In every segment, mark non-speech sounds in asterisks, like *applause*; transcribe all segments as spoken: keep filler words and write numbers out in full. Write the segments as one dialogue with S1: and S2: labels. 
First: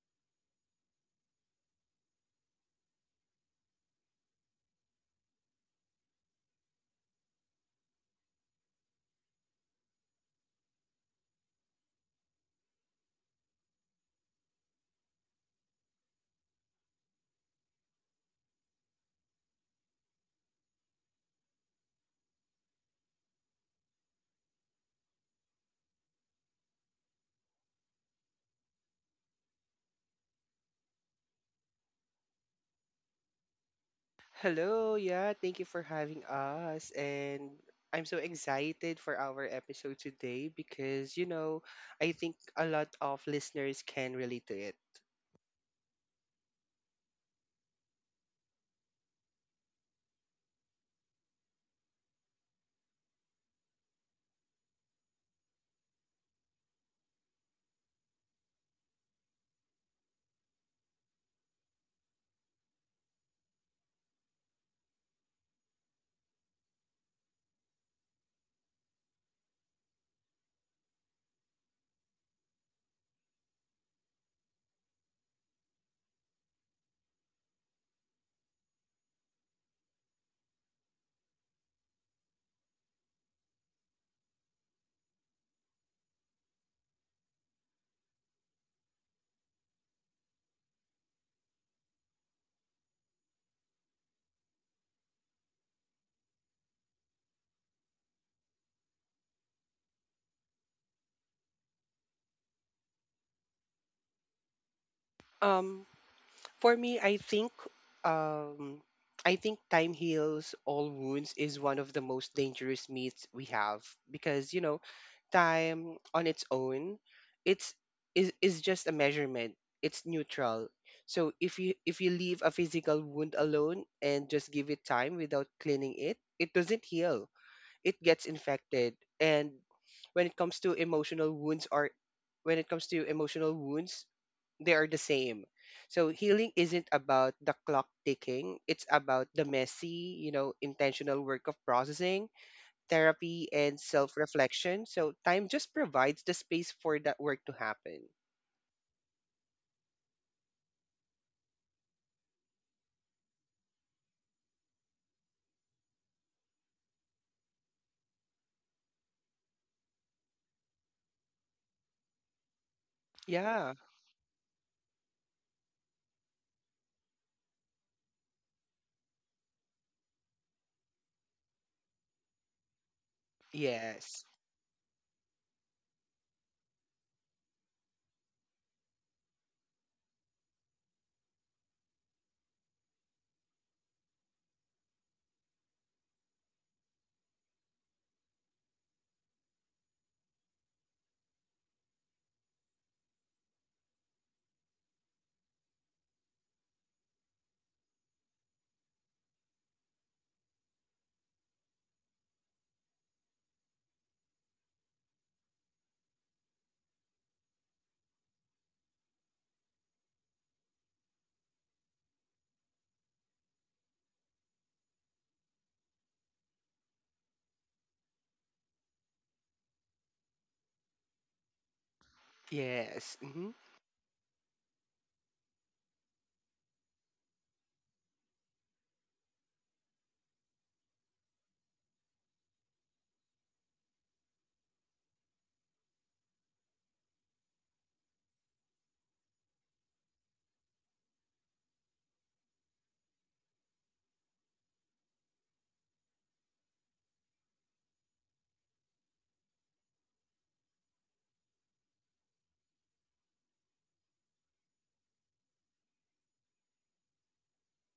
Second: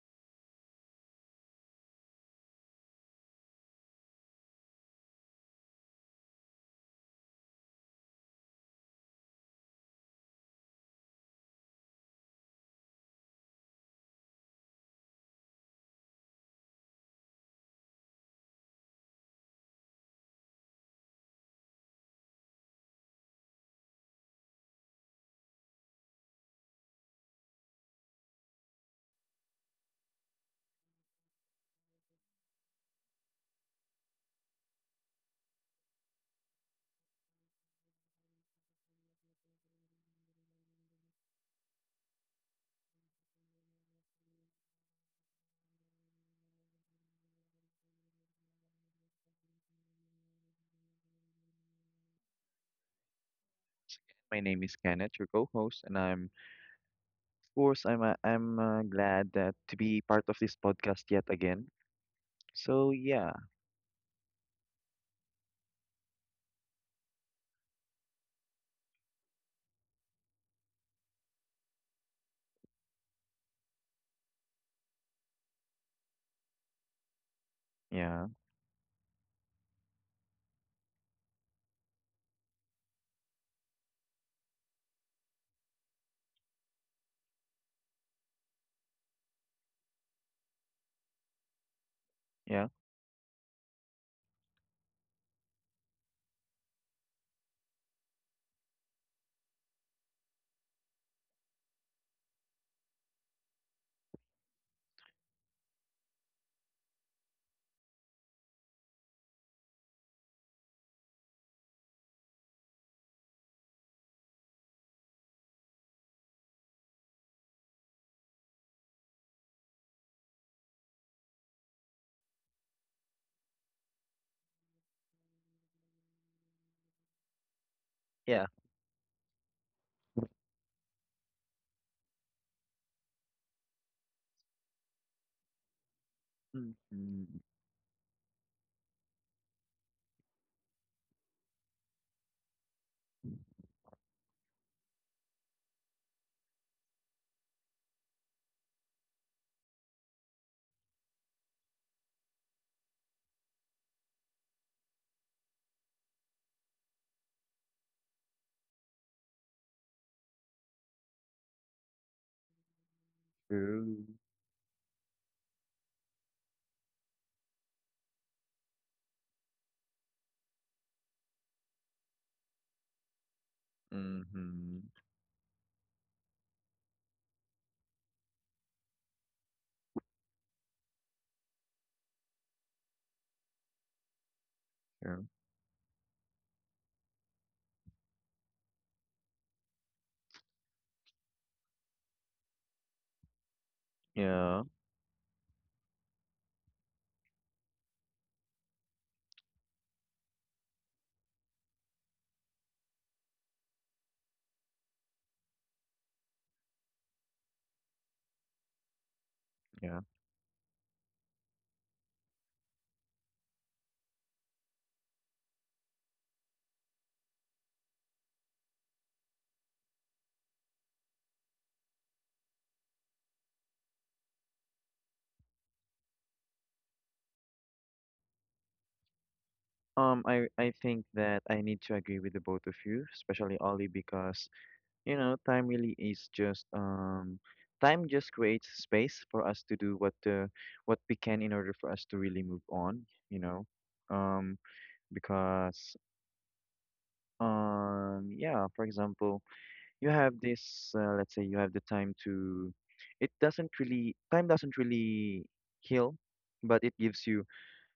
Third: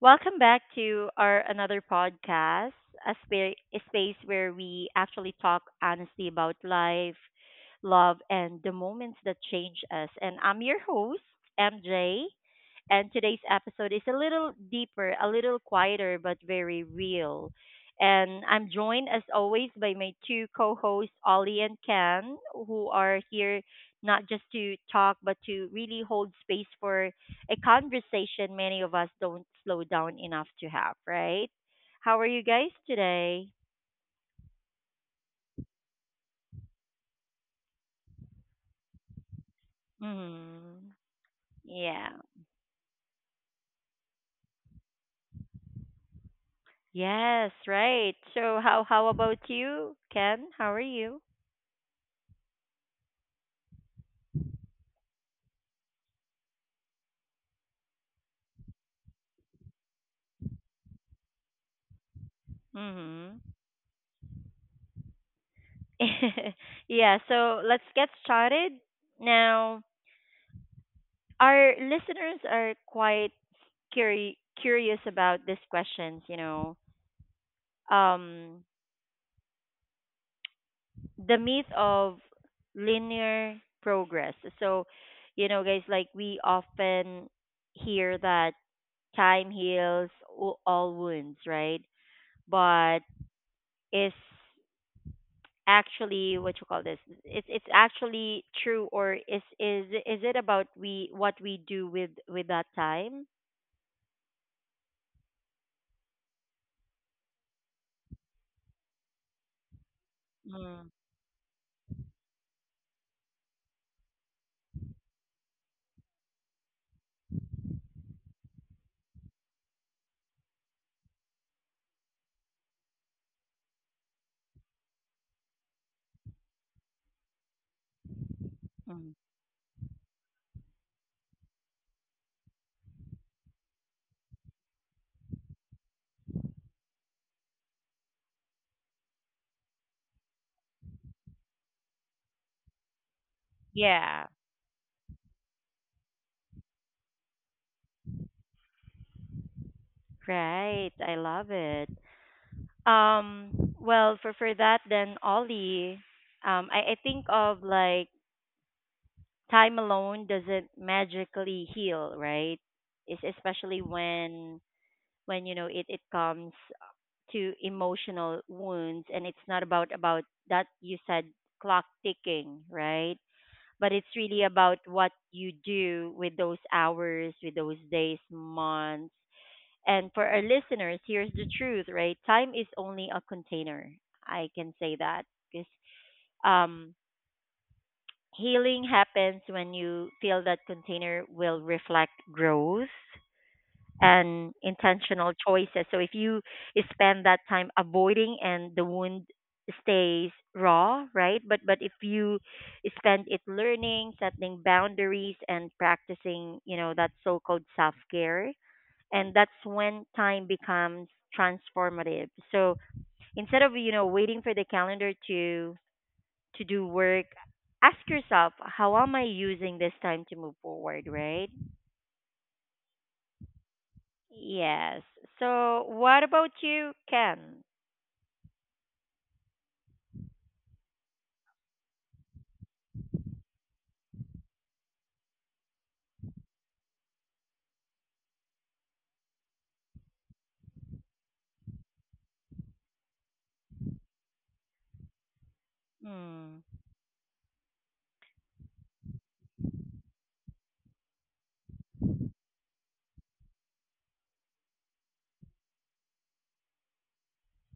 S1: Welcome back to our another podcast, a, spa- a space where we actually talk honestly about life, love, and the moments that change us. And I'm your host, MJ. And today's episode is a little deeper, a little quieter, but very real. And I'm joined, as always, by my two co hosts, Ollie and Ken, who are here not just to talk, but to really hold space for a conversation many of us don't slow down enough to have, right? How are you guys today?
S2: Hello, yeah, thank you for having us. And I'm so excited for our episode today
S1: Mm-hmm.
S2: because, you know,
S1: Yeah.
S2: I think a lot of listeners can relate to it.
S1: Yes, right. So how how about you, Ken? How are you?
S3: My name is Kenneth, your co-host, and I'm, of course, I'm uh, I'm uh, glad that to be part of this podcast yet again. So yeah,
S1: Mm-hmm. *laughs* Yeah, so let's get started. Now, our listeners are quite curi- curious about these questions, you know.
S3: yeah,
S1: Um, the myth of linear progress. So, you know, guys, like we often hear that time heals o- all wounds, right?
S3: yeah,
S1: But is actually what you call this? It's it's actually true, or is is is it about we what we do with with that time?
S2: Um, for me, I think um I think time heals all
S1: Mm,
S2: wounds is one of the most dangerous myths we have because, you know, time on its own it's is is just a measurement, it's neutral. So if you if you leave a physical wound alone and just give it time without cleaning it it doesn't heal, it gets
S3: yeah.
S2: infected.
S1: mm.
S2: And when it comes to emotional wounds or when it comes to emotional wounds, they are the same. So healing isn't about
S3: Mm-hmm.
S2: the clock ticking, it's about the messy, you know intentional work of processing, therapy, and self
S1: Yeah,
S2: reflection. So time just provides the space for that work to happen.
S1: right. I love it. Um, well, for for that then, Ollie, um, I I think of like time alone doesn't magically heal, right? It's especially
S2: Yeah.
S3: True.
S1: when when you know it it comes to emotional wounds and it's not about about that you said clock ticking, right? But it's
S2: Yes.
S1: really about
S3: Mm-hmm.
S1: what you do with those hours, with those days, months. And for our listeners, here's the truth, right? Time is only a container. I can say that
S3: True.
S1: because um healing happens when you feel that container will reflect growth and
S3: Yeah,
S1: intentional choices. So if you spend that time avoiding and the wound stays raw, right? But but if you spend it learning, setting boundaries and practicing, you know, that so-called self-care, and that's
S3: yeah.
S1: when time becomes transformative. So instead of, you know, waiting for the calendar to to do work, ask yourself, how am I using this time to move forward, right?
S2: Yes. Mm-hmm.
S1: Yes. So, what about you, Ken?
S3: Um, I I think that I need to agree with the both of you, especially Ollie, because you know time really is just um. Time just creates space for us to do what uh, what we can in order for us to really move on, you know. Um, because
S1: Mm,
S3: Um, yeah, for example, you have this, uh, Let's say you have the time to, it doesn't really, time doesn't really heal, but it gives you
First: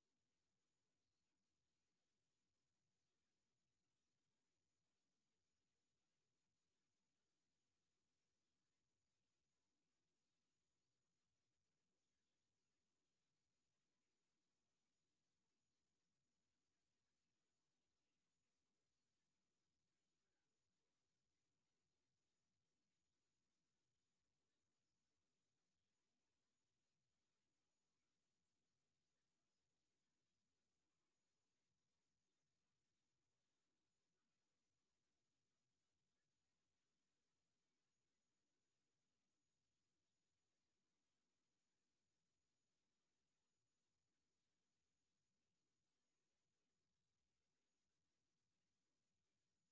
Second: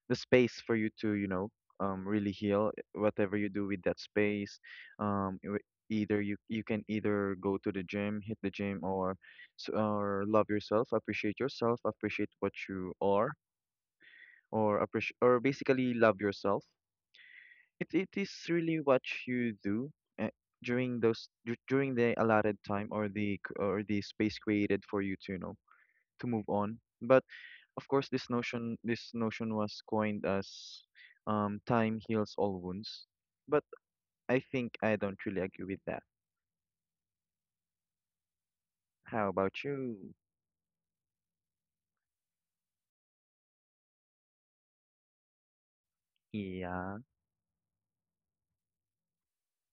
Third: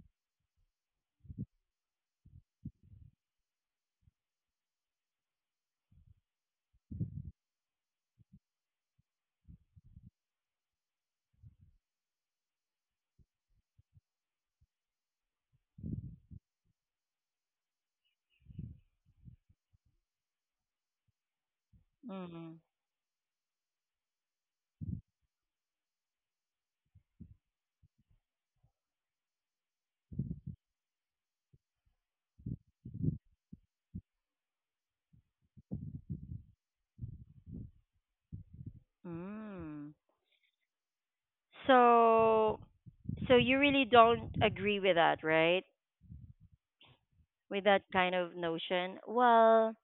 S3: the space for you to, you know, um, really heal uh, whatever you do with that space. Um, e- Either you you can either go to the gym, hit the gym, or s- or love yourself, appreciate yourself, appreciate what you are, or appreciate, or basically love yourself. It it is really what you do uh, during those dur- during the
S1: mm,
S3: allotted time or the c- or the space created for you to, you know, to move on. But of course, this notion this notion was coined as um, time heals all wounds. But I think I don't really agree with that. How about
S1: mm.
S3: you?
S1: So, so you really don't agree with that, right?
S3: Yeah,
S1: With that kind of notion? Well,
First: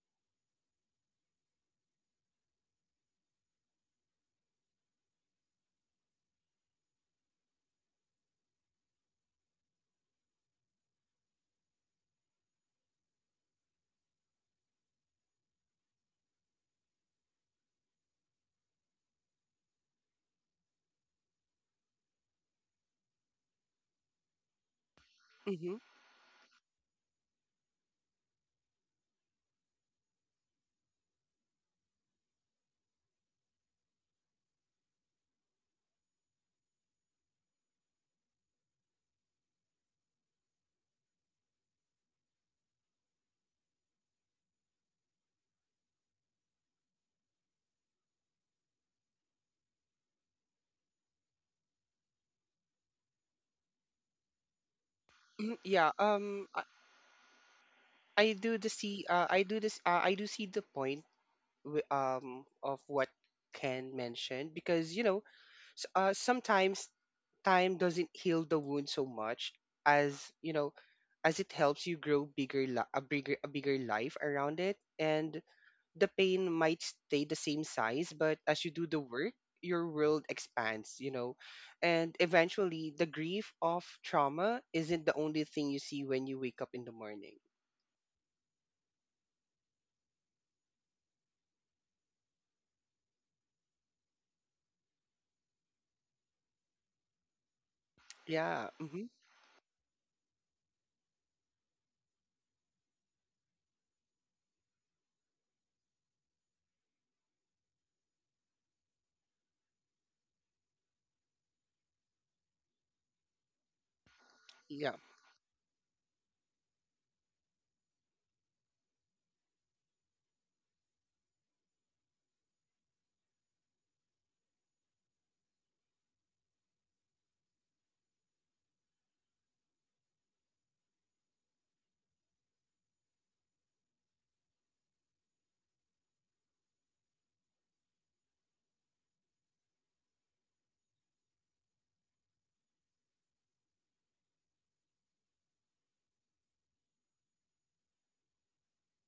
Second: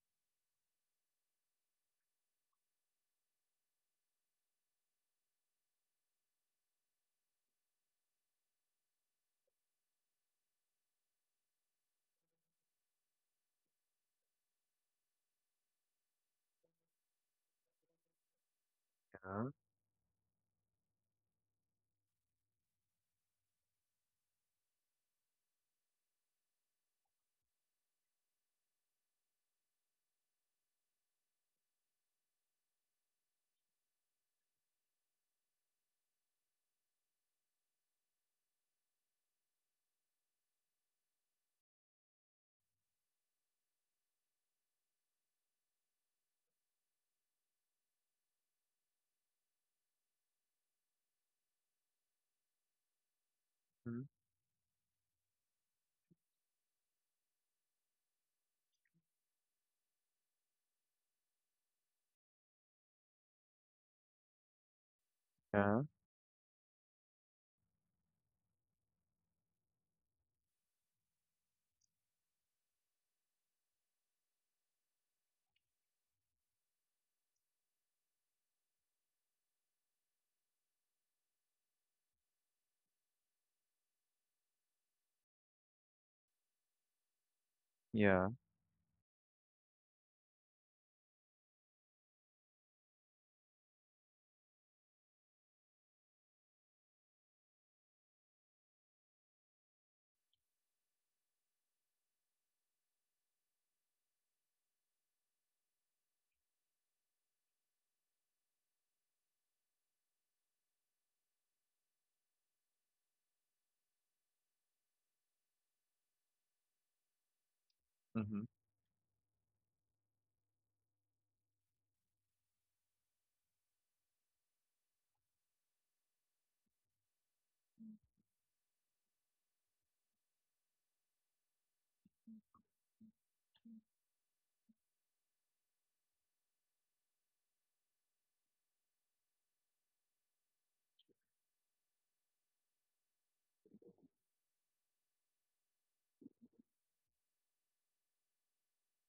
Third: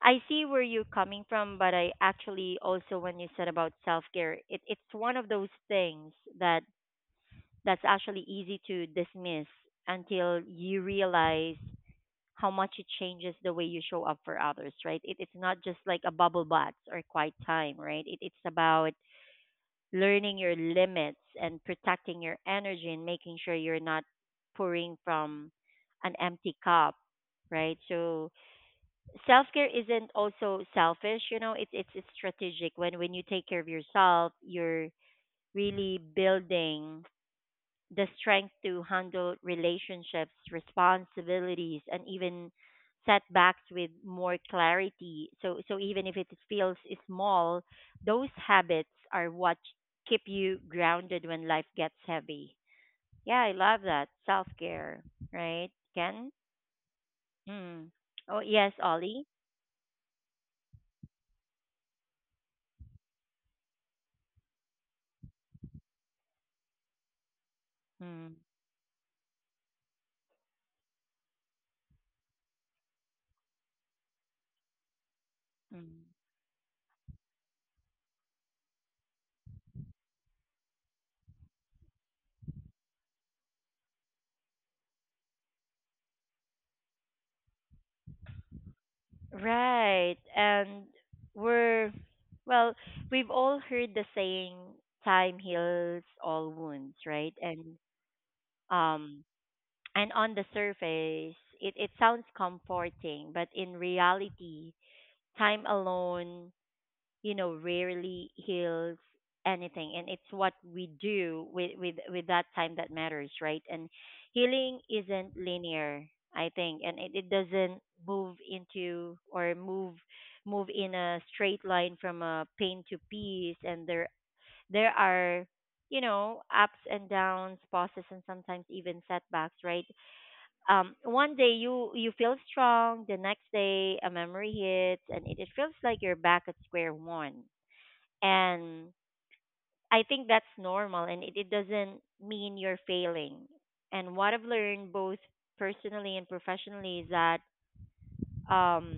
S1: I see where you're coming from, but I actually also when you said about self care, it, it's one of those things that that's actually easy to dismiss until you realize how much it changes the way you show up for others, right? It, it's not just like a bubble bath or quiet time, right? It, it's about
S3: yeah,
S1: learning your limits and protecting your energy and making sure you're not pouring from
S2: Mm-hmm.
S1: an empty cup, right? So self care isn't also selfish, you know. It's it's it's strategic. When when you take care of yourself, you're really building the strength to handle relationships, responsibilities, and even setbacks with more clarity. So, so even if it feels small, those habits are what keep you grounded when life gets heavy. Yeah, I love
S3: mm,
S1: that self care,
S2: Hmm.
S1: right?
S2: Yeah.
S1: Ken?
S2: Um, I,
S1: Mm.
S2: I
S1: Oh
S2: do the
S1: yes,
S2: see. Uh,
S1: Ollie.
S2: I do this. Uh, I do see the point wi- Um, of what Ken mentioned because you know,
S3: yeah,
S2: s- uh, sometimes time doesn't
S1: Mm.
S2: heal the wound so much as you know, as it helps you grow bigger, li- a bigger, a bigger life around it. And the
S1: Mm.
S2: pain might stay the same size, but as you do the work, your world expands, you know. And eventually, the grief of trauma isn't the only thing you see when you wake up in the morning.
S3: yeah,
S1: Right. And we're, well, we've all heard the saying, time heals all wounds, right? And
S2: Yeah. Mm-hmm.
S1: um and on the surface, it, it sounds comforting, but in reality, time alone you know rarely heals anything and it's what we do with with with that time that matters, right? And healing
S2: Yeah.
S1: isn't linear, I think, and it, it doesn't move
S3: mm-hmm,
S1: into or move move in a straight line from a pain to peace, and there there are, you know, ups and downs, pauses and sometimes even setbacks, right? Um one day you you feel strong, the next day a memory hits and it, it feels like you're back at square one. And I think that's normal and it, it doesn't mean you're failing. And what I've learned both personally and professionally is that um,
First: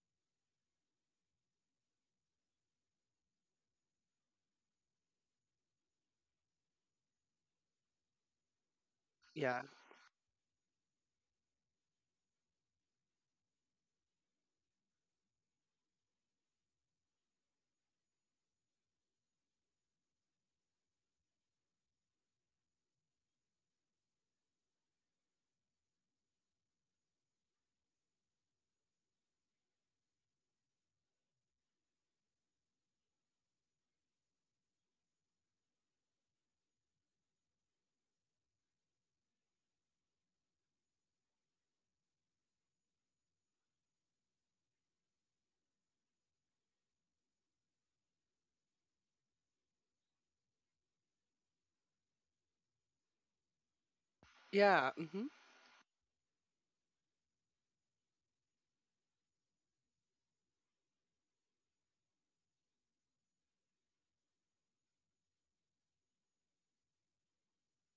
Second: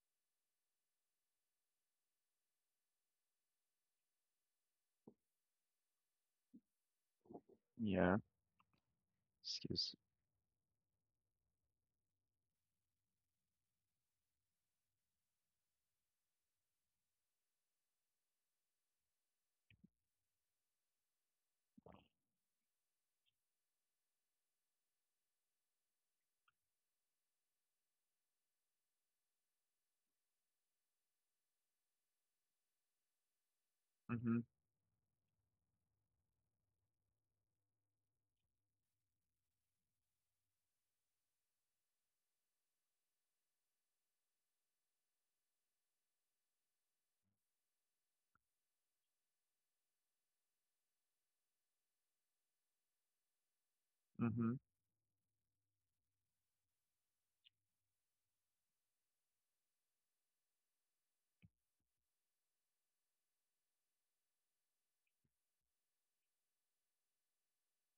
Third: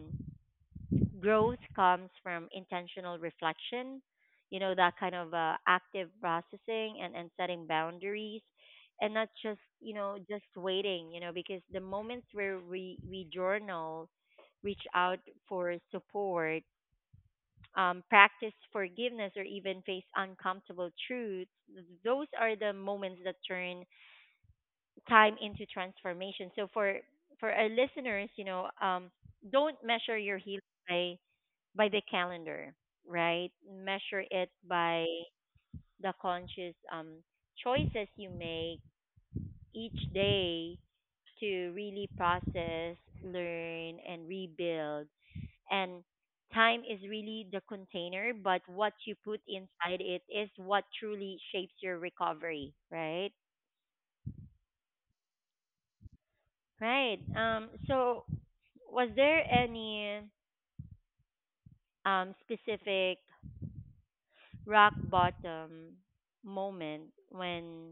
S1: growth comes from intentional reflection, you know, that kind of uh, active processing and, and setting
S3: yeah.
S1: boundaries and not just,
S2: Yeah.
S1: you
S3: Excuse.
S1: know, just waiting, you know, because the moments where we, we journal, reach out for support, um, practice forgiveness, or even face uncomfortable truths, those are the moments that turn time into transformation. So for for our listeners, you know, um, don't measure your healing by by the calendar, right? Measure
S3: Mm-hmm,
S1: it by the conscious um, choices you make each day to really process, learn, and rebuild, and time is really the container, but what you put inside it is what truly shapes your recovery, right?
S3: mm-hmm.
S2: Yeah. Mm-hmm.
S1: Right. Um, so, was there any um, specific rock bottom moment when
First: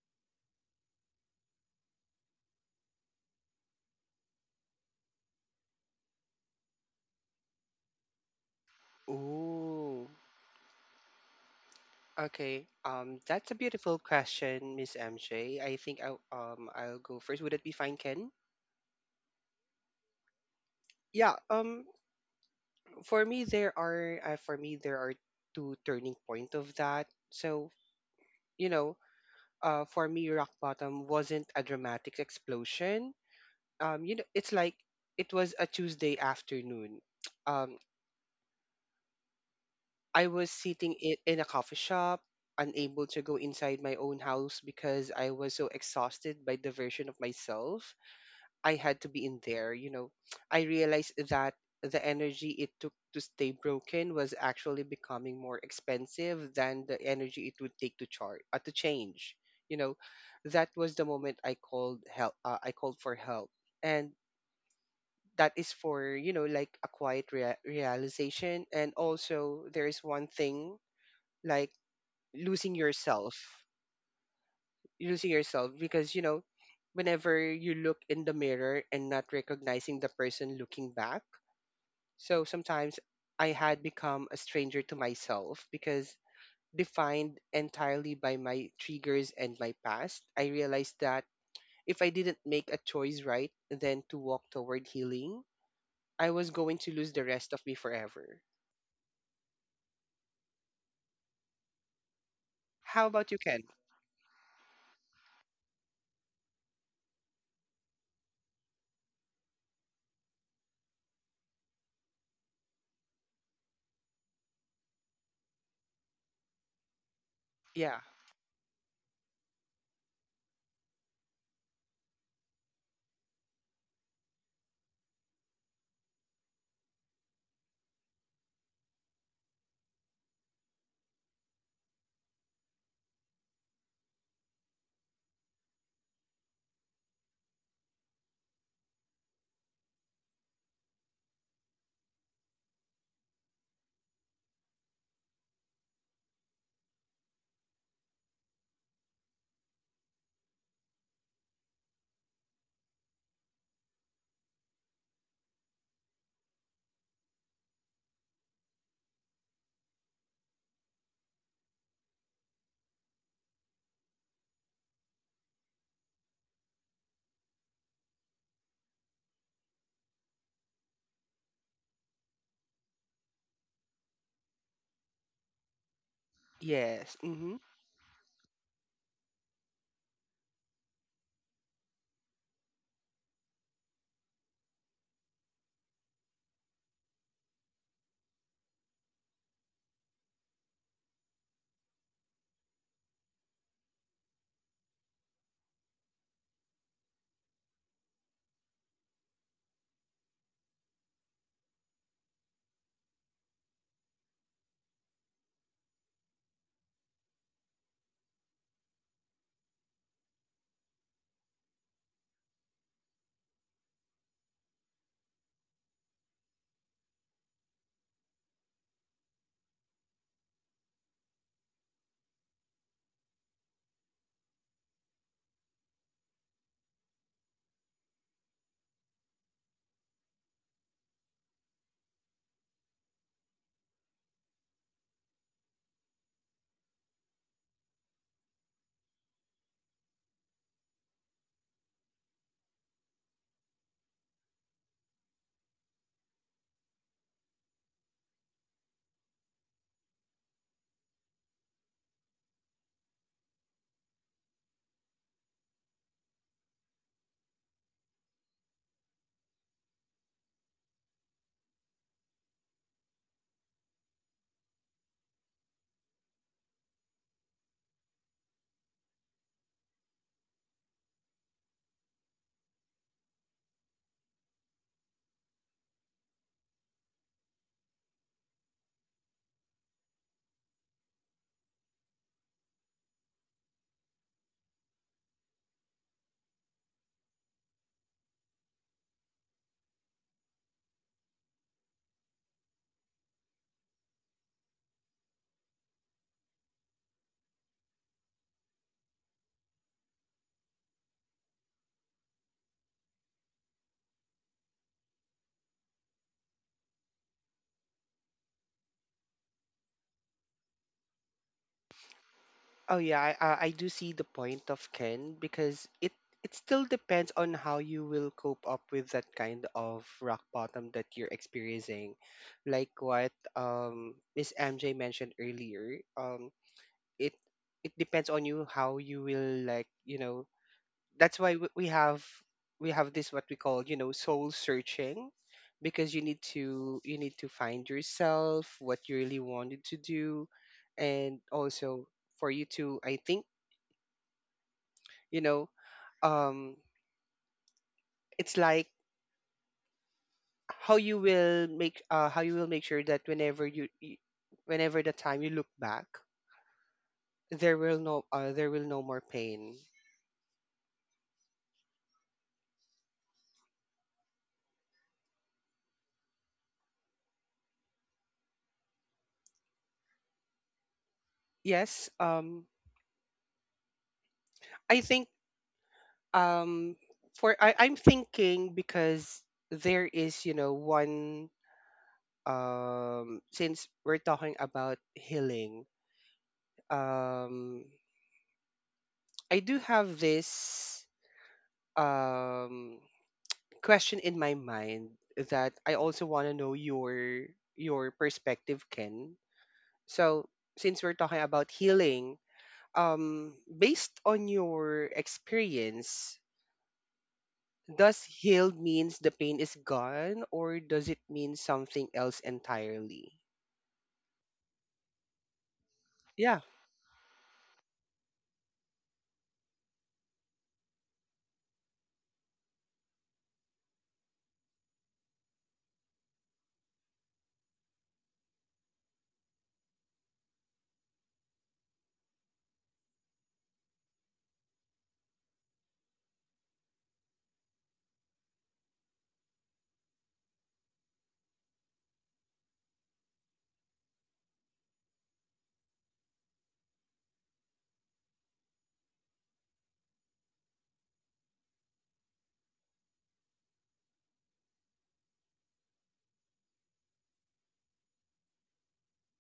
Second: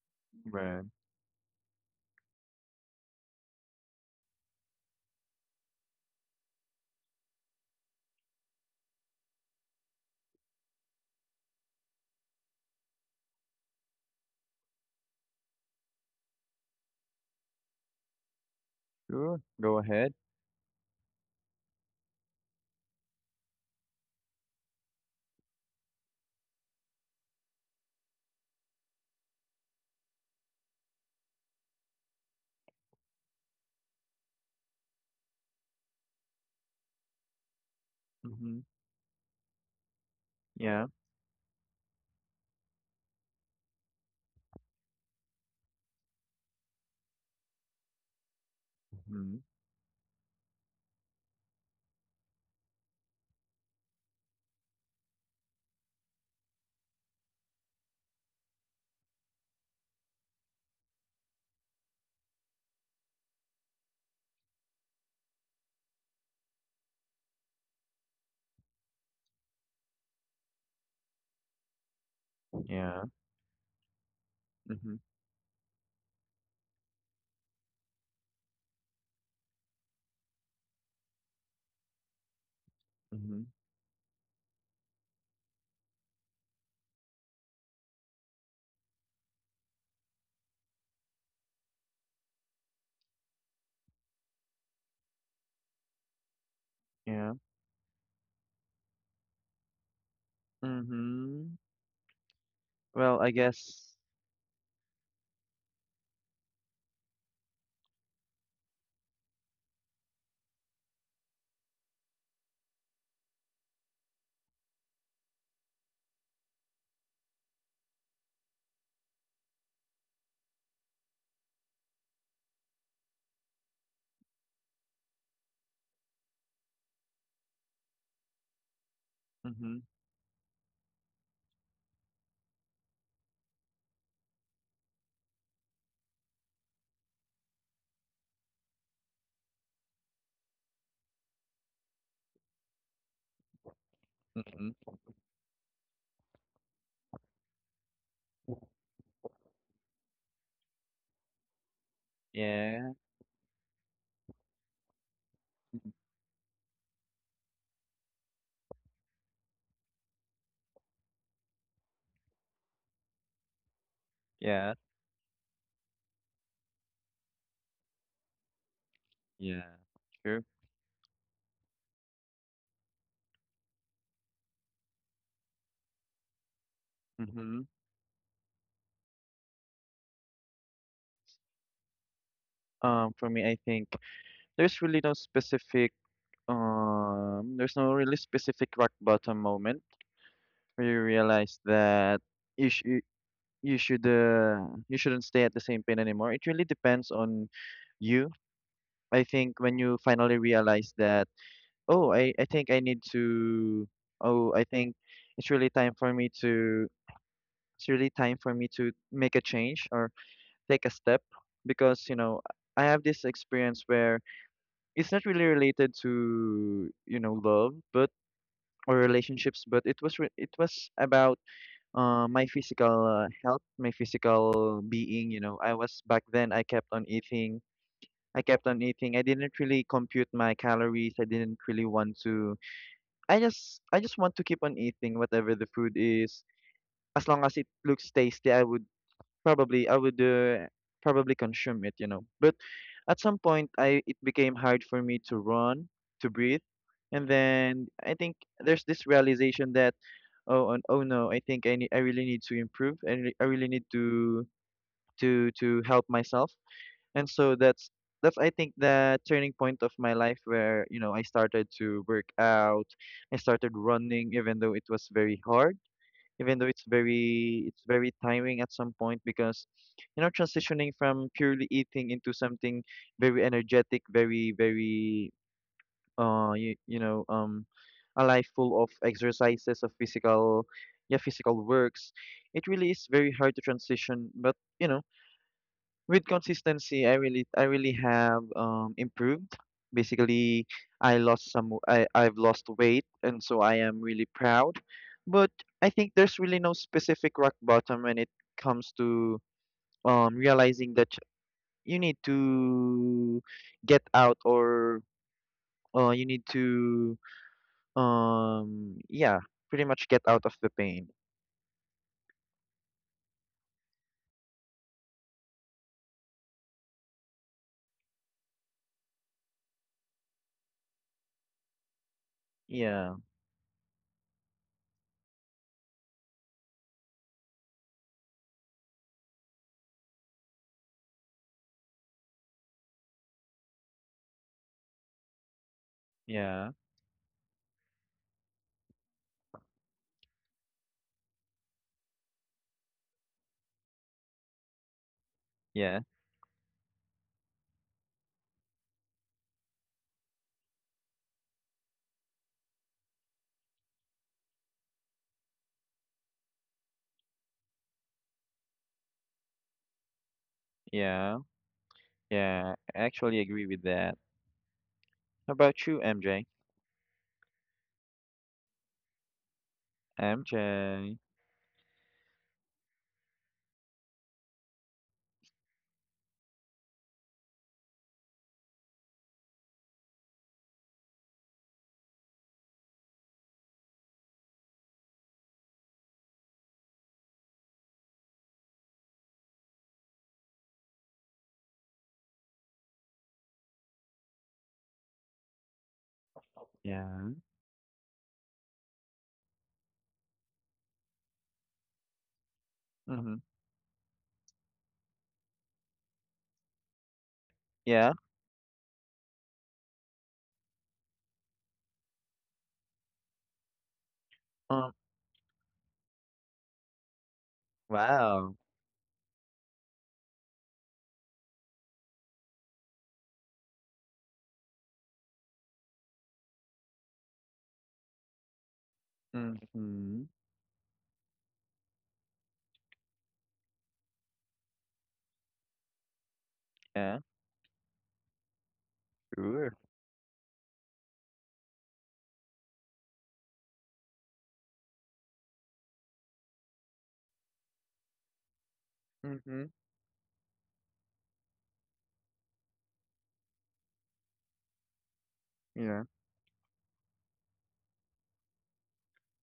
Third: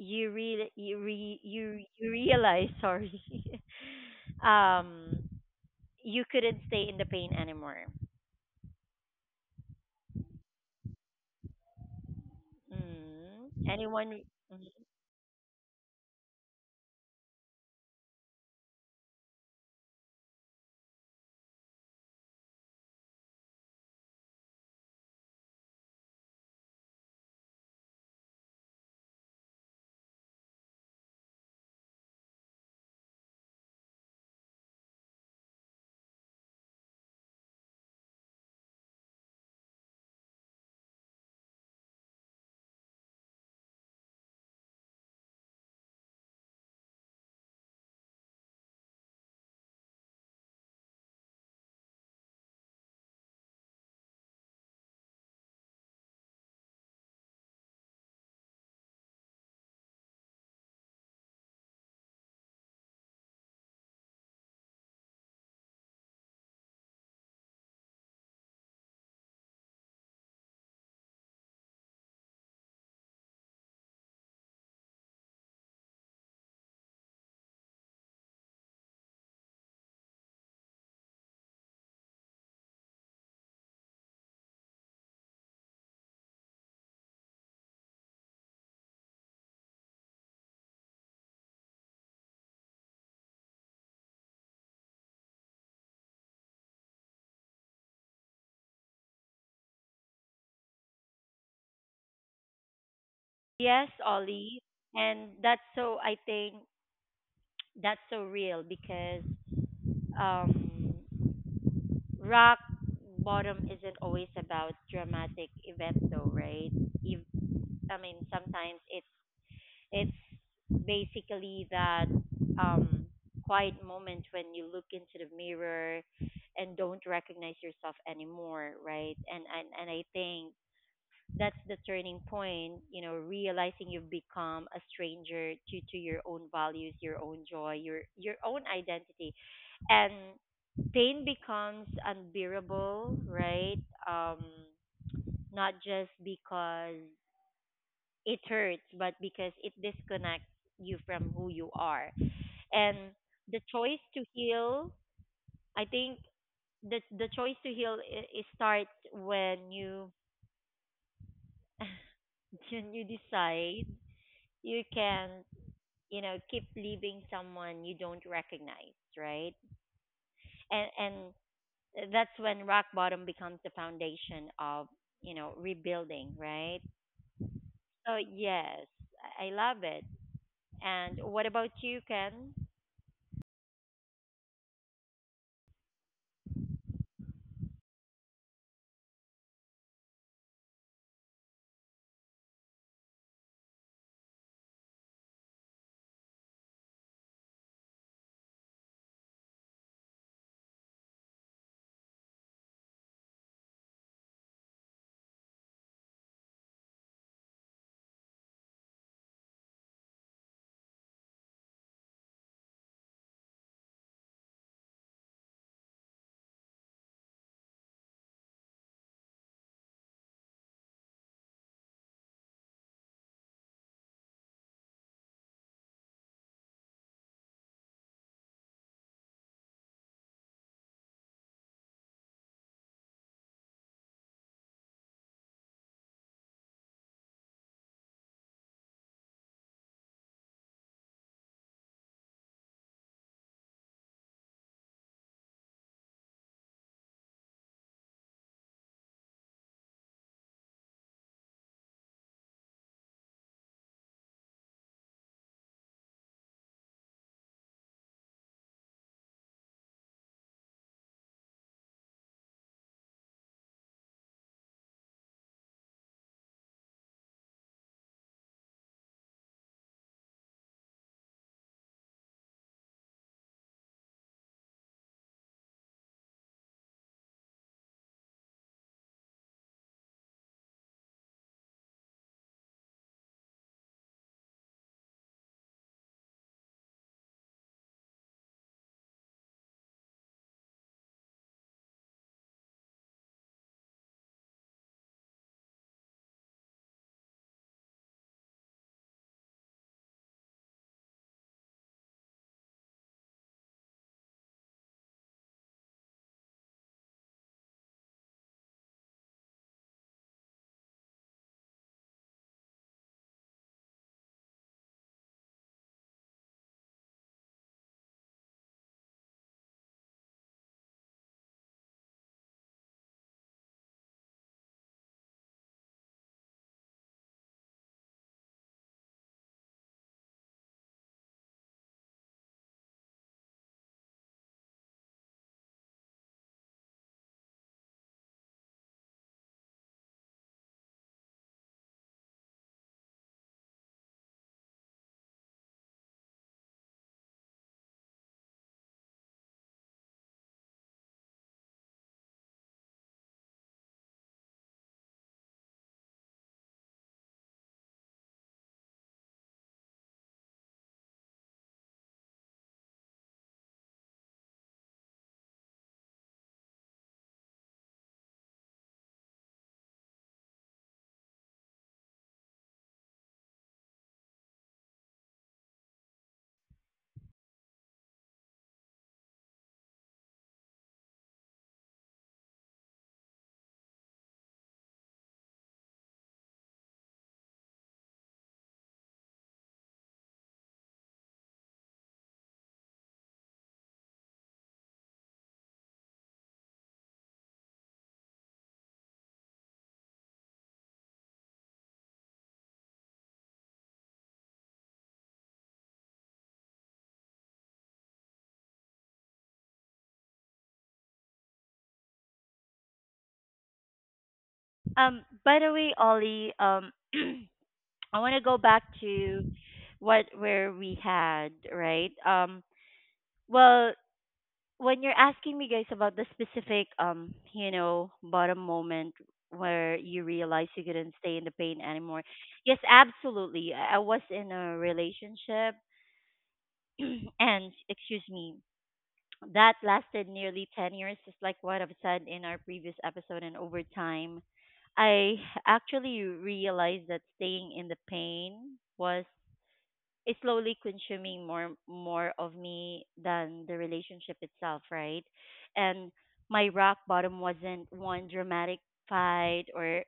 S1: you real
S3: Right.
S1: you re- you you realize *laughs* sorry *laughs* um you couldn't stay in the pain anymore.
S2: Ooh. Okay. Um, that's a
S1: Mm.
S2: beautiful
S1: Anyone?
S2: question,
S1: Mhm.
S2: Miss M J. I think I um I'll go first. Would it be fine, Ken?
S3: Sure. Go ahead.
S2: Yeah. Um, for me there are uh, for me there are two turning point of that. So you know, uh, for me, rock bottom wasn't a dramatic explosion. Um, you know, it's like it was a Tuesday afternoon. Um,
S3: Mm-hmm.
S2: I was
S3: Yeah.
S2: sitting in, in a coffee shop, unable to go inside my own house because I was so exhausted by the version of myself I had to be
S3: Mm-hmm.
S2: in there, you know, I realized that the energy it took to stay broken was actually becoming more expensive than the energy it would take to charge uh, to change. You know, that was the moment I called help. Uh, I called for help, and that is for you know like a quiet rea- realization. And also, there is one thing like losing
S3: Yeah.
S2: yourself,
S3: Mm-hmm.
S2: losing yourself, because you know whenever you look in the mirror and not recognizing the person looking back. So sometimes
S3: Mhm.
S2: I had become a stranger to myself because defined entirely by my triggers and my past, I realized that if I didn't make a choice right then to walk toward healing, I was going to lose the
S3: Yeah.
S2: rest of me forever.
S3: Mhm.
S2: How
S3: Well, I
S2: about you,
S1: Yes,
S2: Ken?
S3: guess.
S1: Ollie. And that's so I think that's so real because um, rock bottom isn't always about dramatic events, though, right? If, I mean,
S2: Yeah.
S1: sometimes it's it's basically that um, quiet moment when you look into the mirror and don't recognize yourself anymore, right? And and and I
S3: Mhm.
S1: think that's the turning point, you know, realizing you've become a stranger to to your own values, your own joy, your your own identity. And pain becomes unbearable, right? um
S3: Mhm.
S1: not just because it hurts, but because it disconnects you from who you are. And
S3: Yeah.
S1: the choice to heal, I think, the the choice to heal, I it starts when you *laughs* when you decide you
S3: Yeah.
S1: can, you know, keep leaving someone you don't recognize, right?
S3: Yeah.
S1: and
S3: True.
S1: and that's when rock bottom becomes the foundation of, you know, rebuilding, right?
S2: Yes.
S1: So
S2: Mhm.
S3: Mhm.
S1: yes, i I love it. And what about you, Ken?
S3: Um, for me, I think there's really no specific. Um, there's no really specific rock bottom moment where you realize that you sh you you should uh, you shouldn't stay at the same pain anymore. It really depends on you. I think when you finally realize that. Oh, I, I think I need to. Oh, I think it's really time for me to. It's really time for me to make a change or take a step because, you know, I have this experience where it's not really related to, you know, love, but or relationships, but it was re it was about uh, my physical uh, health, my physical being, you know. I was back then, I kept on eating. I kept on eating. I didn't really compute my calories. I didn't really want to. I just I just want to keep on eating whatever the food is. As long as it looks tasty, I would probably I would uh, probably consume it, you know. But at some point, I it became hard for me to run, to breathe, and then I think there's this realization that oh and- oh no, I think I need, I really need to improve. I, re- I really need to to to help myself, and so that's that's I think the turning point of my life, where you know I started to work out, I started running even though it was very hard, even though it's very it's very tiring at some point, because you know transitioning from purely eating into something very energetic, very very uh you, you know, um a life full of exercises, of physical, yeah, physical works, it really is very hard to transition, but you know with consistency, I really I really have um improved. Basically, I lost some w- I I've lost weight, and so I am really proud. But I think there's really no specific rock bottom when it comes to um realizing that you need to get out, or uh you need to, um yeah, pretty much get out of the pain.
S2: Oh yeah, I, I I do see the point of Ken because it it still depends on how you will cope up with that kind of rock bottom that you're experiencing. Like
S3: Yeah.
S2: what um Miss M J mentioned earlier, um it it depends on you how you will, like, you know, that's why w- we have we have this what we call, you know, soul searching, because you need
S3: Yeah.
S2: to you need to find yourself, what you really wanted to do. And also, for you to, I think, you know
S3: Yeah.
S2: um it's like how you will make uh how you will make sure that whenever you, you whenever the time you look back there will no uh, there will no more pain.
S3: Yeah. Yeah. I actually agree with that. How about you, M J? M J.
S2: Yes. um i think um for I, I'm thinking because there is, you know one. Um since we're talking about healing, um I do have this, um question in my mind that I also want to know
S3: Yeah.
S2: your your perspective, Ken. So since we're talking about healing,
S3: Mm-hmm.
S2: um, based on your experience,
S3: Yeah.
S2: does healed means the pain is gone, or does it mean something else entirely?
S1: Um, by
S3: Um.
S1: the way, Ollie, um,
S2: Yeah,
S1: *clears throat* I want to go back
S3: Wow.
S1: to what where we had right. Um, well, when you're asking me guys about the specific um you know bottom moment where you realize you
S3: Mm-hmm.
S1: couldn't stay in the pain anymore, yes, absolutely. i I was in a relationship *clears throat*
S3: Yeah.
S1: and excuse me that
S3: Sure.
S1: lasted nearly ten years, just like what I've said in our previous episode, and over time I actually realized that staying in the pain was
S3: Mm-hmm.
S1: is slowly consuming more more of me than the relationship itself, right? And my
S3: Yeah.
S1: rock bottom wasn't one dramatic fight or,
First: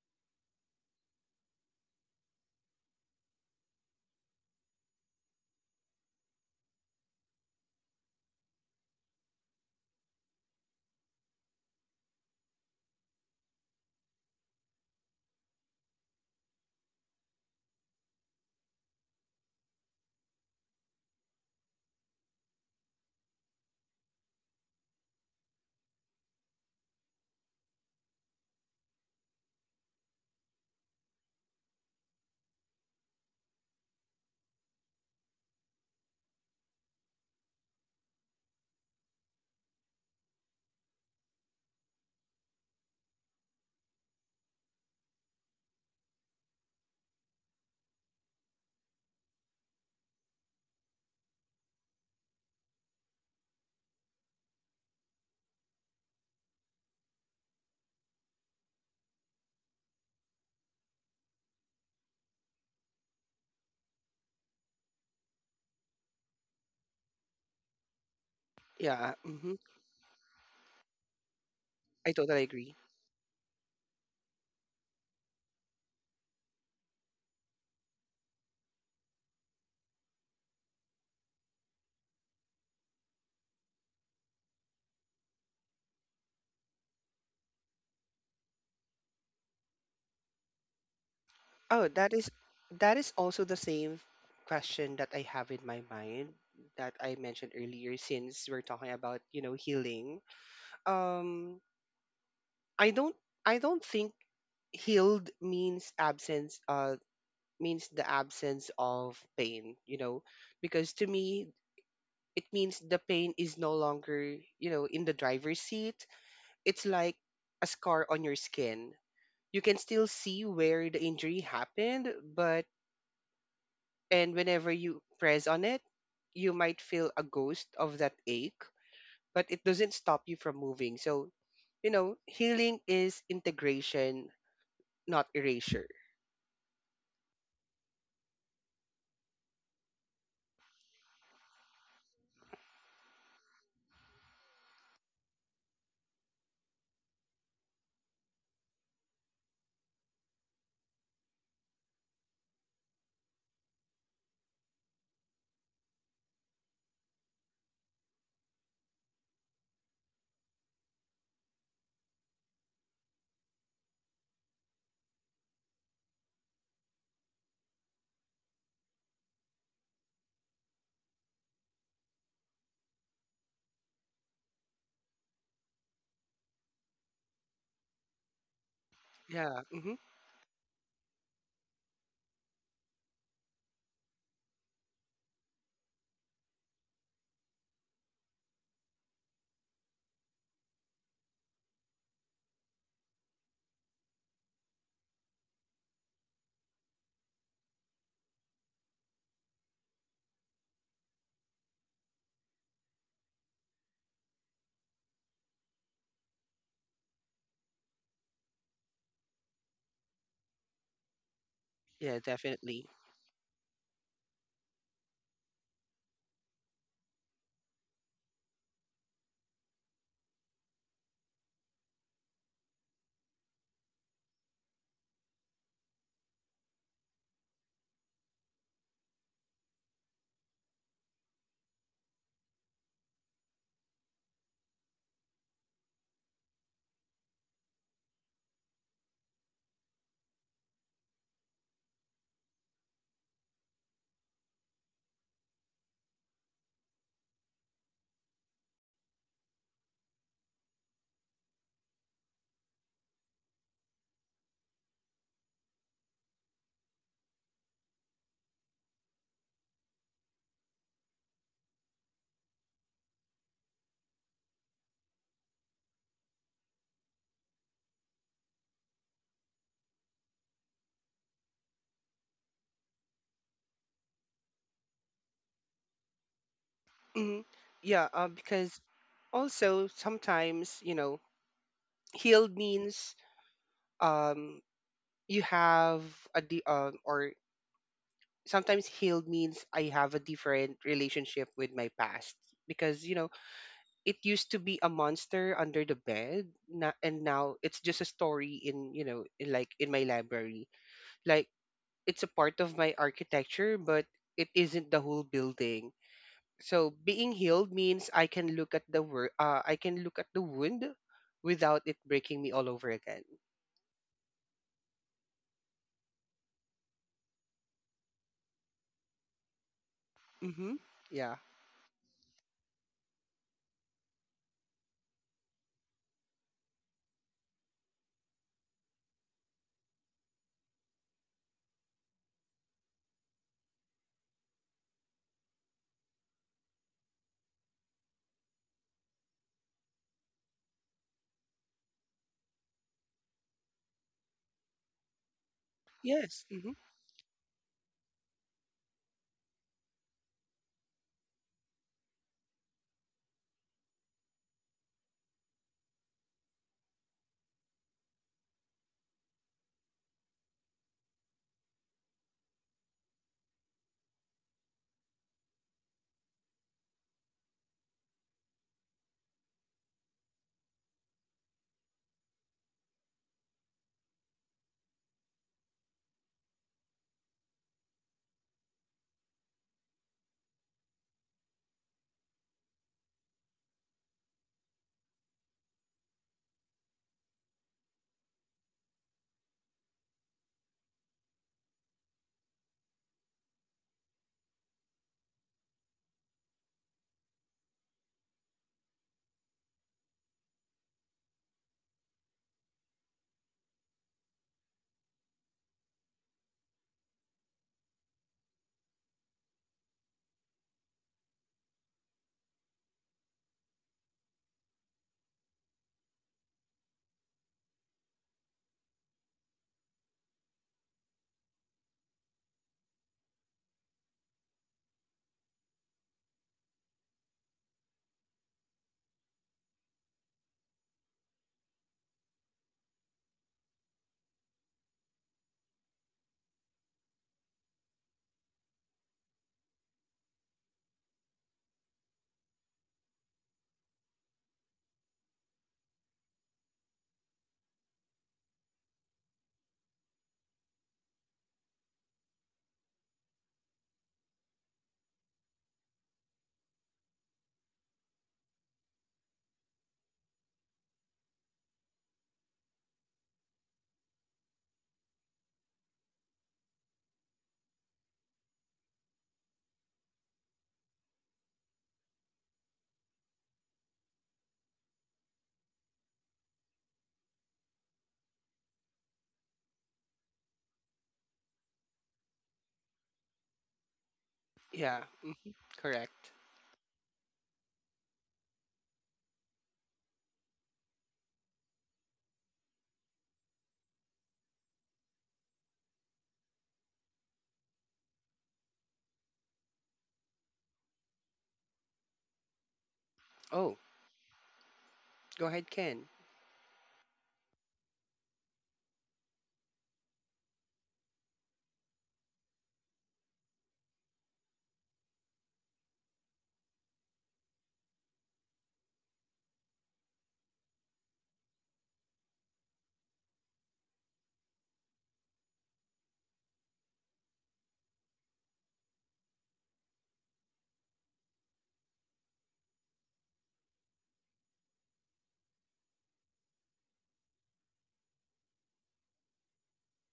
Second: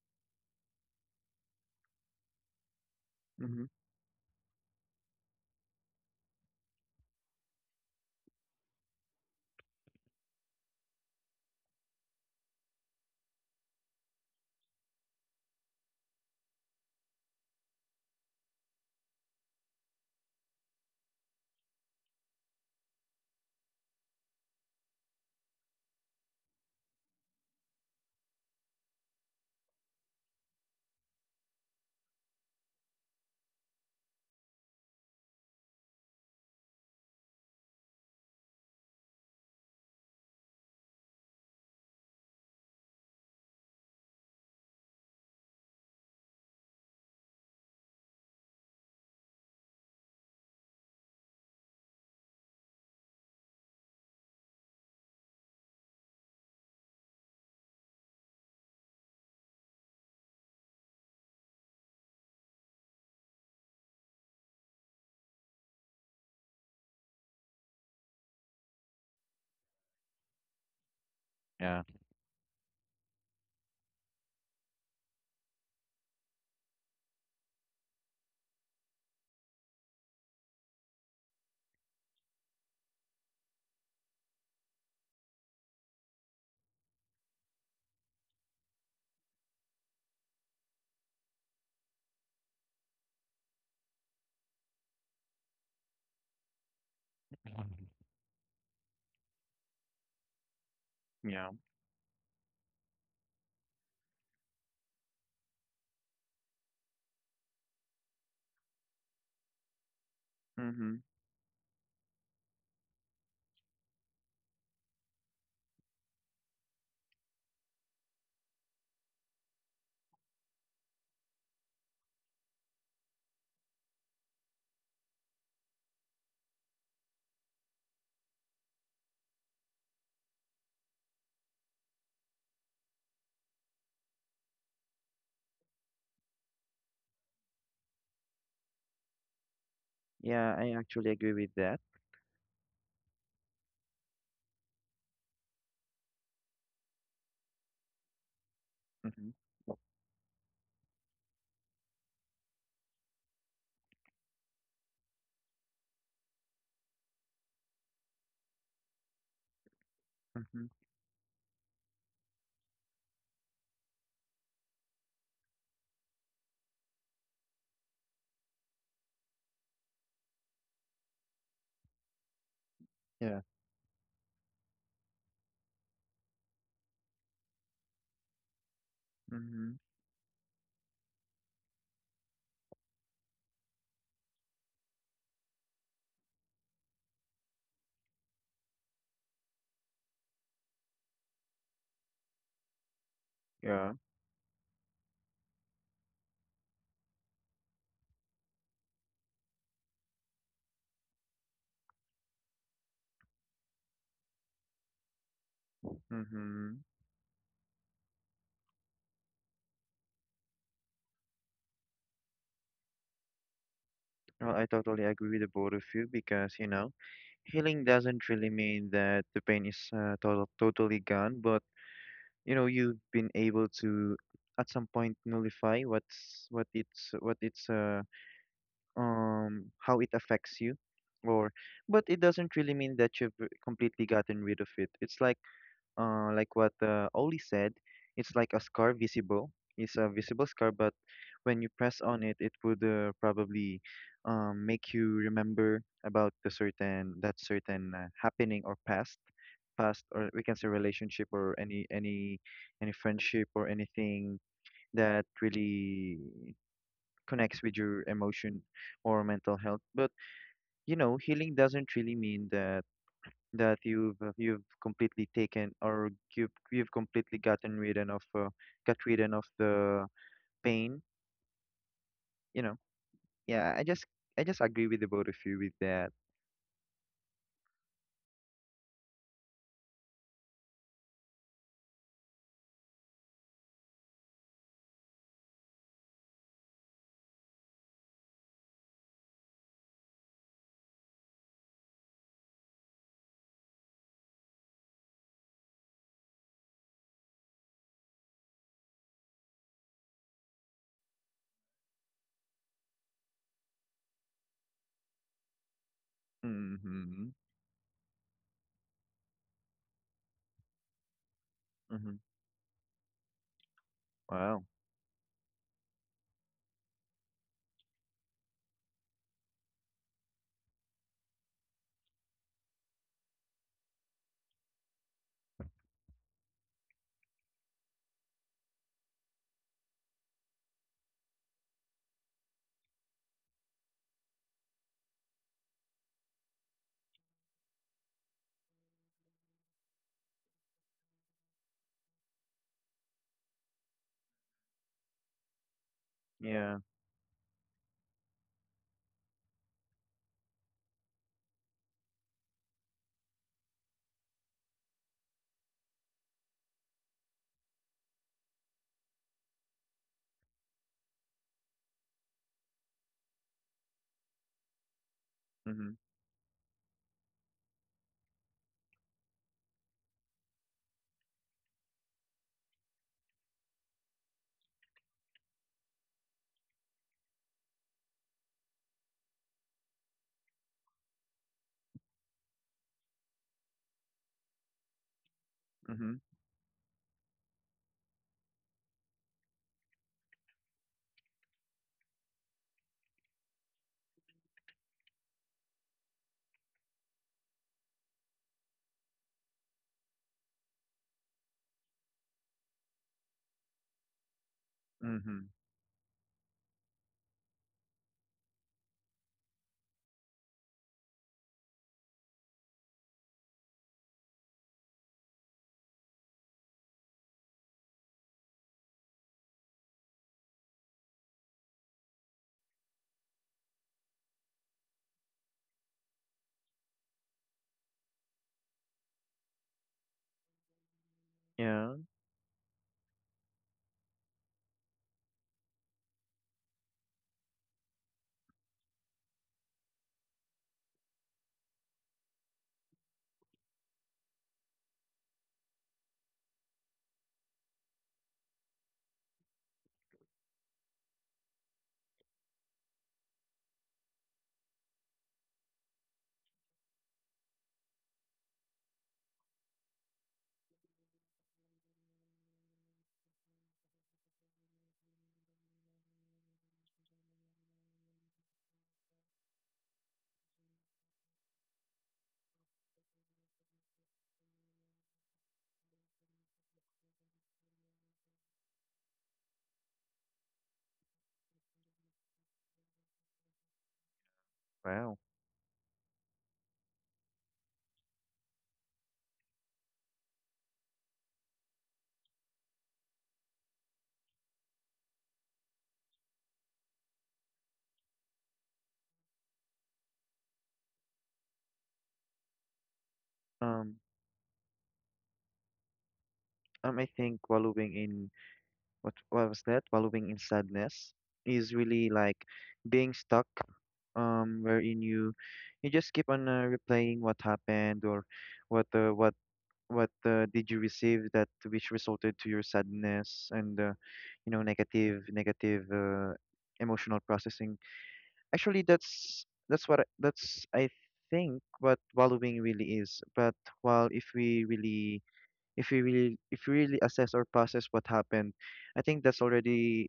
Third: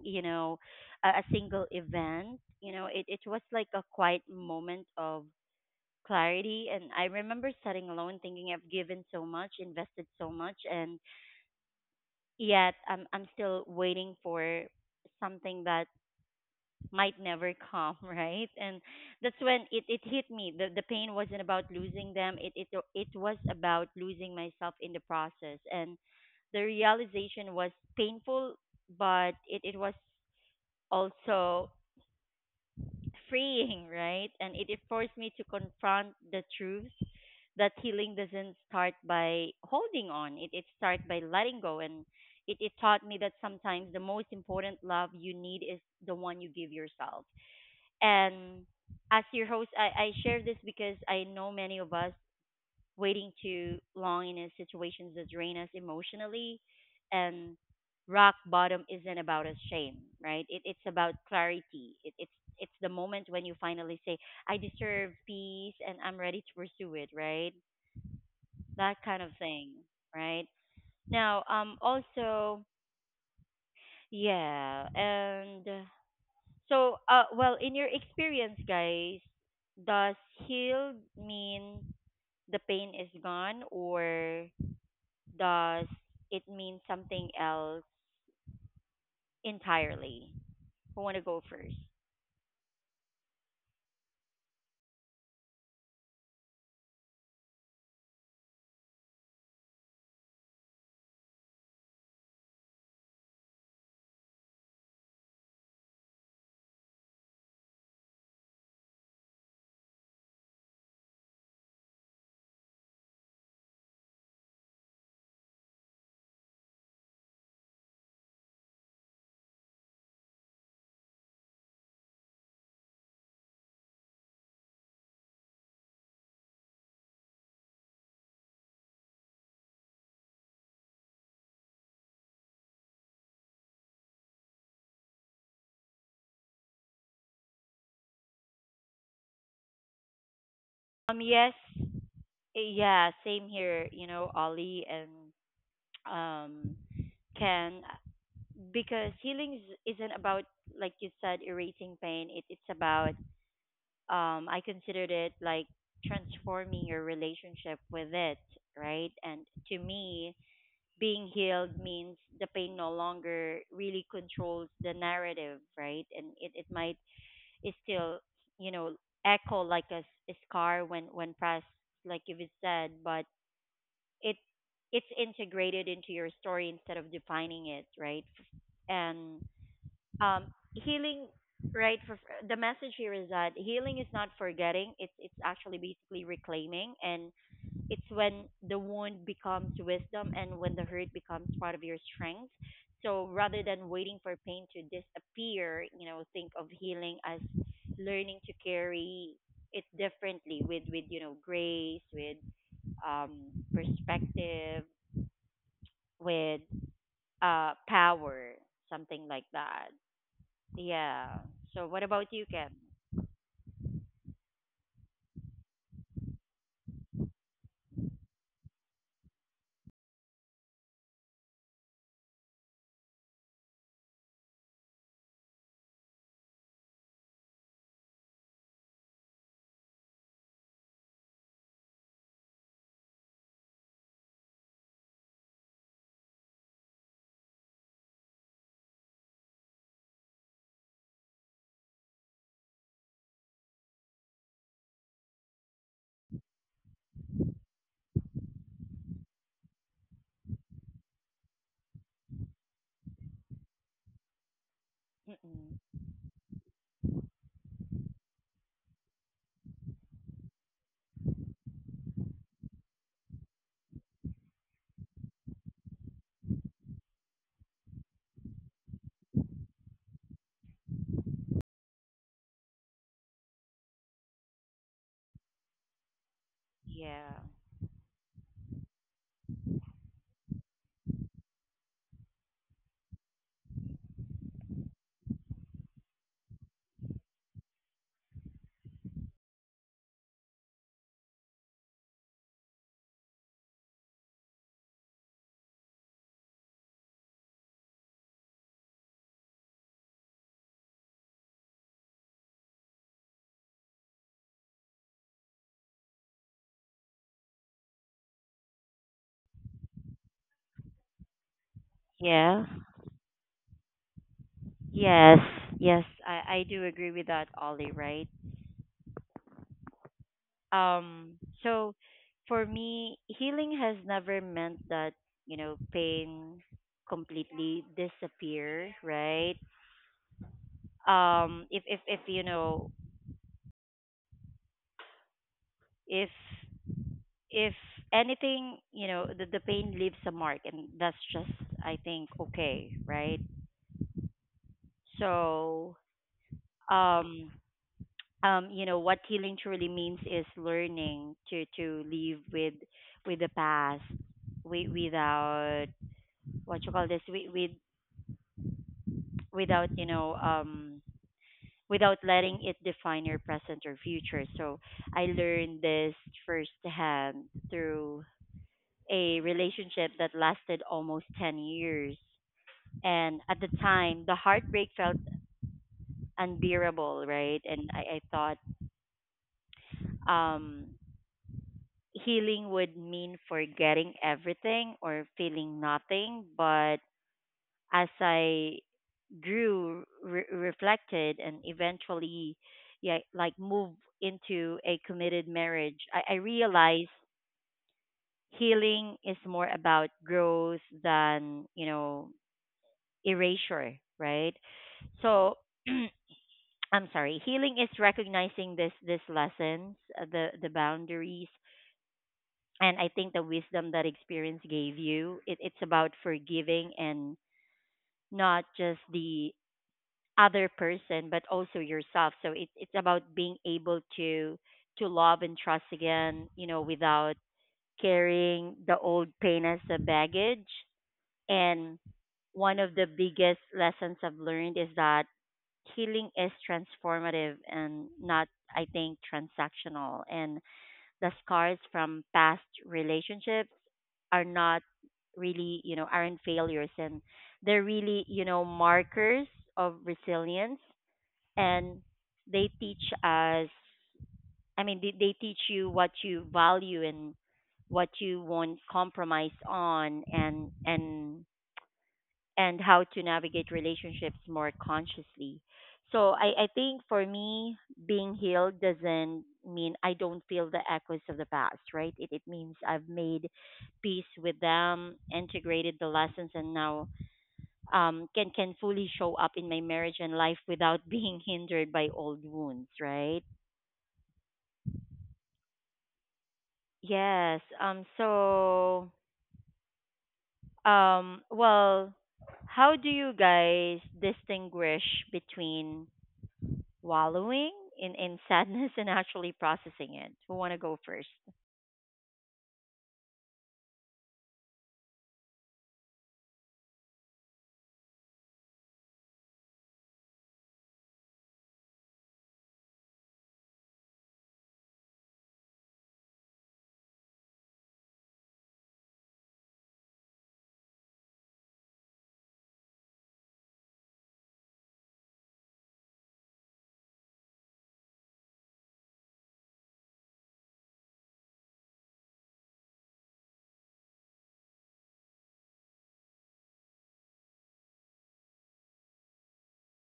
S1: you know, a, a single event. You know, it it was
S3: Mm-hmm.
S1: like a quiet moment of clarity, and I remember sitting alone thinking I've given so much, invested so much, and yet I'm I'm still waiting for something that might never come, *laughs* right? And that's when it, it hit me. The the pain wasn't about losing them. It it it was about losing myself in the process. And the realization was painful, but it, it was also freeing, *laughs* right? And it, it forced me to confront the truth that healing doesn't start by holding on. It it starts by letting go, and it, it taught me that sometimes the most important love you need is the one you give yourself. And as your host, I, I share this because I know many of us waiting too long in a situations that drain us emotionally. And rock bottom isn't about a shame, right? It, it's about clarity. It, it's it's the moment when you finally say, "I deserve peace, and I'm ready to pursue it," right?
S2: yeah.
S1: That kind
S2: Hmm.
S1: of thing, right? Now,
S3: Yeah.
S1: um,
S2: I totally agree.
S1: also, yeah, and so, uh, well, in your experience, guys, does healed mean the pain is gone, or does it mean something else entirely? Who want to go
S2: Oh,
S1: first?
S2: that is that is also the same question that I have in my mind that I mentioned
S3: Mm-hmm.
S2: earlier. Since we're talking about, you know healing,
S3: Yeah.
S2: um i don't I don't think healed means absence uh means the absence of pain, you know because
S3: Mm-hmm.
S2: to me it means the pain is no longer, you know in the driver's seat. It's like a scar on your skin, you can still see where the injury happened, but and whenever you press on it you might feel a ghost of that ache, but it doesn't stop you from moving. So you know healing is integration, not erasure.
S3: Yeah. I actually agree with
S1: Um,
S3: that.
S1: yes, yeah, same here. You know, Ollie and um, Ken, because
S3: Mm-hmm.
S1: healing is- isn't about, like you said, erasing pain. It it's about um, I considered it like transforming your relationship with it, right? And to me,
S3: Mm-hmm.
S1: being healed means the pain no longer really controls the narrative, right? And it, it might it still, you know, echo like a, s- a scar when when pressed, like you've said,
S3: Yeah.
S1: but it it's integrated into your story instead of defining it, right? And
S2: Yeah.
S3: Mm-hmm.
S2: Hmm.
S1: um healing, right, for for- the message here is that healing is not forgetting, it's it's actually basically reclaiming, and it's when the wound becomes wisdom and when the hurt becomes part of your strength. So rather
S3: Yeah.
S1: than waiting for pain to disappear, you know, think of healing as learning to carry it differently with with you know, grace, with um perspective,
S3: Mm-hmm.
S1: with uh power, something like that, yeah. So
S2: Yeah,
S1: what about you,
S2: definitely.
S1: Ken?
S3: Well, I totally agree with the both of you because, you know, healing doesn't really mean that the pain is uh, total, totally gone, but, you know, you've been able to at some point nullify what's what it's what it's uh um how it affects you, or but it doesn't really mean that you've r- completely gotten rid of it. It's like uh like what uh, Oli said. It's like a scar visible it's a visible scar, but when you press on it, it would uh, probably um make you remember about the certain that certain uh, happening or past past or we can say relationship, or any any any friendship or anything that really
S1: Mm-mm.
S3: connects with your emotion or mental health. But you know, healing doesn't really mean that that you've uh, you've completely taken, or you've you've completely gotten rid of, uh, got rid of the pain. You know, yeah, I just I just agree with the both of you with that.
S2: Hmm.
S1: Yeah.
S2: Yeah. Uh. Because also sometimes, you know, healed means, um, you have a di- um, or sometimes healed means I have a different relationship with my past because, you know, it used to be a monster under the bed, na- and now it's just a story in, you know, in, like in my library. Like it's a part of my architecture, but it isn't the whole building. So being
S3: Mm-hmm.
S2: healed means I can look at the wor- uh, I can look at the wound without it
S3: Mm-hmm.
S2: breaking me all over again.
S1: Yeah.
S3: Wow.
S1: Yes. Yes. I I do agree with that, Ollie. Right.
S2: Mm-hmm. Yeah.
S1: Um. So, for me, healing has never meant that you know pain completely disappear. Right. Um. If if if you know if if anything, you know, the the pain leaves a mark, and that's just I think okay. Right. So.
S2: Yes. Mm-hmm.
S3: Yeah.
S1: Um. Um, you know, what healing truly means is learning to to live with with the past, wi- without what you call this, with, with without, you know, um, without letting it define your present or future. So I
S3: Mm-hmm.
S1: learned this firsthand through a relationship that lasted almost ten years, and at the time, the heartbreak felt unbearable, right? And I, I thought. Um, Healing would mean forgetting everything or feeling
S3: Mm-hmm.
S1: nothing. But as I grew, re- reflected, and eventually, yeah, like move into a committed marriage, I, I realized healing is more about growth than you know erasure, right?
S3: Mm-hmm.
S1: So. *clears throat* I'm sorry. Healing is recognizing this this lessons, uh, the the boundaries, and I think the wisdom that experience gave you. It, it's about forgiving, and not just the other person, but also yourself. So it, it's about being able to to love and trust again, you know, without carrying the old pain as a baggage. And
S3: Yeah.
S1: one of the biggest lessons I've learned is that healing is transformative and not, I think, transactional. And the scars from past relationships are not really, you know, aren't failures, and they're really, you know, markers of resilience, and they teach us, I mean they, they teach you what you value and what you won't compromise on, and and and how to navigate relationships more consciously. So I, I think for me, being healed doesn't mean I don't feel the echoes of the past, right? It, it means I've made peace with them, integrated the lessons, and now um, can can fully show up in my marriage and life without being *laughs* hindered by old wounds, right?
S2: Yeah.
S3: Wow.
S2: Mm-hmm. Correct.
S1: Yes. Um. So, um. Well, how do you guys distinguish between wallowing in, in *laughs* sadness and actually processing it? Who want to go first?
S2: Oh,
S3: Um.
S2: go ahead, Ken.
S3: Um. I think wallowing in, what what was that? Wallowing in sadness is really like being stuck, um, wherein you you just keep on uh, replaying what happened, or what uh, what what uh, did you receive that which resulted to your sadness and uh, you know, negative negative uh, emotional processing. Actually, that's that's what I, that's I think what wallowing really is. But while if we really, if you really if you really assess or process what happened, I think that's already,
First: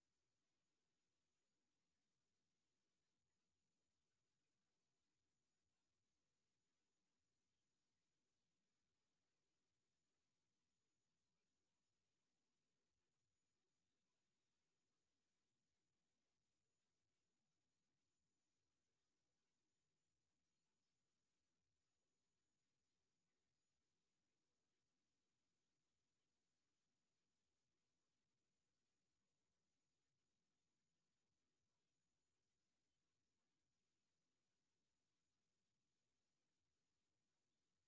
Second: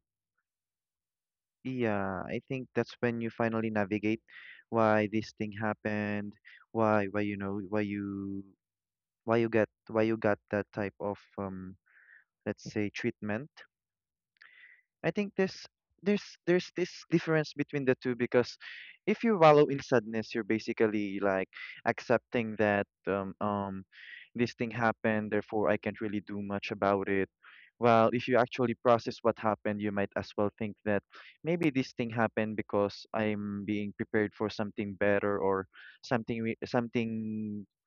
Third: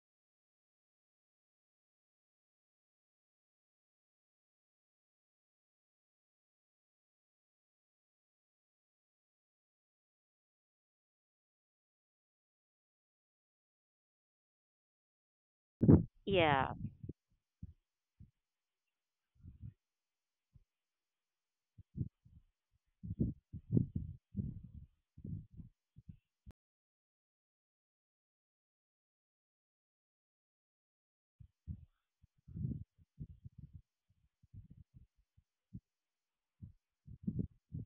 S3: yeah, I think that's when you finally navigate why this thing happened, why why you know why you why you get why you got that type of um let's say treatment. I think there's there's
S1: Yeah.
S3: there's this difference between the two, because if you wallow in sadness, you're basically like accepting that, um, um this thing happened, therefore I can't really do much about it. Well, if you actually process what happened, you might as well think that maybe this thing happened because I'm being prepared for something better, or something we- something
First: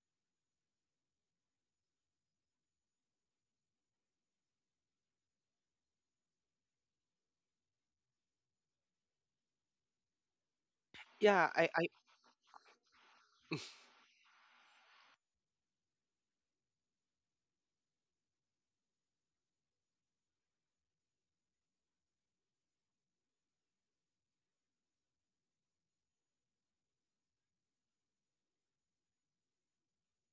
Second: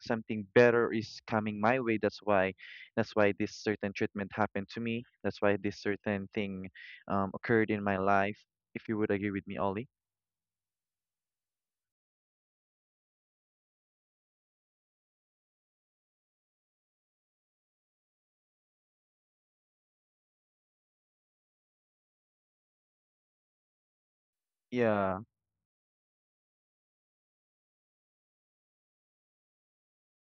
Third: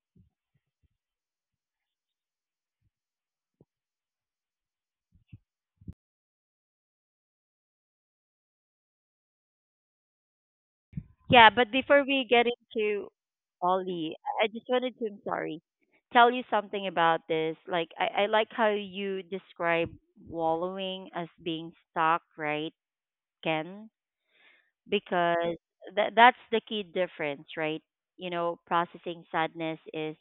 S3: something better is coming my way. That's why that's why this certain treatment happened to me. That's why this certain thing um, occurred in my life, if you would agree with me, Ollie.
S2: Yeah,
S1: Yeah,
S2: I,
S1: but
S2: I
S1: before we get into Ollie, I I just wanted to, I'm sorry, tell you something about this. Like, I, I like how you describe wallowing as being stuck, right, Ken?
S3: Yeah.
S1: Because that that's the key difference, right? You know, processing sadness is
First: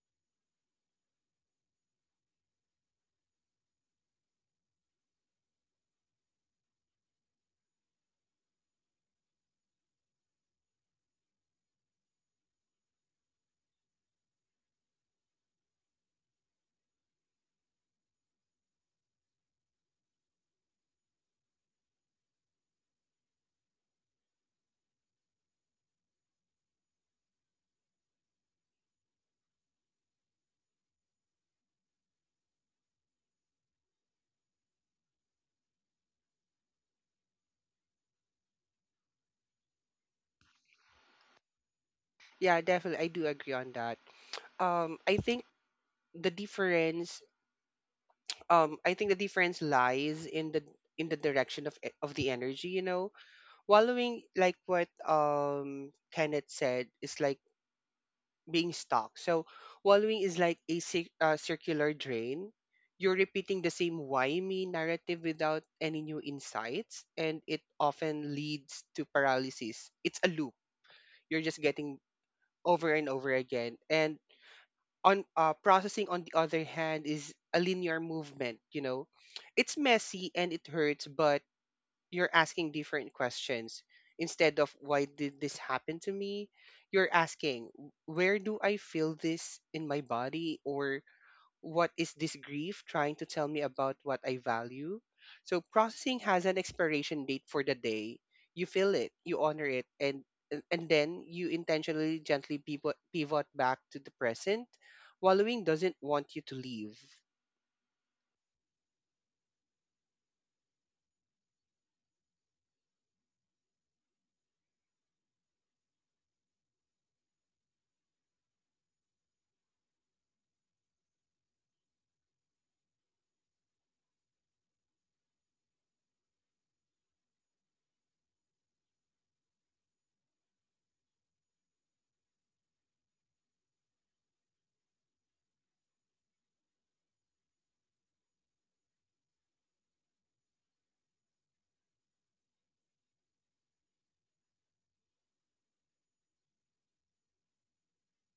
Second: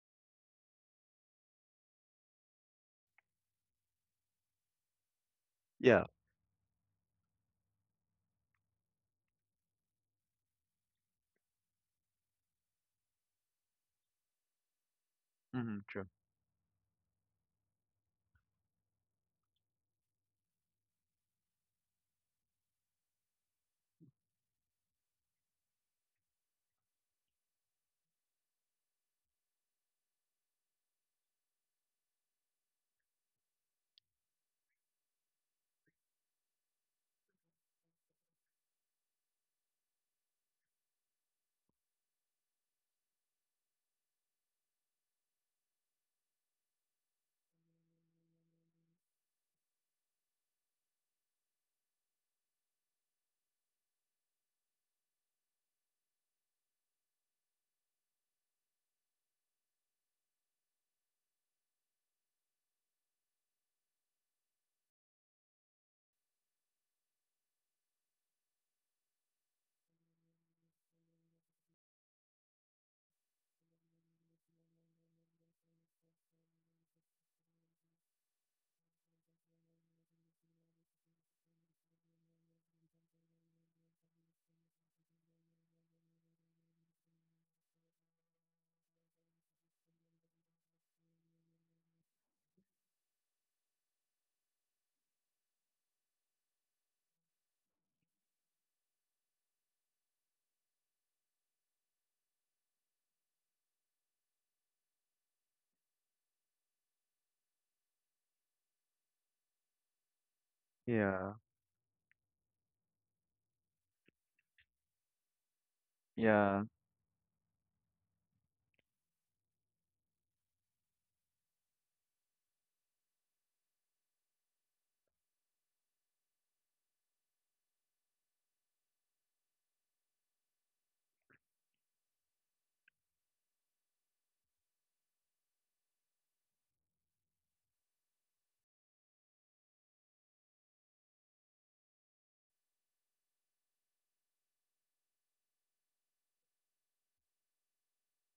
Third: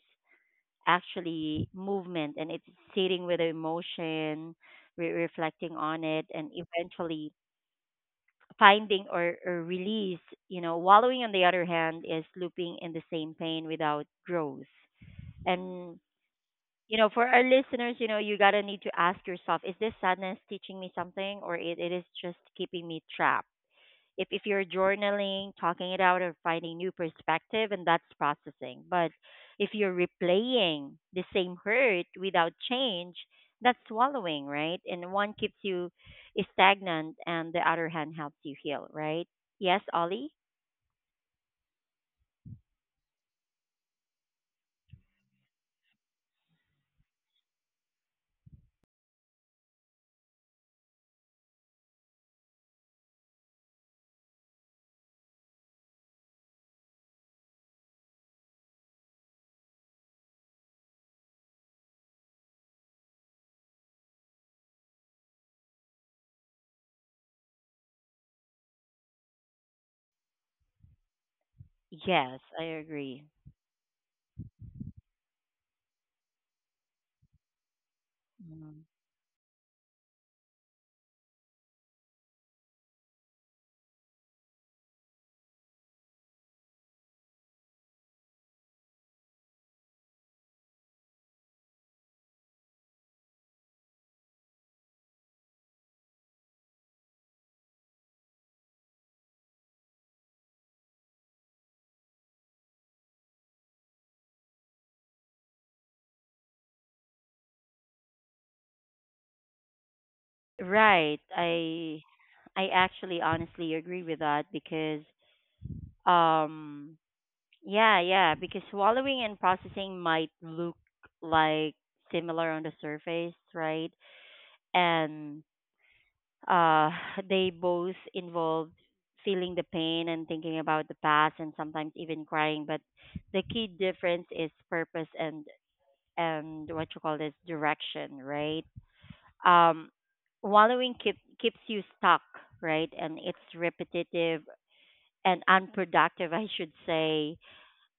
S1: actually movement, and it's sitting with the emotion, re- reflecting on
S3: Yeah.
S1: it, and eventually finding, or, or release. You know, wallowing, on the other hand, is looping in the same pain without growth.
S3: Mm-hmm,
S1: And
S3: true.
S1: you know, for our listeners, you know, you gotta need to ask yourself: is this sadness teaching me something, or it, it is just keeping me trapped? if if you're journaling, talking it out, or finding new perspective, and that's processing. But if you're replaying the same hurt without change, that's swallowing, right? And one keeps you stagnant, and the other hand helps you heal, right? Yes, Ollie.
S2: yeah, definitely I do agree on that. Um I think the difference um I think the difference lies in the in the direction of e- of the energy, you know. Wallowing, like what um Kenneth said, is like being stuck. So wallowing is like a cir- uh, circular drain. You're repeating the same why me narrative without any new insights, and it often leads to paralysis. It's a loop. You're just getting
S1: Yes, I
S2: over and over
S1: agree.
S2: again. And on uh, processing, on the other hand, is a linear movement. You
S1: Mm.
S2: know, it's messy and it hurts, but you're asking different questions instead of why did this happen to me. You're asking where do I feel this in my body or what is this grief trying to tell me about what I value. So processing has an expiration date. For the day you feel it, you honor it, and and and then you intentionally, gently pivot, pivot back to the present. Wallowing doesn't want you to leave.
S1: Right.
S3: Yeah.
S1: I I actually honestly agree with that because
S3: Yeah.
S1: um yeah, yeah, because swallowing and processing might look like similar on the surface, right? And uh, *laughs* *sighs* they both involve feeling the pain and thinking about the past and sometimes even crying. But the key difference is purpose and and what you call this direction, right? Um, wallowing keep, keeps you stuck, right? And it's repetitive and unproductive, I should say,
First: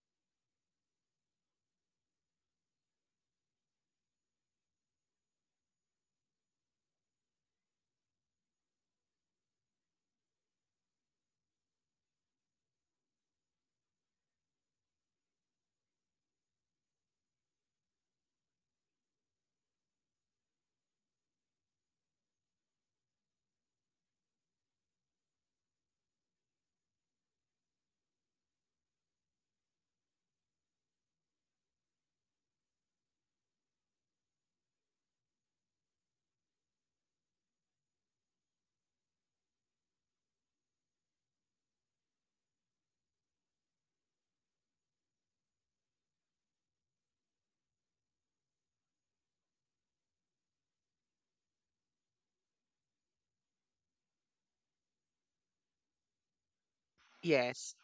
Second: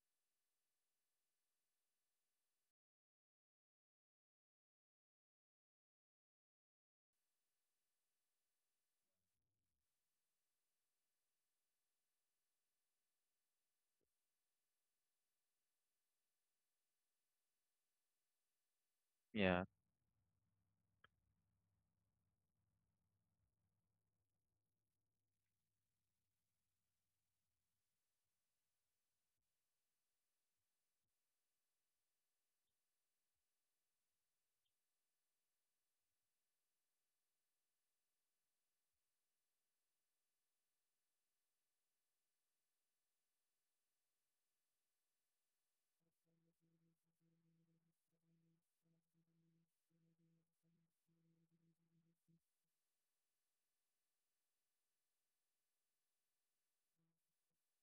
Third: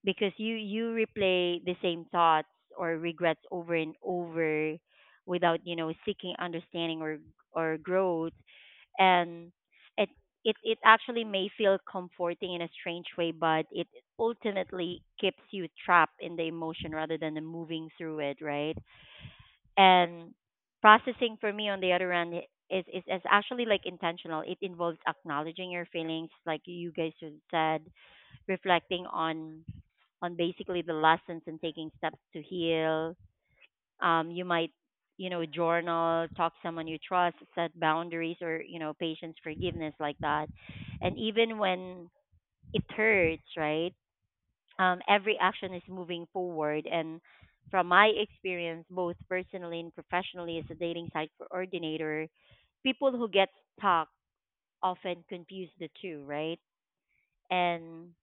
S1: because you you replay the same thoughts or regrets over and over without you know seeking understanding or or growth. And it it it actually may feel comforting in a strange way, but it ultimately keeps you trapped in the emotion rather than the moving through it, right?
S3: Yeah.
S1: And processing, for me, on the other end, i- is is, is actually like intentional. It involves acknowledging your feelings, like you guys have said, reflecting on on basically the lessons, and taking steps to heal. Um, you might, you know, journal, talk to someone you trust, set boundaries, or, you know, patience, forgiveness, like that. And even when it hurts, right? Um, every action is moving forward. And from my experience, both personally and professionally as a dating site coordinator, people who get stuck often confuse the two, right?
S2: Yes.
S1: And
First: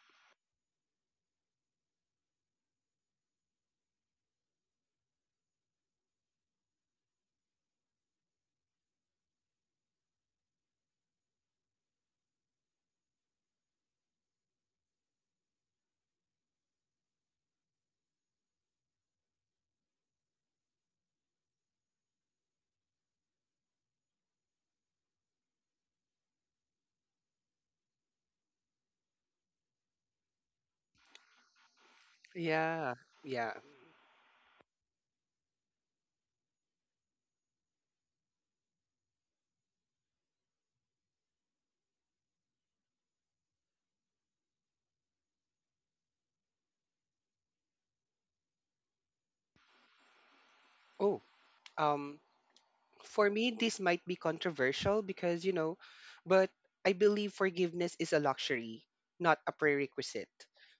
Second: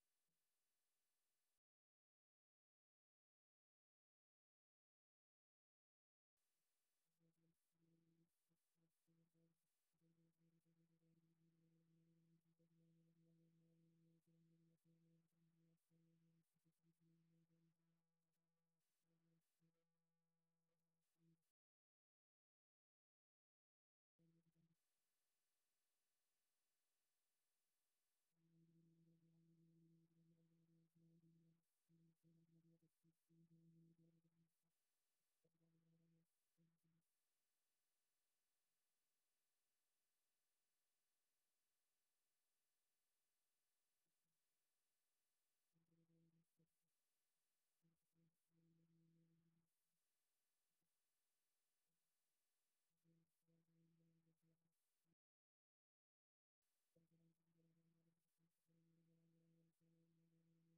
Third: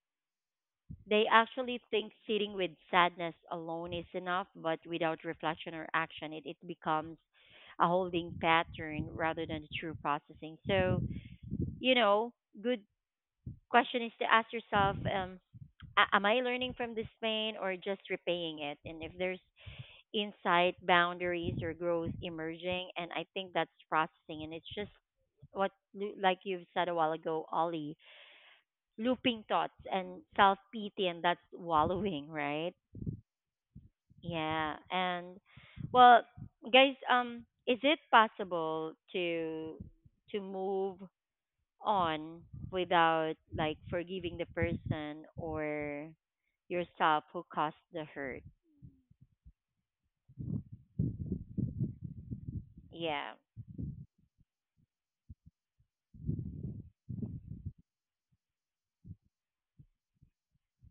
S1: they actually think sitting with sadness alone is enough, but without reflection or action, it, it becomes a holding pattern rather than true processing. So, you know, good question is to ask yourself, um, a- am I learning from this pain or just repaying it? And if there's insight, boundaries, or growth emerging, and I think that's processing. And it's just what Lu- like you've said a while ago, Ollie, looping thoughts and self pity, and that's wallowing, *laughs* right?
S2: Yeah. Yeah.
S1: Yeah, and well, guys, um, is it possible to to move on without, like, forgiving the person or yourself who caused the hurt?
S2: oh um
S1: Yeah.
S2: for me this might be controversial because you know but I believe forgiveness is a luxury not a prerequisite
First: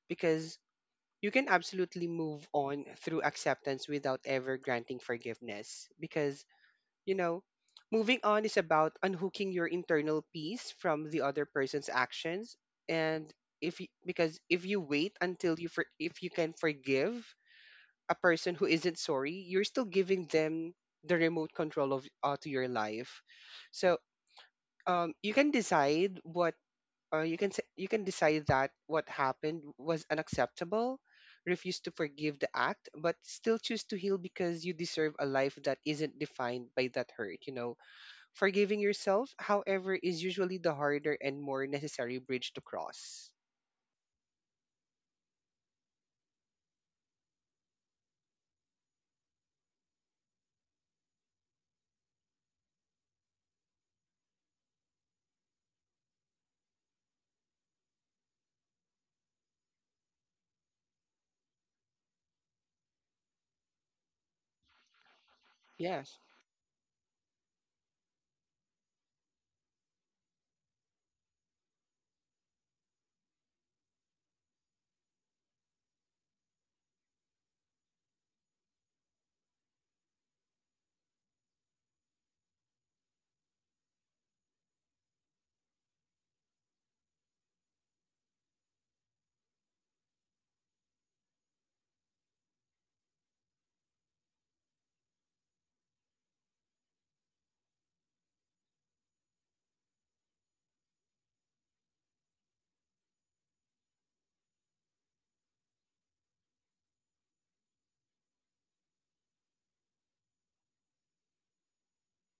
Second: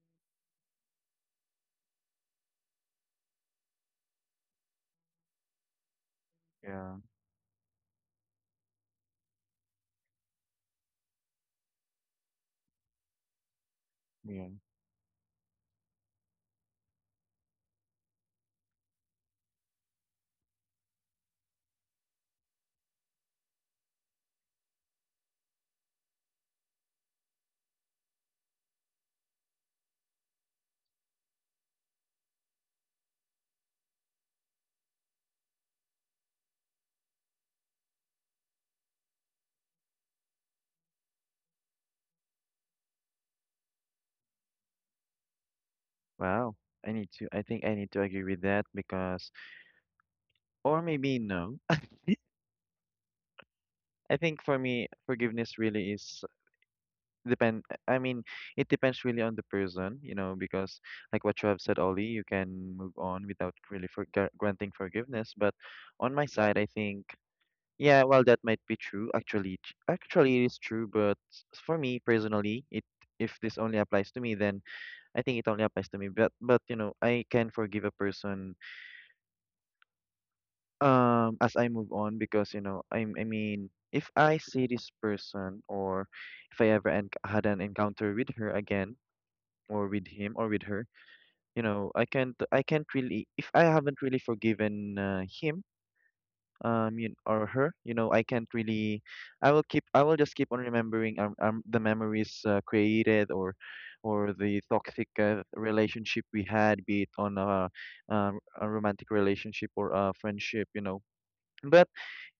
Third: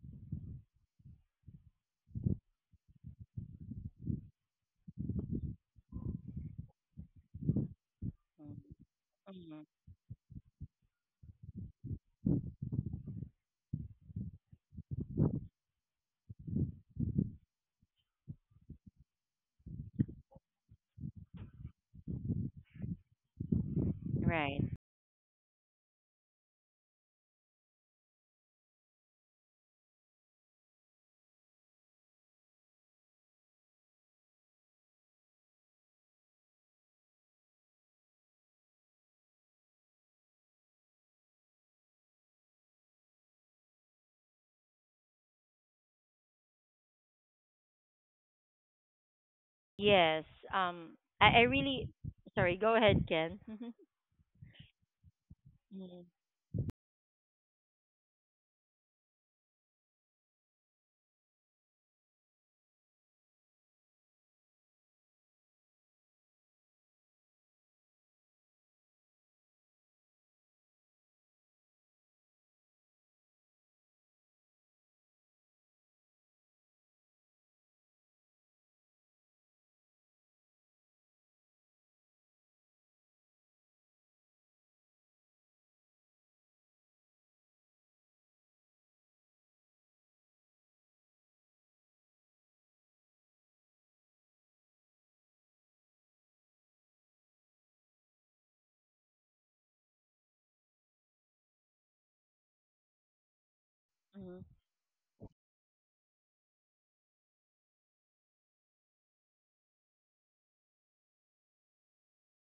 S2: because you can absolutely move on through acceptance without ever granting forgiveness because
S3: Yeah.
S2: you know moving on is about unhooking
S1: Mhm.
S2: your internal peace from the other person's actions and if you, because
S3: Yeah.
S2: if you wait until you for, if you can forgive a person who isn't sorry, you're still giving them the remote control of uh, to your life. So
S1: Right.
S2: um, you can decide what uh, you can say, you can decide that what happened was unacceptable, refuse to forgive the act, but still choose to heal because you deserve a life that isn't defined by that hurt. You know, forgiving yourself, however, is usually the harder and more necessary bridge to cross.
S3: Wow. I need to, I think I need to agree with that, because,
S1: Yes.
S3: or
S1: Um,
S3: maybe
S1: I, I
S3: no.
S1: really sorry. Go ahead, Ken. *laughs*
S3: I think for me, forgiveness really
S1: Mhm,
S3: is depend. I mean, it depends really on the person, you know, because like what you have said, Ollie, you can move on without really for granting forgiveness. But on
S2: Yes.
S3: my side, I think. Yeah, well, that might be true. Actually, t- actually, it is true. But s- for me personally, it, if this only applies to me, then I think it only applies to me. But but you know, I can forgive a person um as I move on, because you know, I I mean, if I see this person, or if I ever enc had an encounter with her again, or with him or with her, you know, I can't I can't really, if I haven't really forgiven uh, him, um you, or her, you know, I can't really, i will keep I will just keep on remembering, um, um the memories uh, created, or or
S1: mhm.
S3: the toxic uh, relationship we had, be it on a, um, a romantic relationship or a friendship, you know. But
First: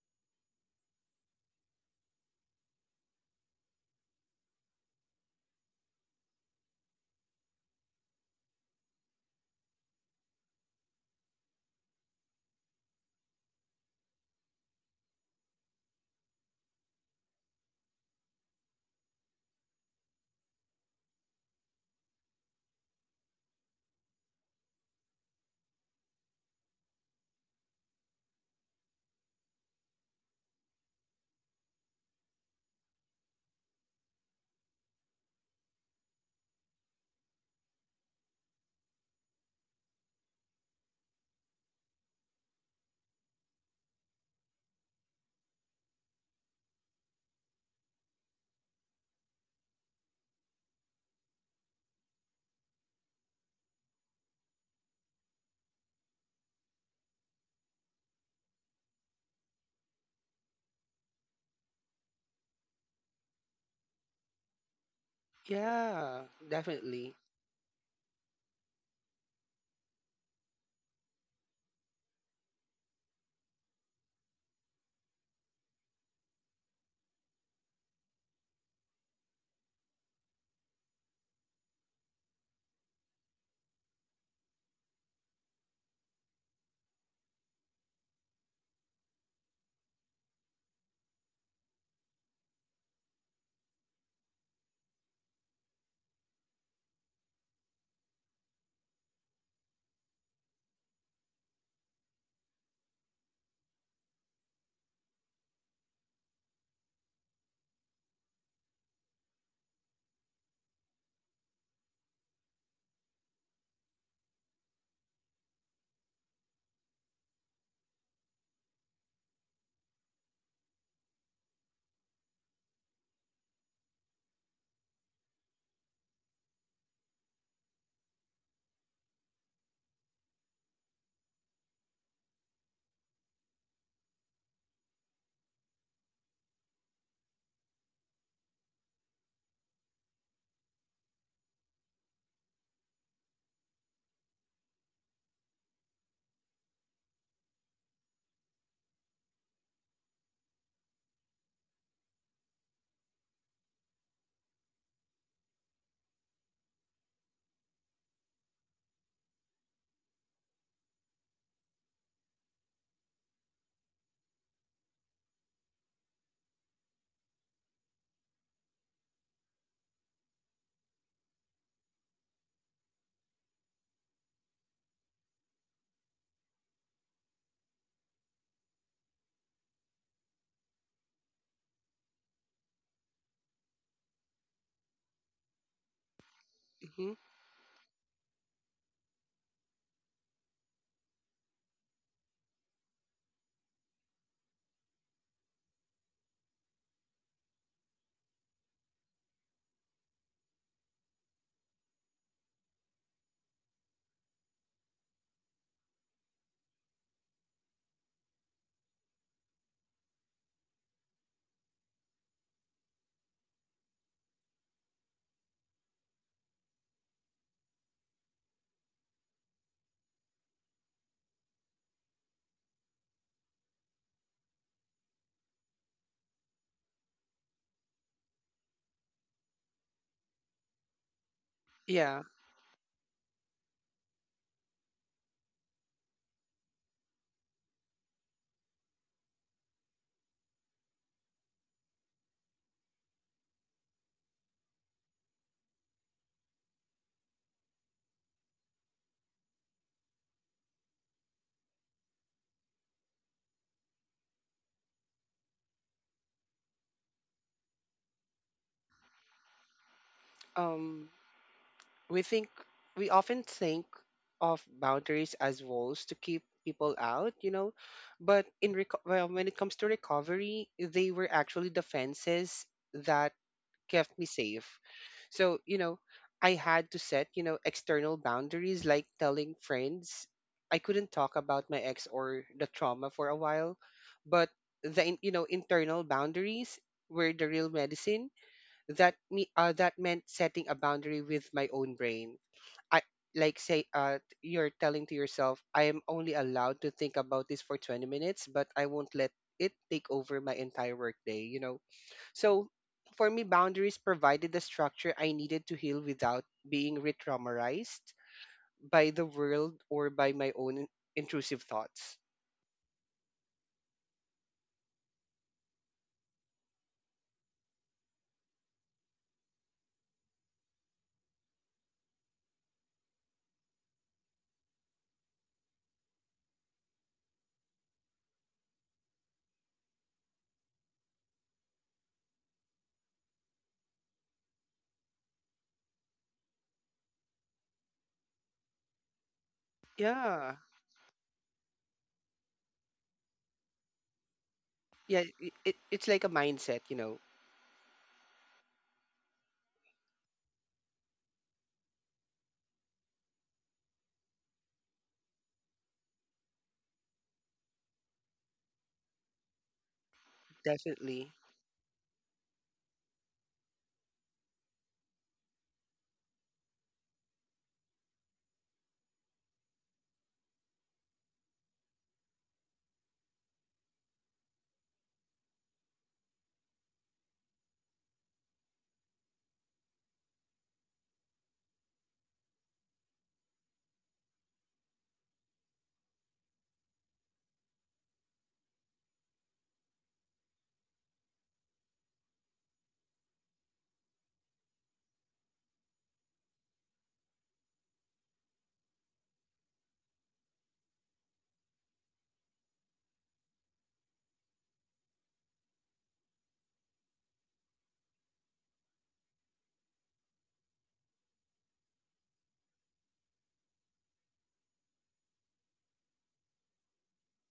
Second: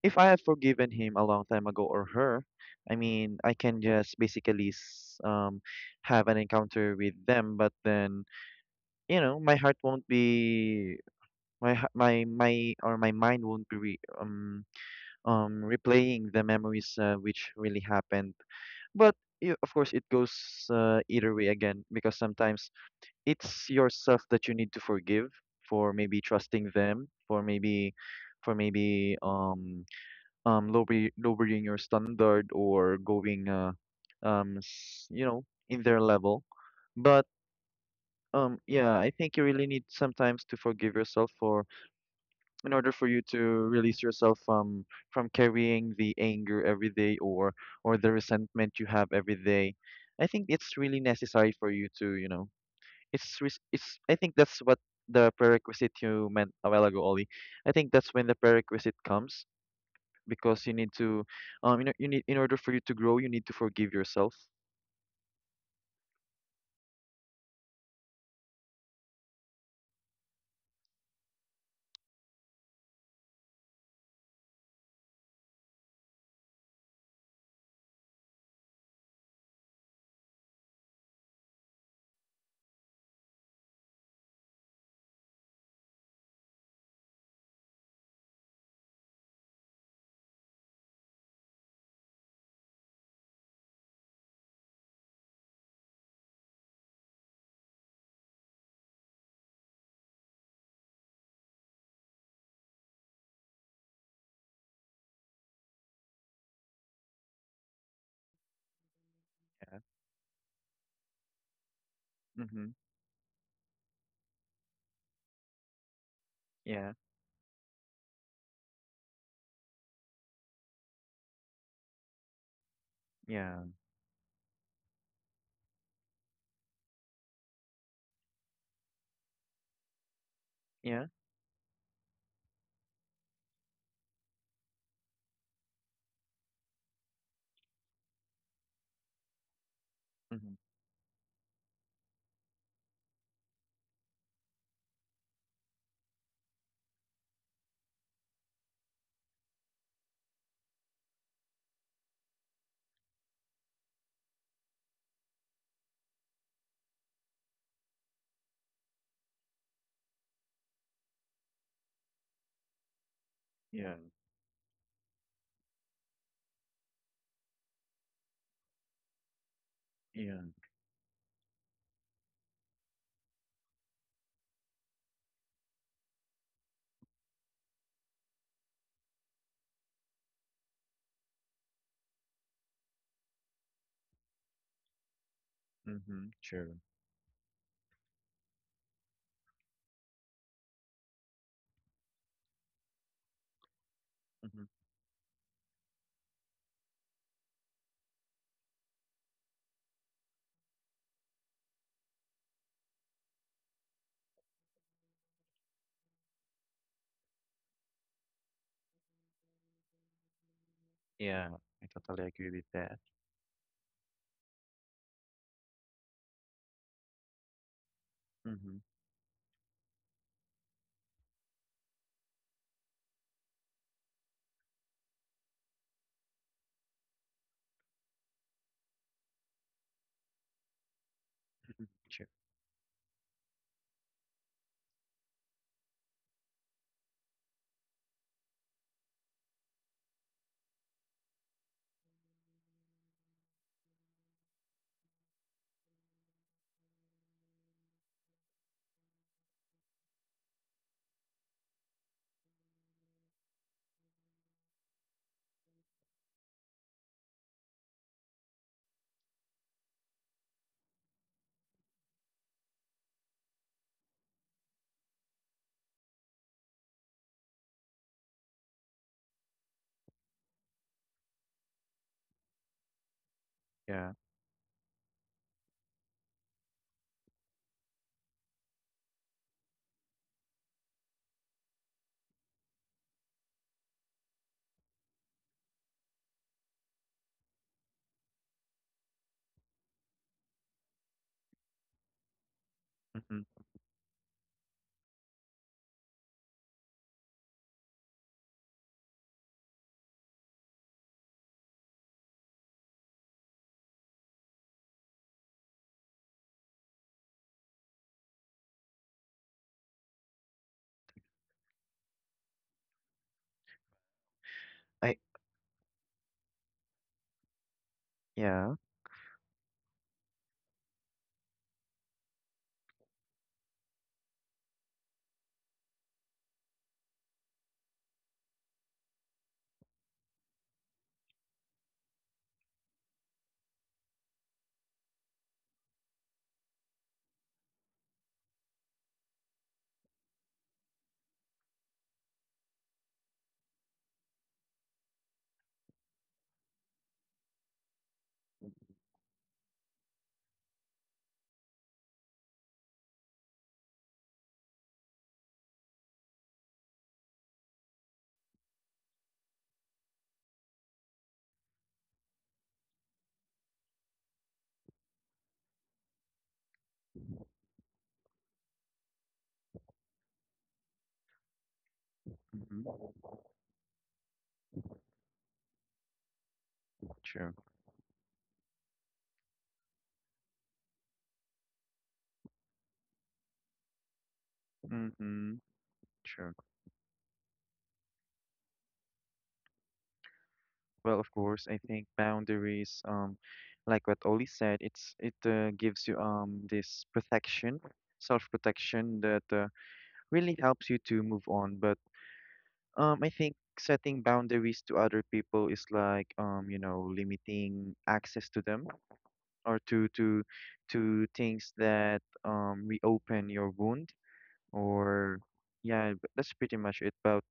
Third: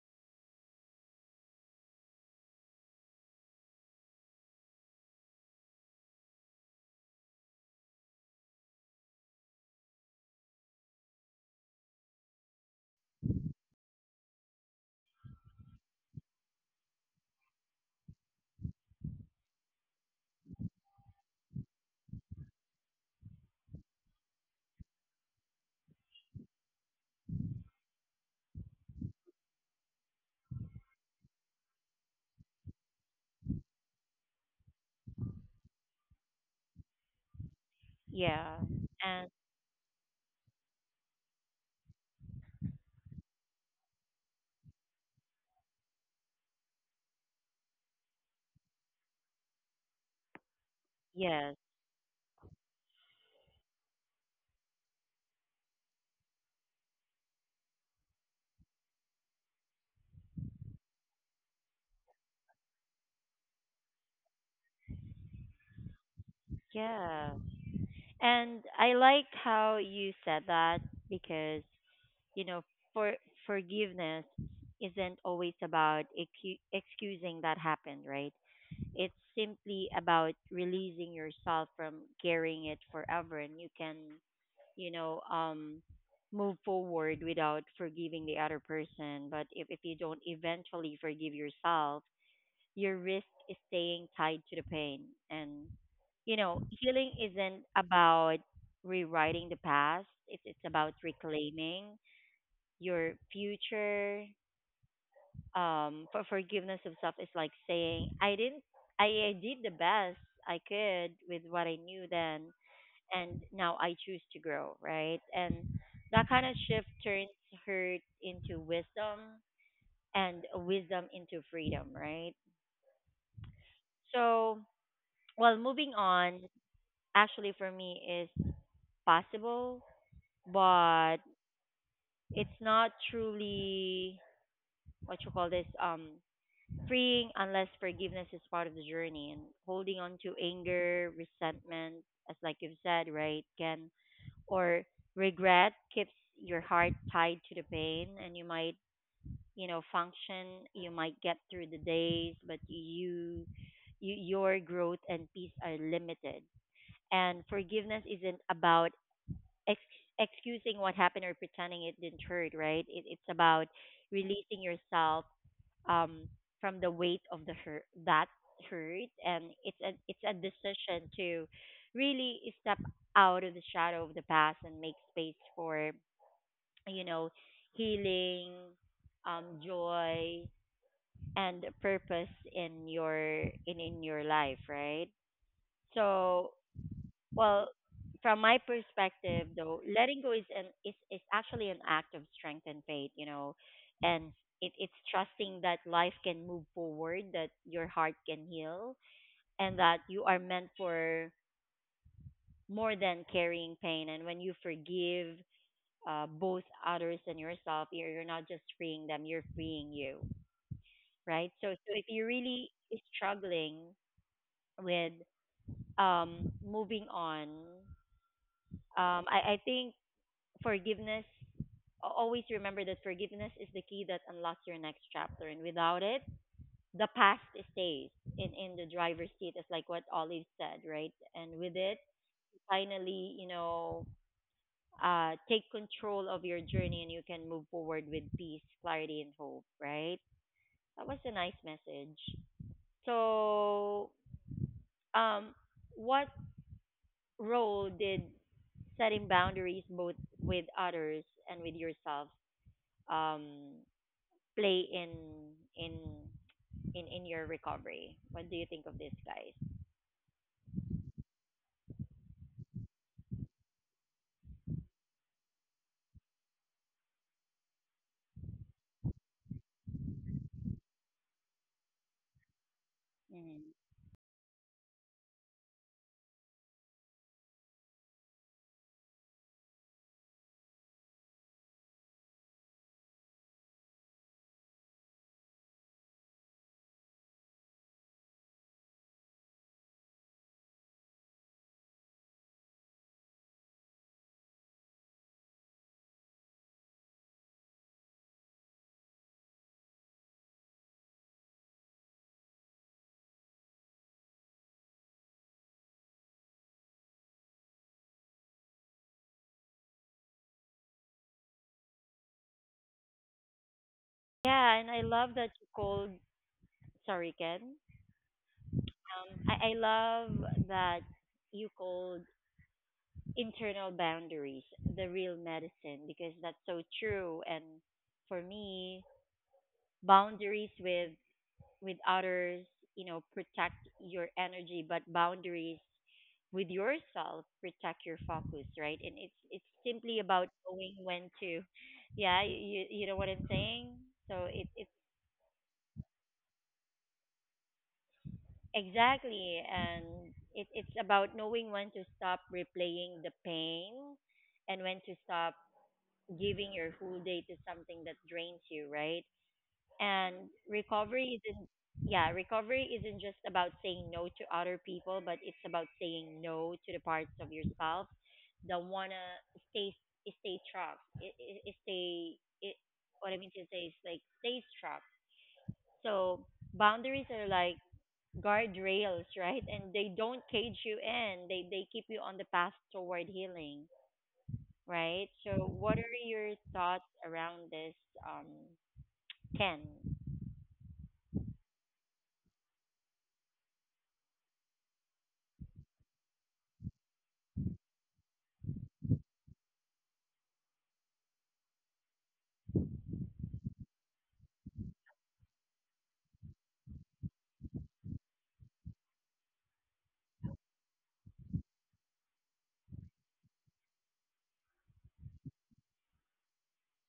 S3: if I have forgiven him a long time ago, or her, I mean I can just basically s- um have an encounter with them, but then you know my heart won't be, my h- my my or my mind won't be re, um um, replaying the memories uh, which really happened. But yeah, of course, it goes uh, either way again, because sometimes it's yourself that you need to forgive for maybe trusting them, for maybe, for maybe um um lower, lowering your standard, or going uh, um s- you know, in their level. But
S1: Yeah.
S3: um yeah, I
S1: And
S3: think you really need sometimes to forgive yourself for, in order for you to release yourself from from carrying the anger every day, or or the resentment you have every day. I think it's really necessary
S1: yes.
S3: for you to, you know, it's res- it's I think that's what the prerequisite you meant a while ago, Ollie. I think that's when the prerequisite comes, because you need to, um you know, you need, in order for you to grow, you need to forgive yourself.
S2: Yeah, definitely.
S1: Yeah. And I like how you said that, because you know, for forgiveness isn't always about excu- excusing that happened, right? It's simply about releasing yourself from carrying it forever. And you can, you know, um, move forward without forgiving the other person. But if if you don't eventually forgive yourself, your risk is staying tied to the pain. And you know, healing isn't about rewriting the past. It's it's about reclaiming your future. Um, for forgiveness of self is like saying I didn't, I, I did
S3: Yeah.
S1: the best I could with what I knew
S3: Mm-hmm.
S1: then, and now I choose to grow, right? And that kind of
S3: Yeah.
S1: shift turns hurt into wisdom, and wisdom into freedom, right?
S3: Yeah.
S1: So, well, moving on, actually, for me is possible,
S3: Yeah.
S1: but it's not truly what you call this um freeing, unless forgiveness is part of the journey. And holding on to
S3: Mm-hmm.
S1: anger, resentment, as like you've said, right, can, or regret, keeps your heart tied to the pain. And you might, you know, function, you might get through the days, but you, you your growth and peace are limited. And forgiveness isn't about ex- excusing what happened or pretending it didn't hurt, right? It, it's about
S3: Yeah.
S1: releasing yourself um from the weight of the hurt that hurt. And it's a it's a
S3: Yeah.
S1: decision to really step out of the shadow of the past and make space for you know healing, um joy, and purpose in your in in your life, right?
S3: Mm-hmm.
S1: So,
S3: True.
S2: Hmm
S1: well, from my perspective, though, letting go is an is, is actually an act of strength and faith, you know, and
S3: Mm-hmm.
S1: it, it's trusting that life can move forward, that your heart can heal, and that you are meant for more than carrying pain. And when you forgive uh, both others and yourself, you're, you're not just freeing them, you're freeing you,
S3: Yeah.
S1: right? So,
S3: I
S1: so if
S3: totally
S1: you're
S3: agree with
S1: really
S3: that.
S1: struggling with um, moving on,
S3: Mm-hmm.
S1: um, I, I think forgiveness Al- always remember that forgiveness is the key that unlocks your next chapter, and without it, the past stays in in the driver's seat. It's like what Olive said, right? And with
S3: Mhm.
S1: it,
S2: Yeah.
S3: True.
S1: finally, you know, uh, take control of your journey, and you can move forward with peace, clarity, and hope, right? That was a nice message. So, um, what role did setting boundaries, both with others and with yourself, um play in in in in your recovery? What do you think of this, guys?
S2: Um. We think we often think of boundaries as walls to keep people out, you know, but in reco- well, when it comes to recovery, they were actually defenses that
S1: Hmm.
S3: Yeah.
S2: kept me safe. So, you know, I had to set, you know, external boundaries like telling friends I couldn't talk about my ex or the trauma for a while, but the, in- you know, internal boundaries were the real medicine that me uh, that meant setting a boundary with my own brain I
S3: Mm-hmm.
S2: like say uh you're telling to yourself I am only allowed to think about this for twenty minutes but I won't let it take over my entire workday you know so for me boundaries provided the structure I needed to heal without being re-traumatized by the world or by my own intrusive thoughts
S1: Yeah, and I
S3: I
S1: love that you called. Sorry, Ken.
S3: yeah.
S1: Um, I, I love that you called internal boundaries the real medicine, because that's so true. And for me, boundaries with with others, you know, protect your energy, but boundaries with yourself protect your focus, right? And it's it's simply about
S2: yeah
S1: knowing when to, yeah, you you know what I'm saying. So it it's
S2: yeah it, it, it's like a mindset you know
S1: exactly, and it it's about knowing when to stop replaying the pain, and when to stop giving your whole day to something that drains you, right? And
S2: definitely
S1: recovery isn't, yeah, recovery isn't just about saying no to other people, but it's about saying no to the parts of yourself that wanna stay stay struck. It, it, it stay it,
S3: Mm-hmm.
S1: what I mean to say is, like, stay struck. So boundaries
S3: True.
S1: are like guardrails, *laughs* right? And they don't cage you in. They they keep you on the path toward healing, right?
S3: Mm-hmm.
S1: So what are
S3: True.
S1: your thoughts around this, um, Ken?
S3: Well, of course, I think boundaries, um, like what Oli said, it's it uh, gives you um this protection, self-protection that uh, really helps you to move on. But um, I think setting boundaries to other people is like, um, you know, limiting access to them, or to to to things that um reopen your wound, or yeah, b- that's pretty much it. But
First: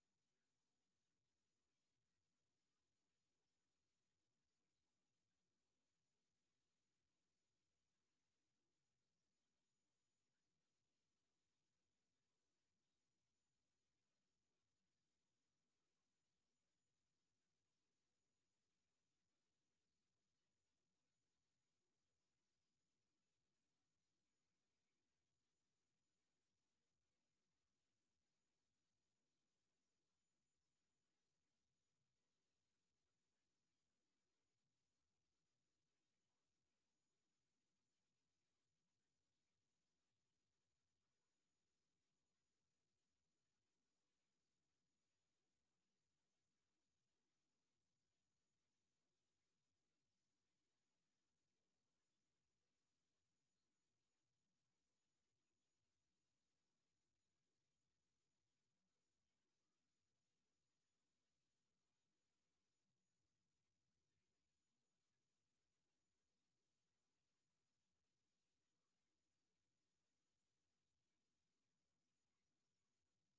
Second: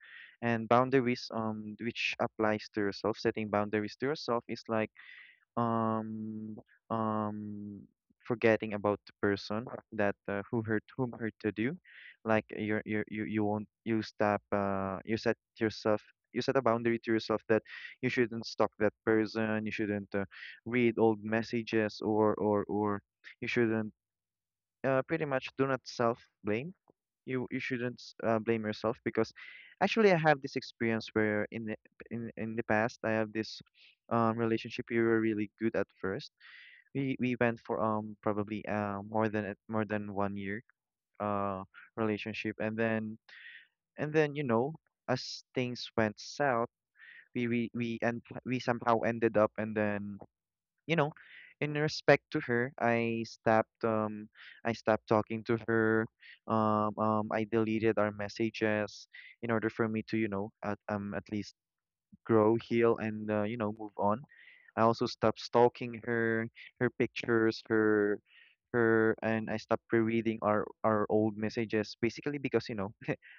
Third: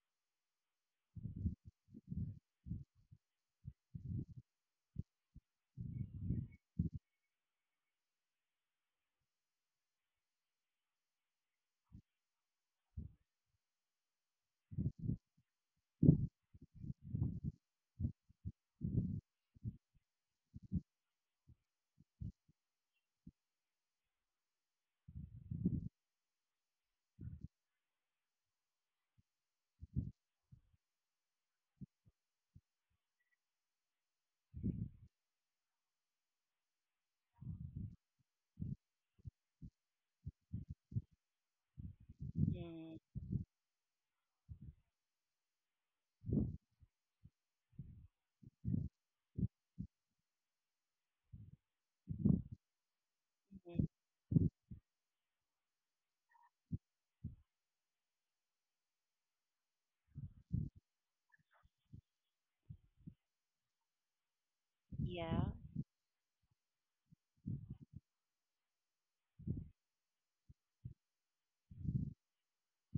S3: and boundaries, um, which applies to yourself. Setting boundaries to yourself is like um um forgetting about the person that uh, who hurt, whom hurt to do. Like, you're, you're you you won't you stop uh you set yourself. You set a boundary to yourself that you shouldn't stalk that person. You shouldn't, uh, read old messages, or or or you shouldn't, uh, pretty much do not self-blame. You you shouldn't, s- uh, blame yourself, because actually I have this experience where in the, in in the past. I have this um relationship. We were really good at first. We we went for um probably uh more than a- more than one year uh relationship, and then,
S1: Mm-hmm.
S3: and then, you know, as things went south, we we we and we somehow ended up. And then, you know, in respect to her, I stopped um I stopped talking to her. Um, um I deleted our messages in order for me to, you know, at, um at least grow, heal, and uh, you know, move on. I also stopped
S1: Yeah.
S3: stalking her, her pictures, her, her and I stopped rereading our our old messages, basically because, you know,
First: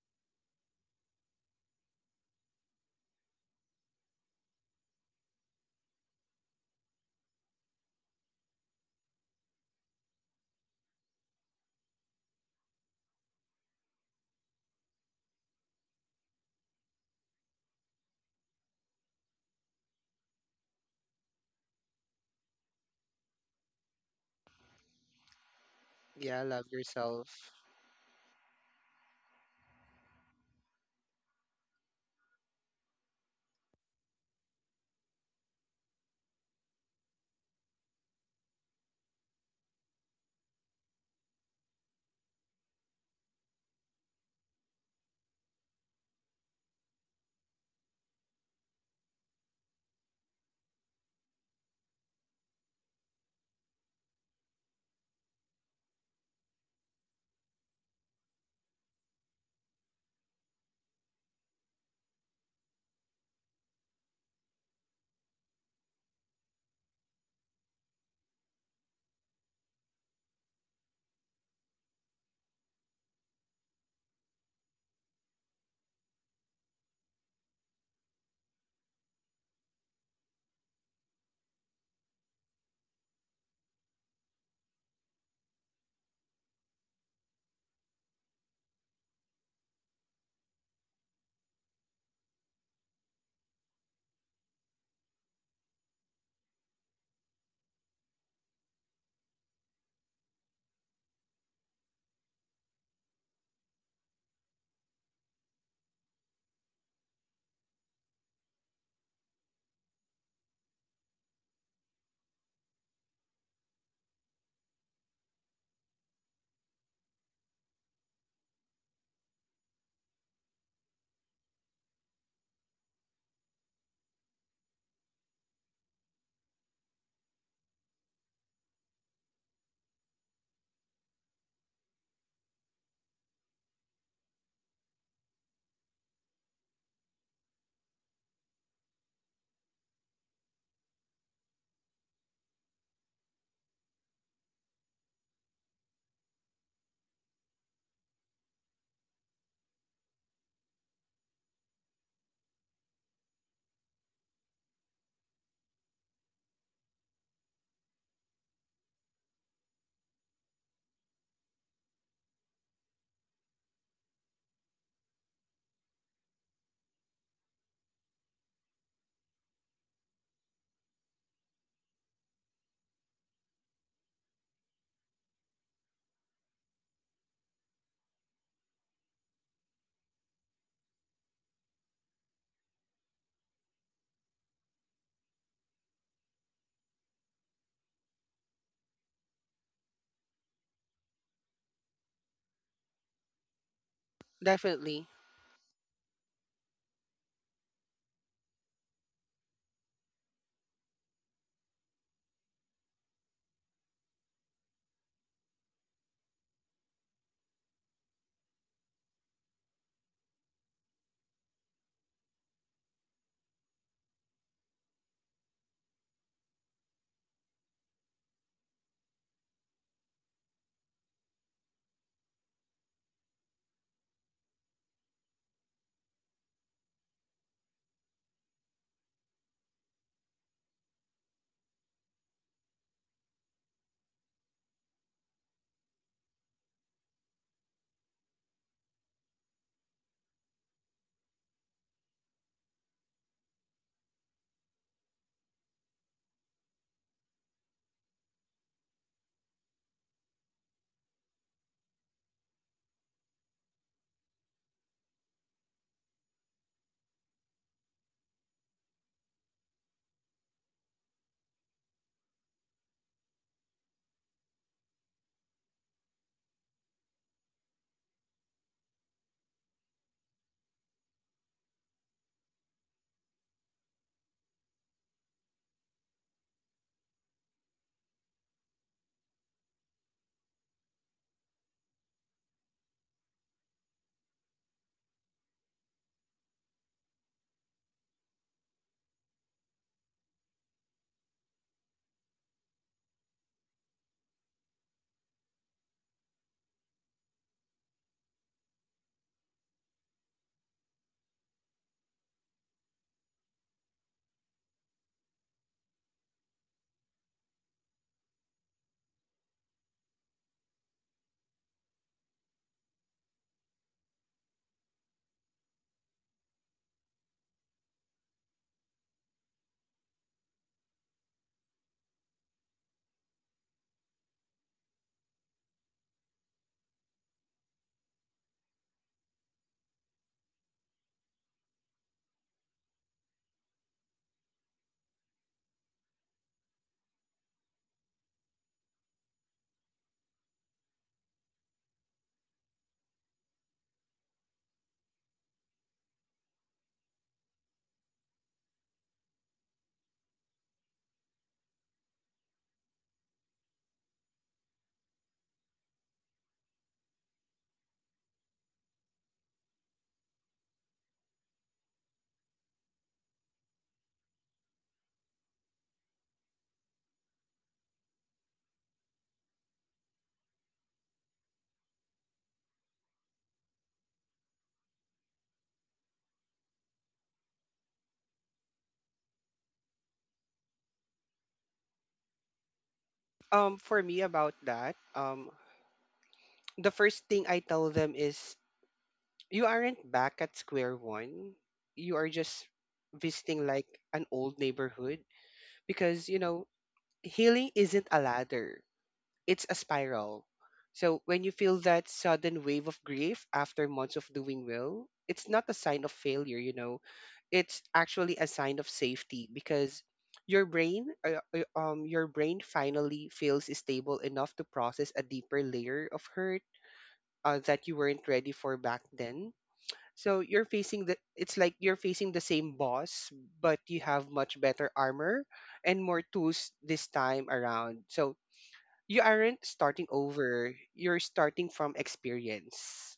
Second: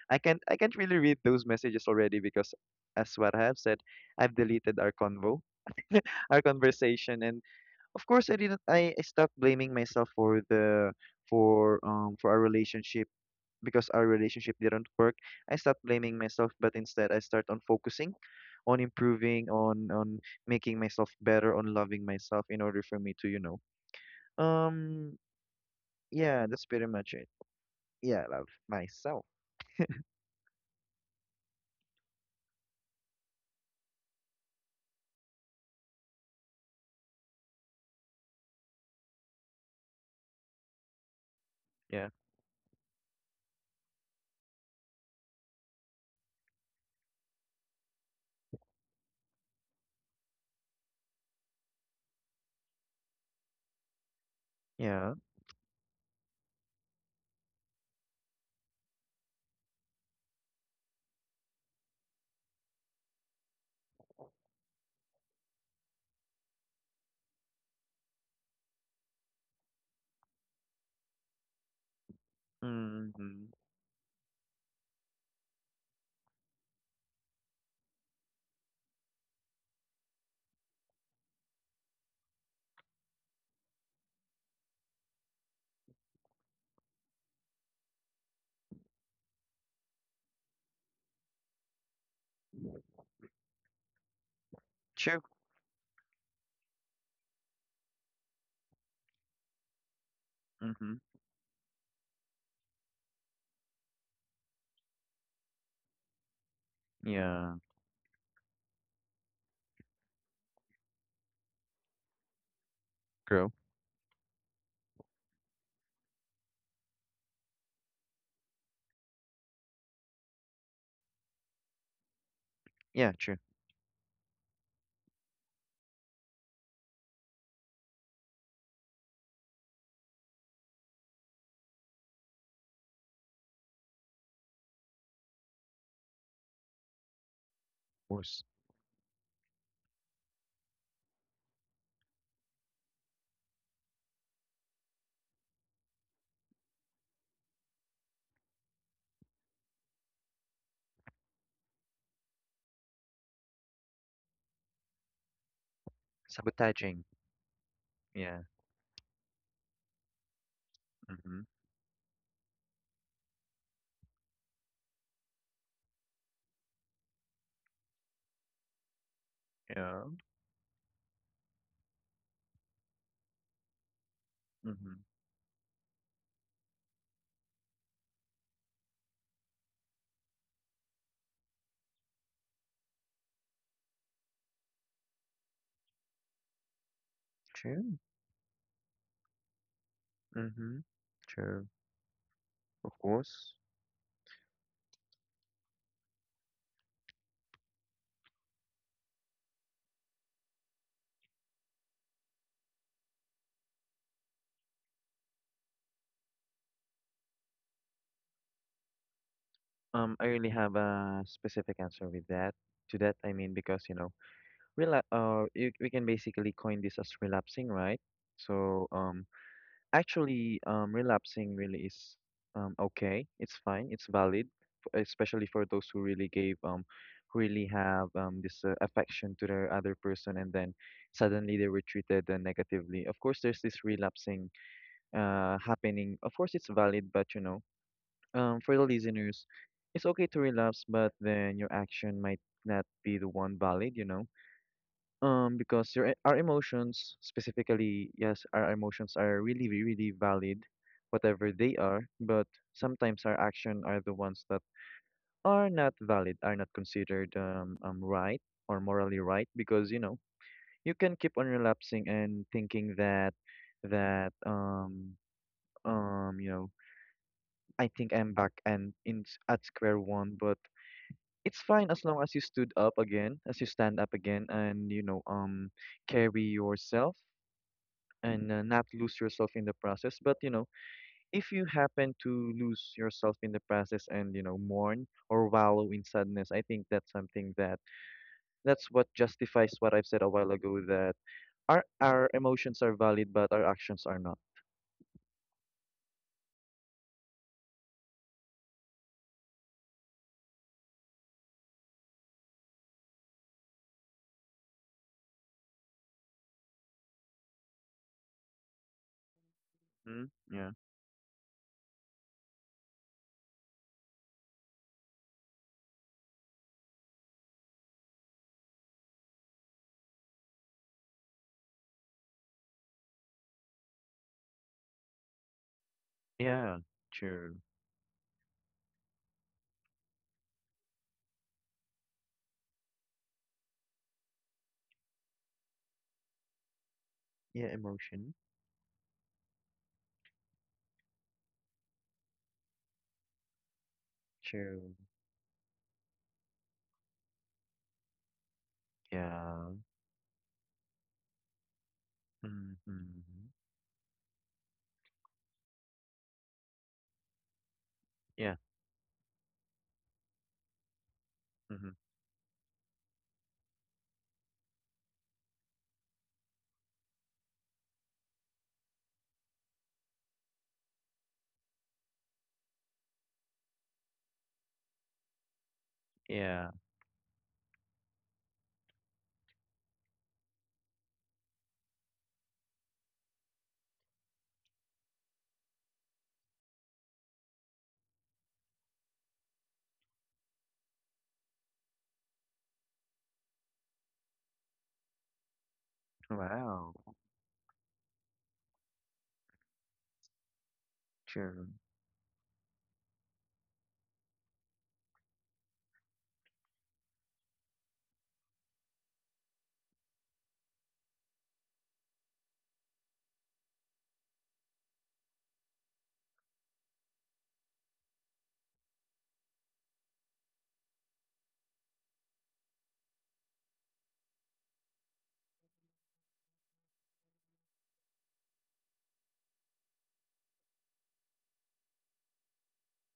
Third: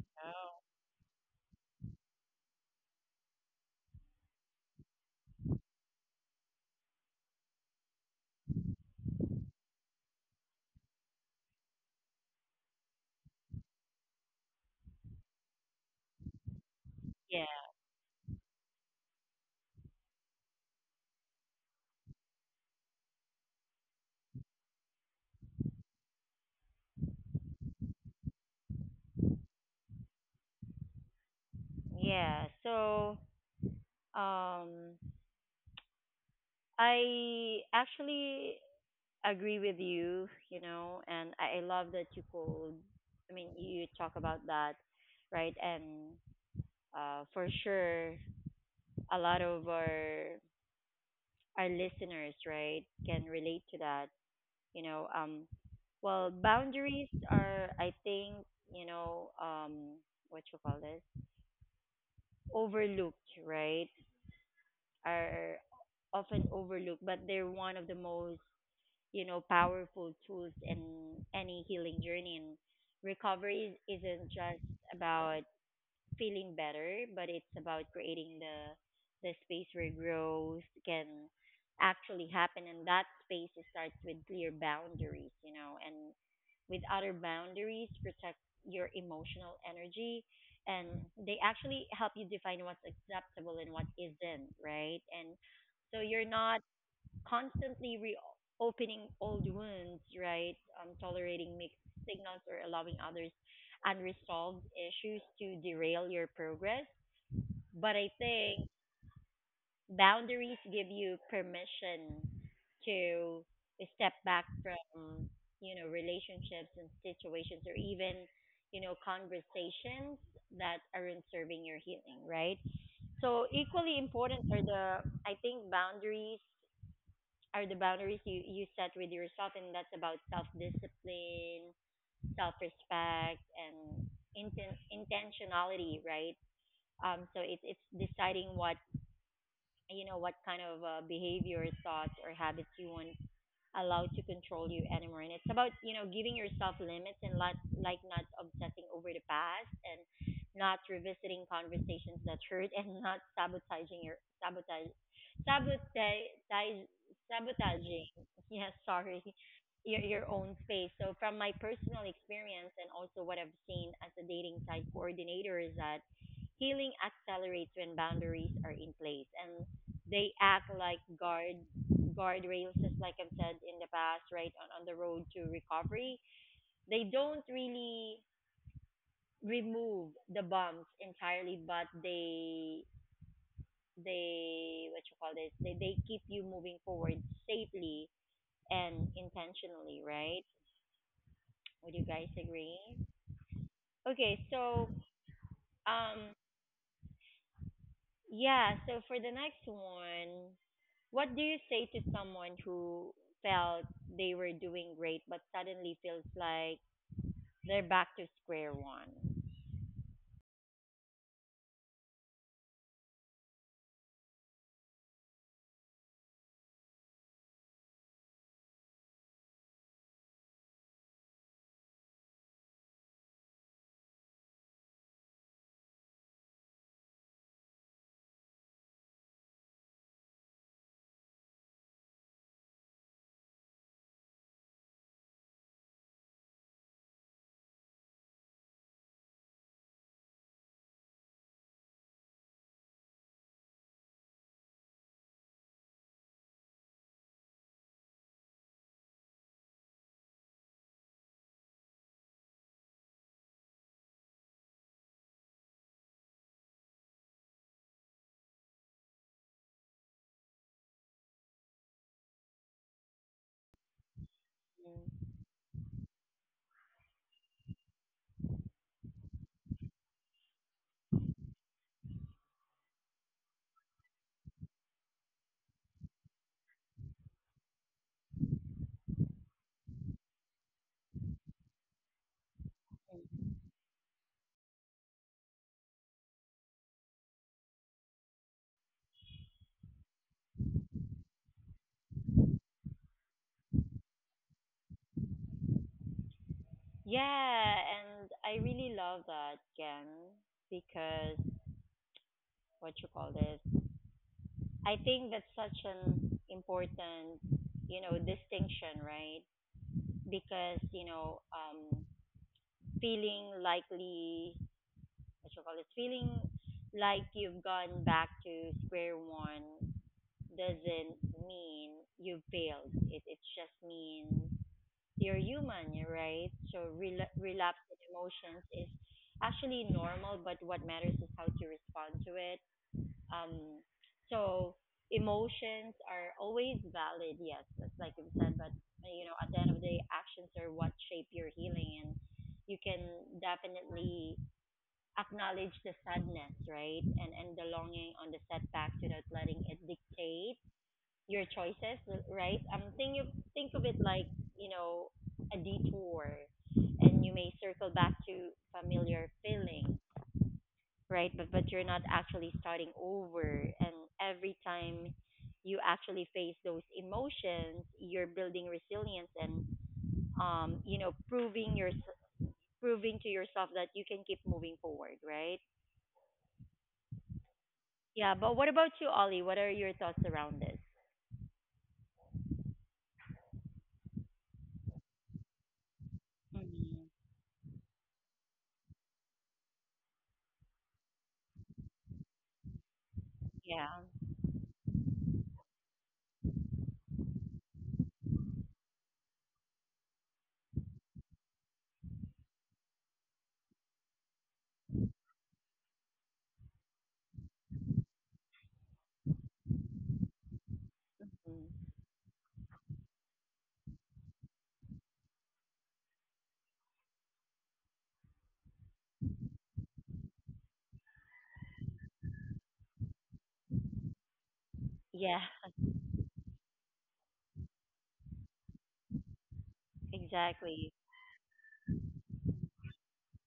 S3: I can't I
S1: Oh.
S3: can't really read those messages already, because as what I have said, I've deleted our convo, our conversation. And of course I didn't I, I stopped blaming myself for the, for um for our relationship, because our relationship didn't work. I stopped blaming myself, but instead I start
S1: Yeah.
S3: on focusing on improving on on making myself better, on loving myself, in order for me to, you know. Um
S2: yeah
S3: yeah, that's
S2: love
S3: pretty much it.
S2: yourself
S3: Yeah, love myself.
S1: Yeah. So, um, I actually agree with you, you know, and I I
S3: Yeah.
S1: love that you called, I mean, you talk about that, right? And uh, for sure, a lot of our our listeners, right, can relate to that,
S3: Yeah.
S1: you know. Um, well, boundaries are, I think, you know, um, what you call this, overlooked, right? Are often overlooked, but they're one of the most, you know, powerful tools in any healing journey. And
S3: Mm-hmm.
S1: recovery isn't just about feeling better, but it's about creating the the space where growth can actually happen. And that space starts with clear boundaries, you know, and with other boundaries protect your emotional energy, and they actually help you define what's acceptable and what isn't,
S3: True.
S1: right? And so you're not constantly reopening old wounds,
S3: Mm-hmm.
S1: right? Um, tolerating mixed signals or allowing others unresolved issues to derail your progress.
S3: Yeah.
S1: But I think boundaries give you permission
S3: Girl.
S1: to step back from, you know, relationships and situations, or even, you know, conversations that aren't serving your healing,
S3: Yeah,
S1: right?
S3: true. Of
S1: So equally important are the, I think, boundaries are the boundaries you, you set with yourself, and that's about self discipline, self respect, and inten- intentionality, right? Um, so it's
S3: course.
S1: it's deciding what you know what kind of uh, behavior, thoughts, or habits you want allowed to control you anymore. And it's about, you know, giving yourself limits and not, like not obsessing over the past and not revisiting conversations that hurt and *laughs* not sabotaging your sabotage
S3: Sabotaging.
S1: sabotage
S3: Yeah.
S1: sabotaging *laughs* yeah, sorry, your your own
S3: Mm-hmm.
S1: space. So from my personal experience and also what I've seen as a dating site coordinator is that healing accelerates when boundaries are in
S3: Yeah.
S1: place, and they act like guard guardrails, just like I've said in the
S3: Mm-hmm.
S1: past, right, on, on the road to recovery, they don't really remove the bumps entirely, but they they what you call this they, they keep you moving
S3: True.
S1: forward safely and
S3: Mm-hmm.
S1: intentionally, right?
S3: Sure.
S1: Would you
S3: Of
S1: guys
S3: course.
S1: agree?
S2: definitely
S1: Okay, so um yeah, so for the next one, what do you say to someone who felt they were doing great but suddenly feels like they're back to square one.
S3: Um, I really have a specific answer with that. To that, I mean, because you know, rela uh, you, we can basically coin this as relapsing, right? So, um, actually, um, relapsing really is um okay. It's fine. It's valid, f- especially for those who really gave, um, who really have um this uh, affection to their other person, and then suddenly they were treated, uh, negatively. Of course there's this relapsing uh happening. Of course it's valid, but you know. Um, for the listeners, it's okay to relapse, but then your action might not be the one valid, you know? Um, because your e- our emotions, specifically, yes, our emotions are really, re- really valid, whatever they are. But sometimes our action are the ones that are not valid, are not considered, um, um right, or morally right, because you know you can keep on relapsing and thinking that that um
S1: Mm.
S3: um you know I think I'm back, and in s- at square one. But it's fine as long as you stood up again, as you stand up again. And, you know, um, carry yourself and, uh, not lose yourself in the process. But, you know, if you happen to lose yourself in the process, and, you know, mourn or wallow in sadness, I think that's something that that's what justifies what I've said a while ago, that our our emotions are valid, but our actions are not.
S1: Yeah, and I really love that, Ken, because what you call this, I think that's such an important, you know, distinction, right?
S3: Hmm? Yeah.
S1: Because, you know, um, feeling likely, what you call this, feeling like you've gone back to square one doesn't mean you failed. It, it just means you're human,
S3: Yeah.
S1: right?
S3: True.
S1: So rela relapse in emotions is actually normal, but what matters is how to respond to it. Um, so emotions are always
S3: Yeah.
S1: valid,
S3: Emotion.
S1: yes, that's like you said, but you know, at the end of the day, actions are what shape your healing, and you can
S3: True.
S1: definitely acknowledge the sadness, right, and and the longing on the
S3: Yeah.
S1: setback without letting it dictate your choices, right?
S3: Mm-hmm.
S1: Um, think you think of it like, you know, a detour, and you may
S3: Yeah.
S1: circle back to familiar feeling,
S3: Mm-hmm.
S1: right? But but you're not actually starting over, and every time you actually face those emotions, you're building resilience and um, you know, proving your proving to yourself that you can keep moving forward, right?
S3: Yeah.
S1: Yeah, but what about you, Ollie? What are your thoughts around this?
S2: um for me about that, um
S1: Hmm.
S2: the first thing I tell them is you aren't back at square one. You are just
S1: Yeah.
S2: visiting like an old neighborhood because, you know,
S3: Wow,
S2: healing isn't a ladder, it's a spiral. So when you
S3: sure.
S2: feel that sudden wave of grief after months of doing well, it's not a sign of failure, you know. It's actually a sign of safety because your brain
S1: Mm.
S2: uh, uh, um your brain finally feels stable enough to process a deeper layer of hurt, uh, that you weren't ready for back then. So you're facing the it's like you're facing the same boss, but you have much better
S1: Yeah,
S2: armor and more tools this time around. So you aren't
S1: *laughs*
S2: starting
S1: exactly.
S2: over. You're starting from experience.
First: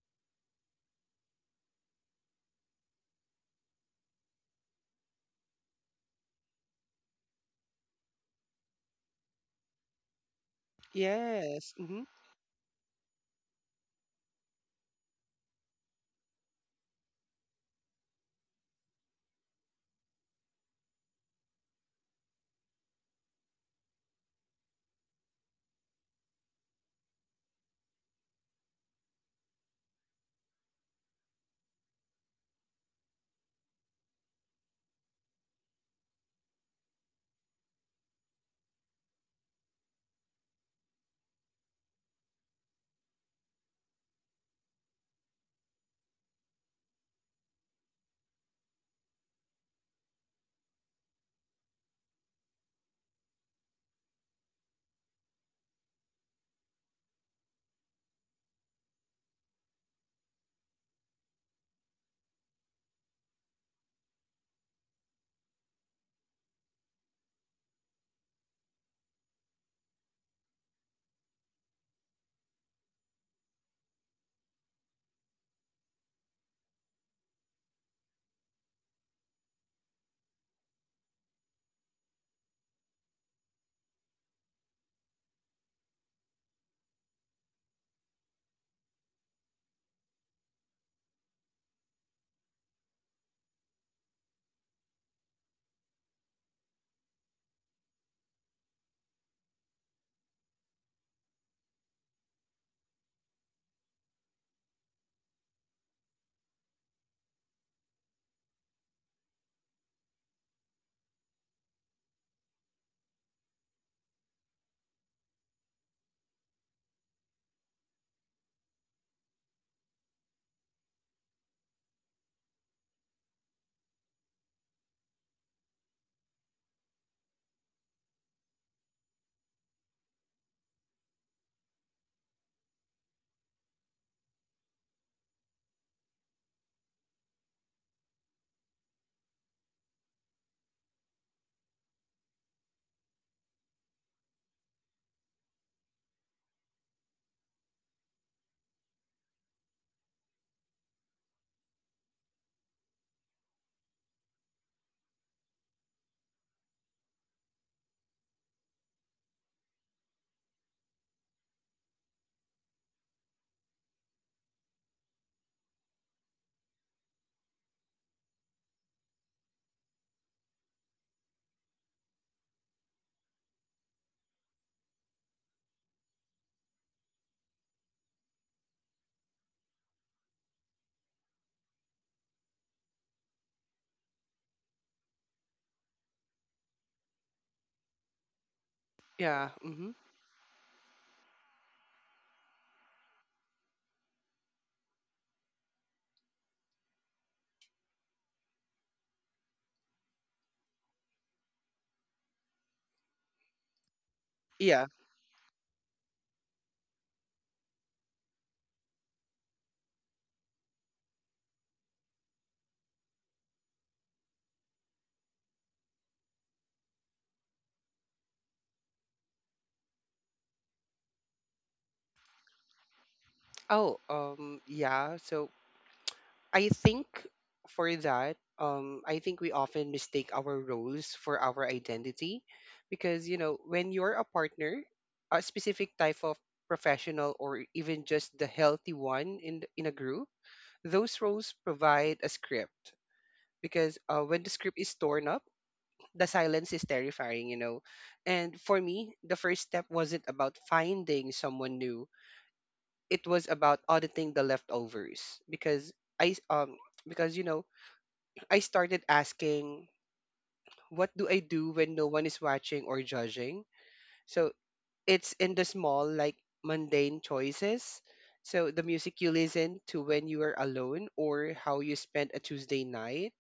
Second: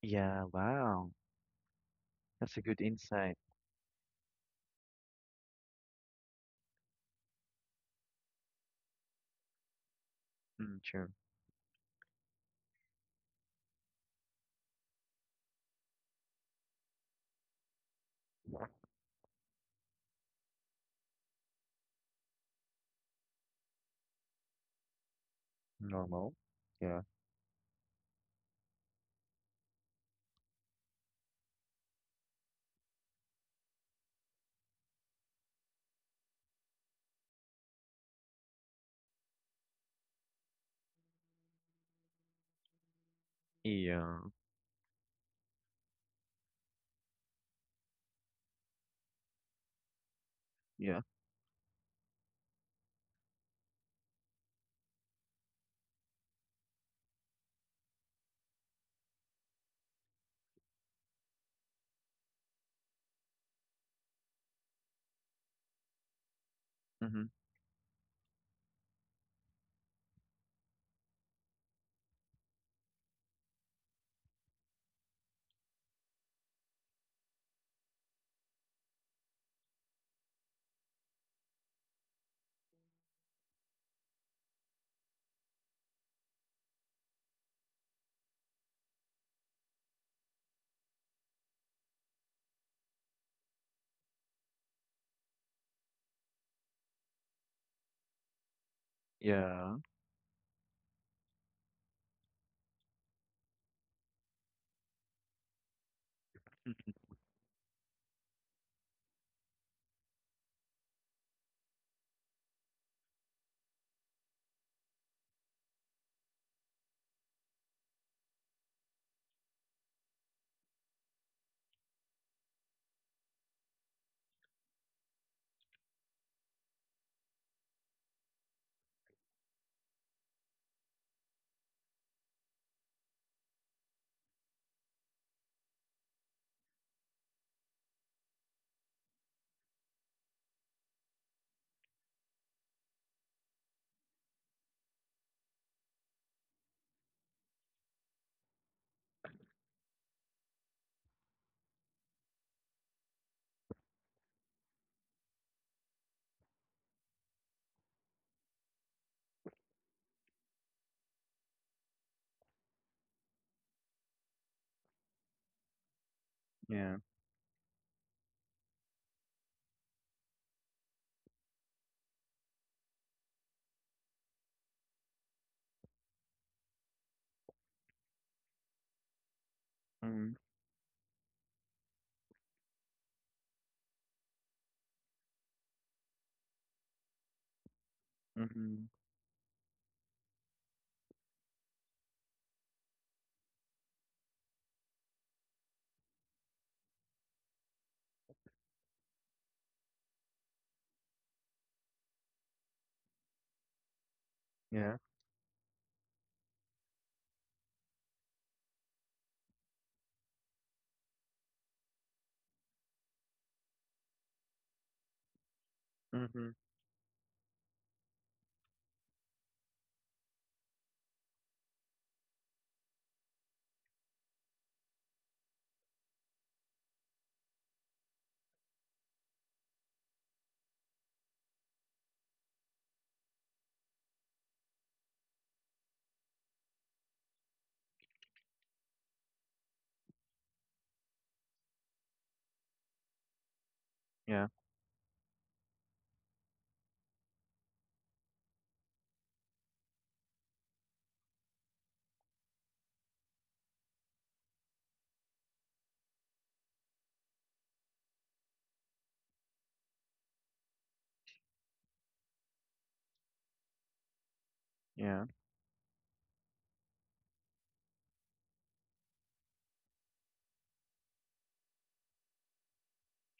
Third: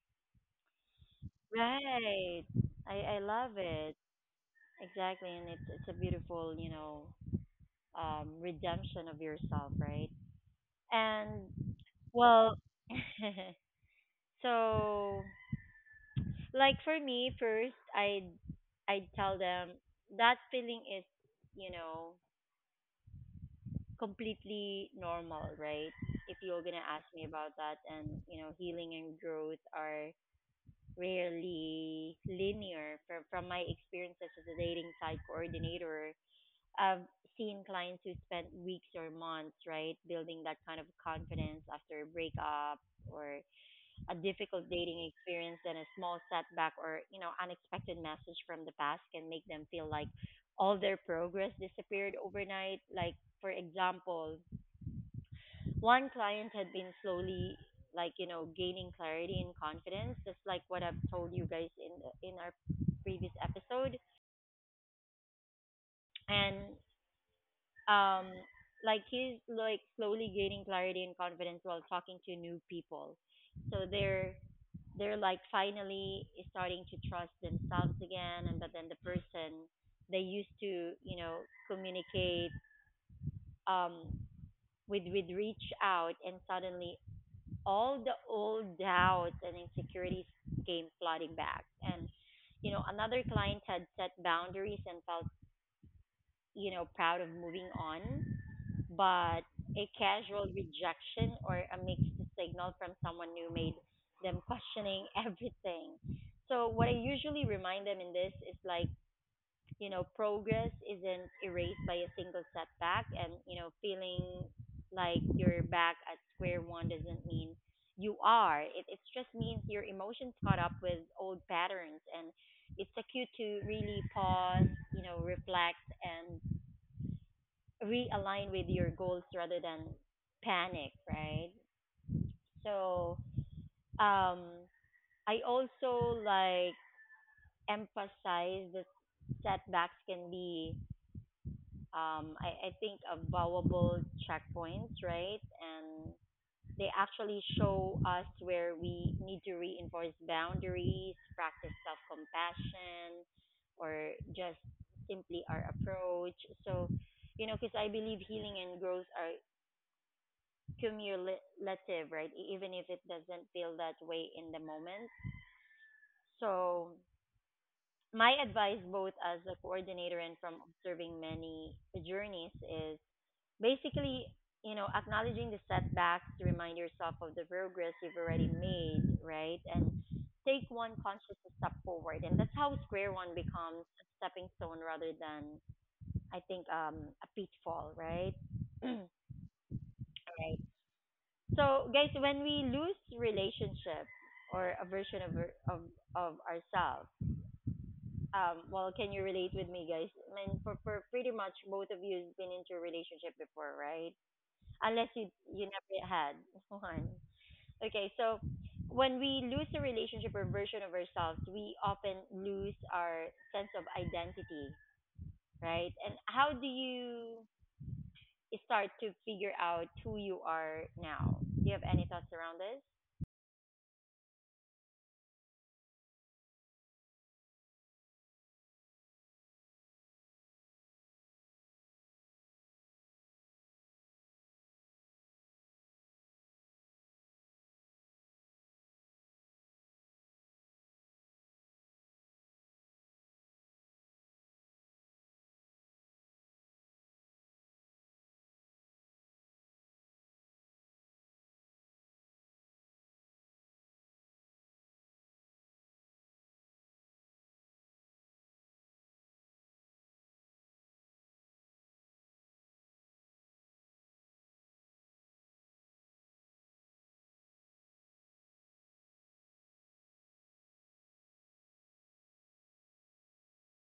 S3: Yeah, wow.
S1: Right.
S3: That's a good
S1: I I
S3: insight.
S1: love it. Exactly, and it's it's a beautiful, you know, um, redemption of yourself, right?
S3: Mm, sure.
S1: And
S2: Yes. Mm-hmm.
S1: well, *laughs* so like for me, first I I I'd tell them that feeling is, you know, completely normal, right?
S3: Normal.
S1: If you're gonna
S3: Yeah.
S1: ask me about that, and you know, healing and growth are rarely linear. From from my experience as a dating site coordinator, I've seen clients who spent weeks or months, right, building that kind of confidence after a breakup or a
S3: Yeah,
S1: difficult dating experience, and a small setback or, you know, unexpected message from the past can make them feel like all their
S3: yeah.
S1: progress disappeared overnight. Like, for example, one client had been slowly, like, you know, gaining clarity and confidence, just like what I've told you guys in the, in our previous episode, and
S3: Mm-hmm.
S1: um like he's like slowly gaining clarity and confidence while talking to new people, so they're they're like finally starting to trust themselves again, and but then the person they used to, you know, communicate um with with reach out, and suddenly all the old doubts and insecurities came flooding back. And you know, another client had set boundaries and felt, you know, proud of moving on, but a
S3: Yeah.
S1: casual rejection or a mixed signal from someone who made them questioning *laughs* everything. So what I
S3: Mm,
S1: usually remind them in this is, like, you know, progress isn't erased by a single setback, and, you know, feeling like you're back at square one doesn't mean you are. It it just means your emotions caught up with old patterns, and it's a cue to really pause, you know, reflect, and realign with your goals rather than panic, right? So, um, I also like emphasize that setbacks can be, um, I, I think, a checkpoints, right? And they actually show us where we need to reinforce boundaries, practice self compassion, or just simply our approach. So, you know, because I believe healing and growth are cumulative, right? E- Even if it doesn't feel that way in the moment. So,
S3: yeah.
S1: my advice, both as a coordinator and from observing many journeys, is basically, you know, acknowledging the setbacks, remind yourself of the progress you've already made, right? And take
S3: Mm,
S1: one conscious step forward. And that's how square one becomes a stepping stone rather than, I think, um, a pitfall, right? *clears throat*
S3: mm-hmm.
S2: Yeah. Mm-hmm.
S1: Right. So, guys, when we lose relationship or a version of our- of of ourselves, um, well, can you relate with me, guys? I mean, for for pretty much both of you has been into a relationship before, right? Unless you
S2: Yeah.
S3: Yeah.
S1: you never had *laughs* one. Okay, so when we lose a relationship or version of ourselves, we often lose our sense of identity, right? And how do
S3: Mm-hmm.
S1: you start to figure out who you are now? Do you have any thoughts around this?
S2: Oh, um, yeah. So I think for that, um, I think we often mistake our roles for our identity because, you know, when you're a partner, a specific type of professional or even just the healthy one in, th- in a group, those roles provide a script because, uh, when
S3: Yeah.
S2: the script is torn up, the silence is terrifying, you know. And for me, the first step wasn't about finding someone new. It was about auditing the leftovers because I s- um because you know I started asking, what do I do when no one is watching or judging? So
S3: Yeah.
S2: it's in the small, like mundane choices. So the music you listen to when you are alone or how you spend a Tuesday night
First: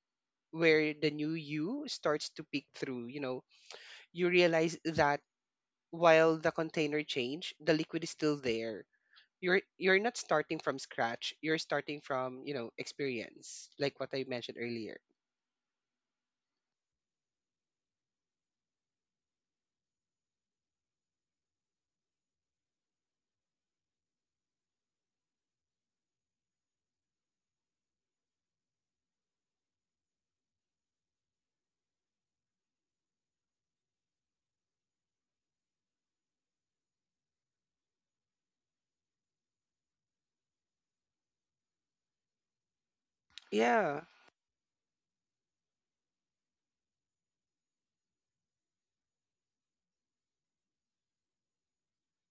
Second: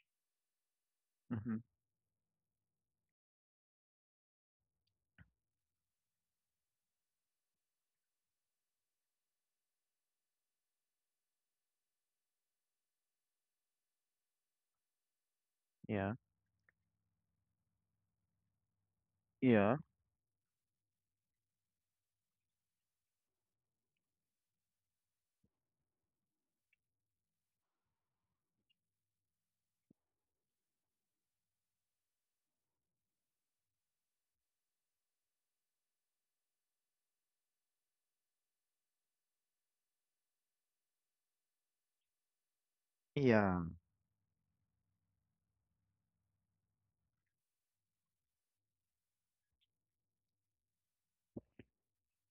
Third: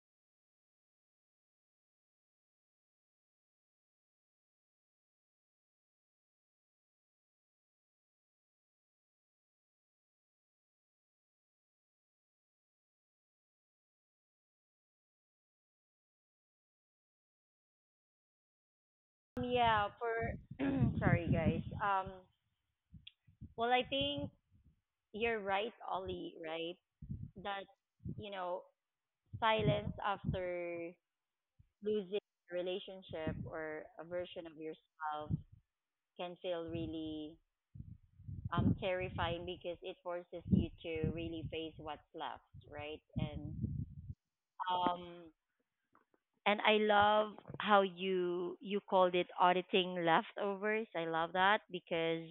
S2: where the new
S3: Mm-hmm.
S2: you starts to peek through, you know, you realize that while the container changed, the liquid is still there. You're you're not starting from scratch. You're starting from, you know, experience, like what I mentioned earlier.
S3: Yeah. Yeah.
S1: Yeah, for *clears throat* sorry guys. Um well, I think you're right, Ollie, right? That you know, silence after losing a relationship or a version of yourself can feel really um terrifying because it forces you to really face what's left, right? And
S3: Yeah.
S2: Yeah.
S1: um and I love how you you called it auditing leftovers. I love that because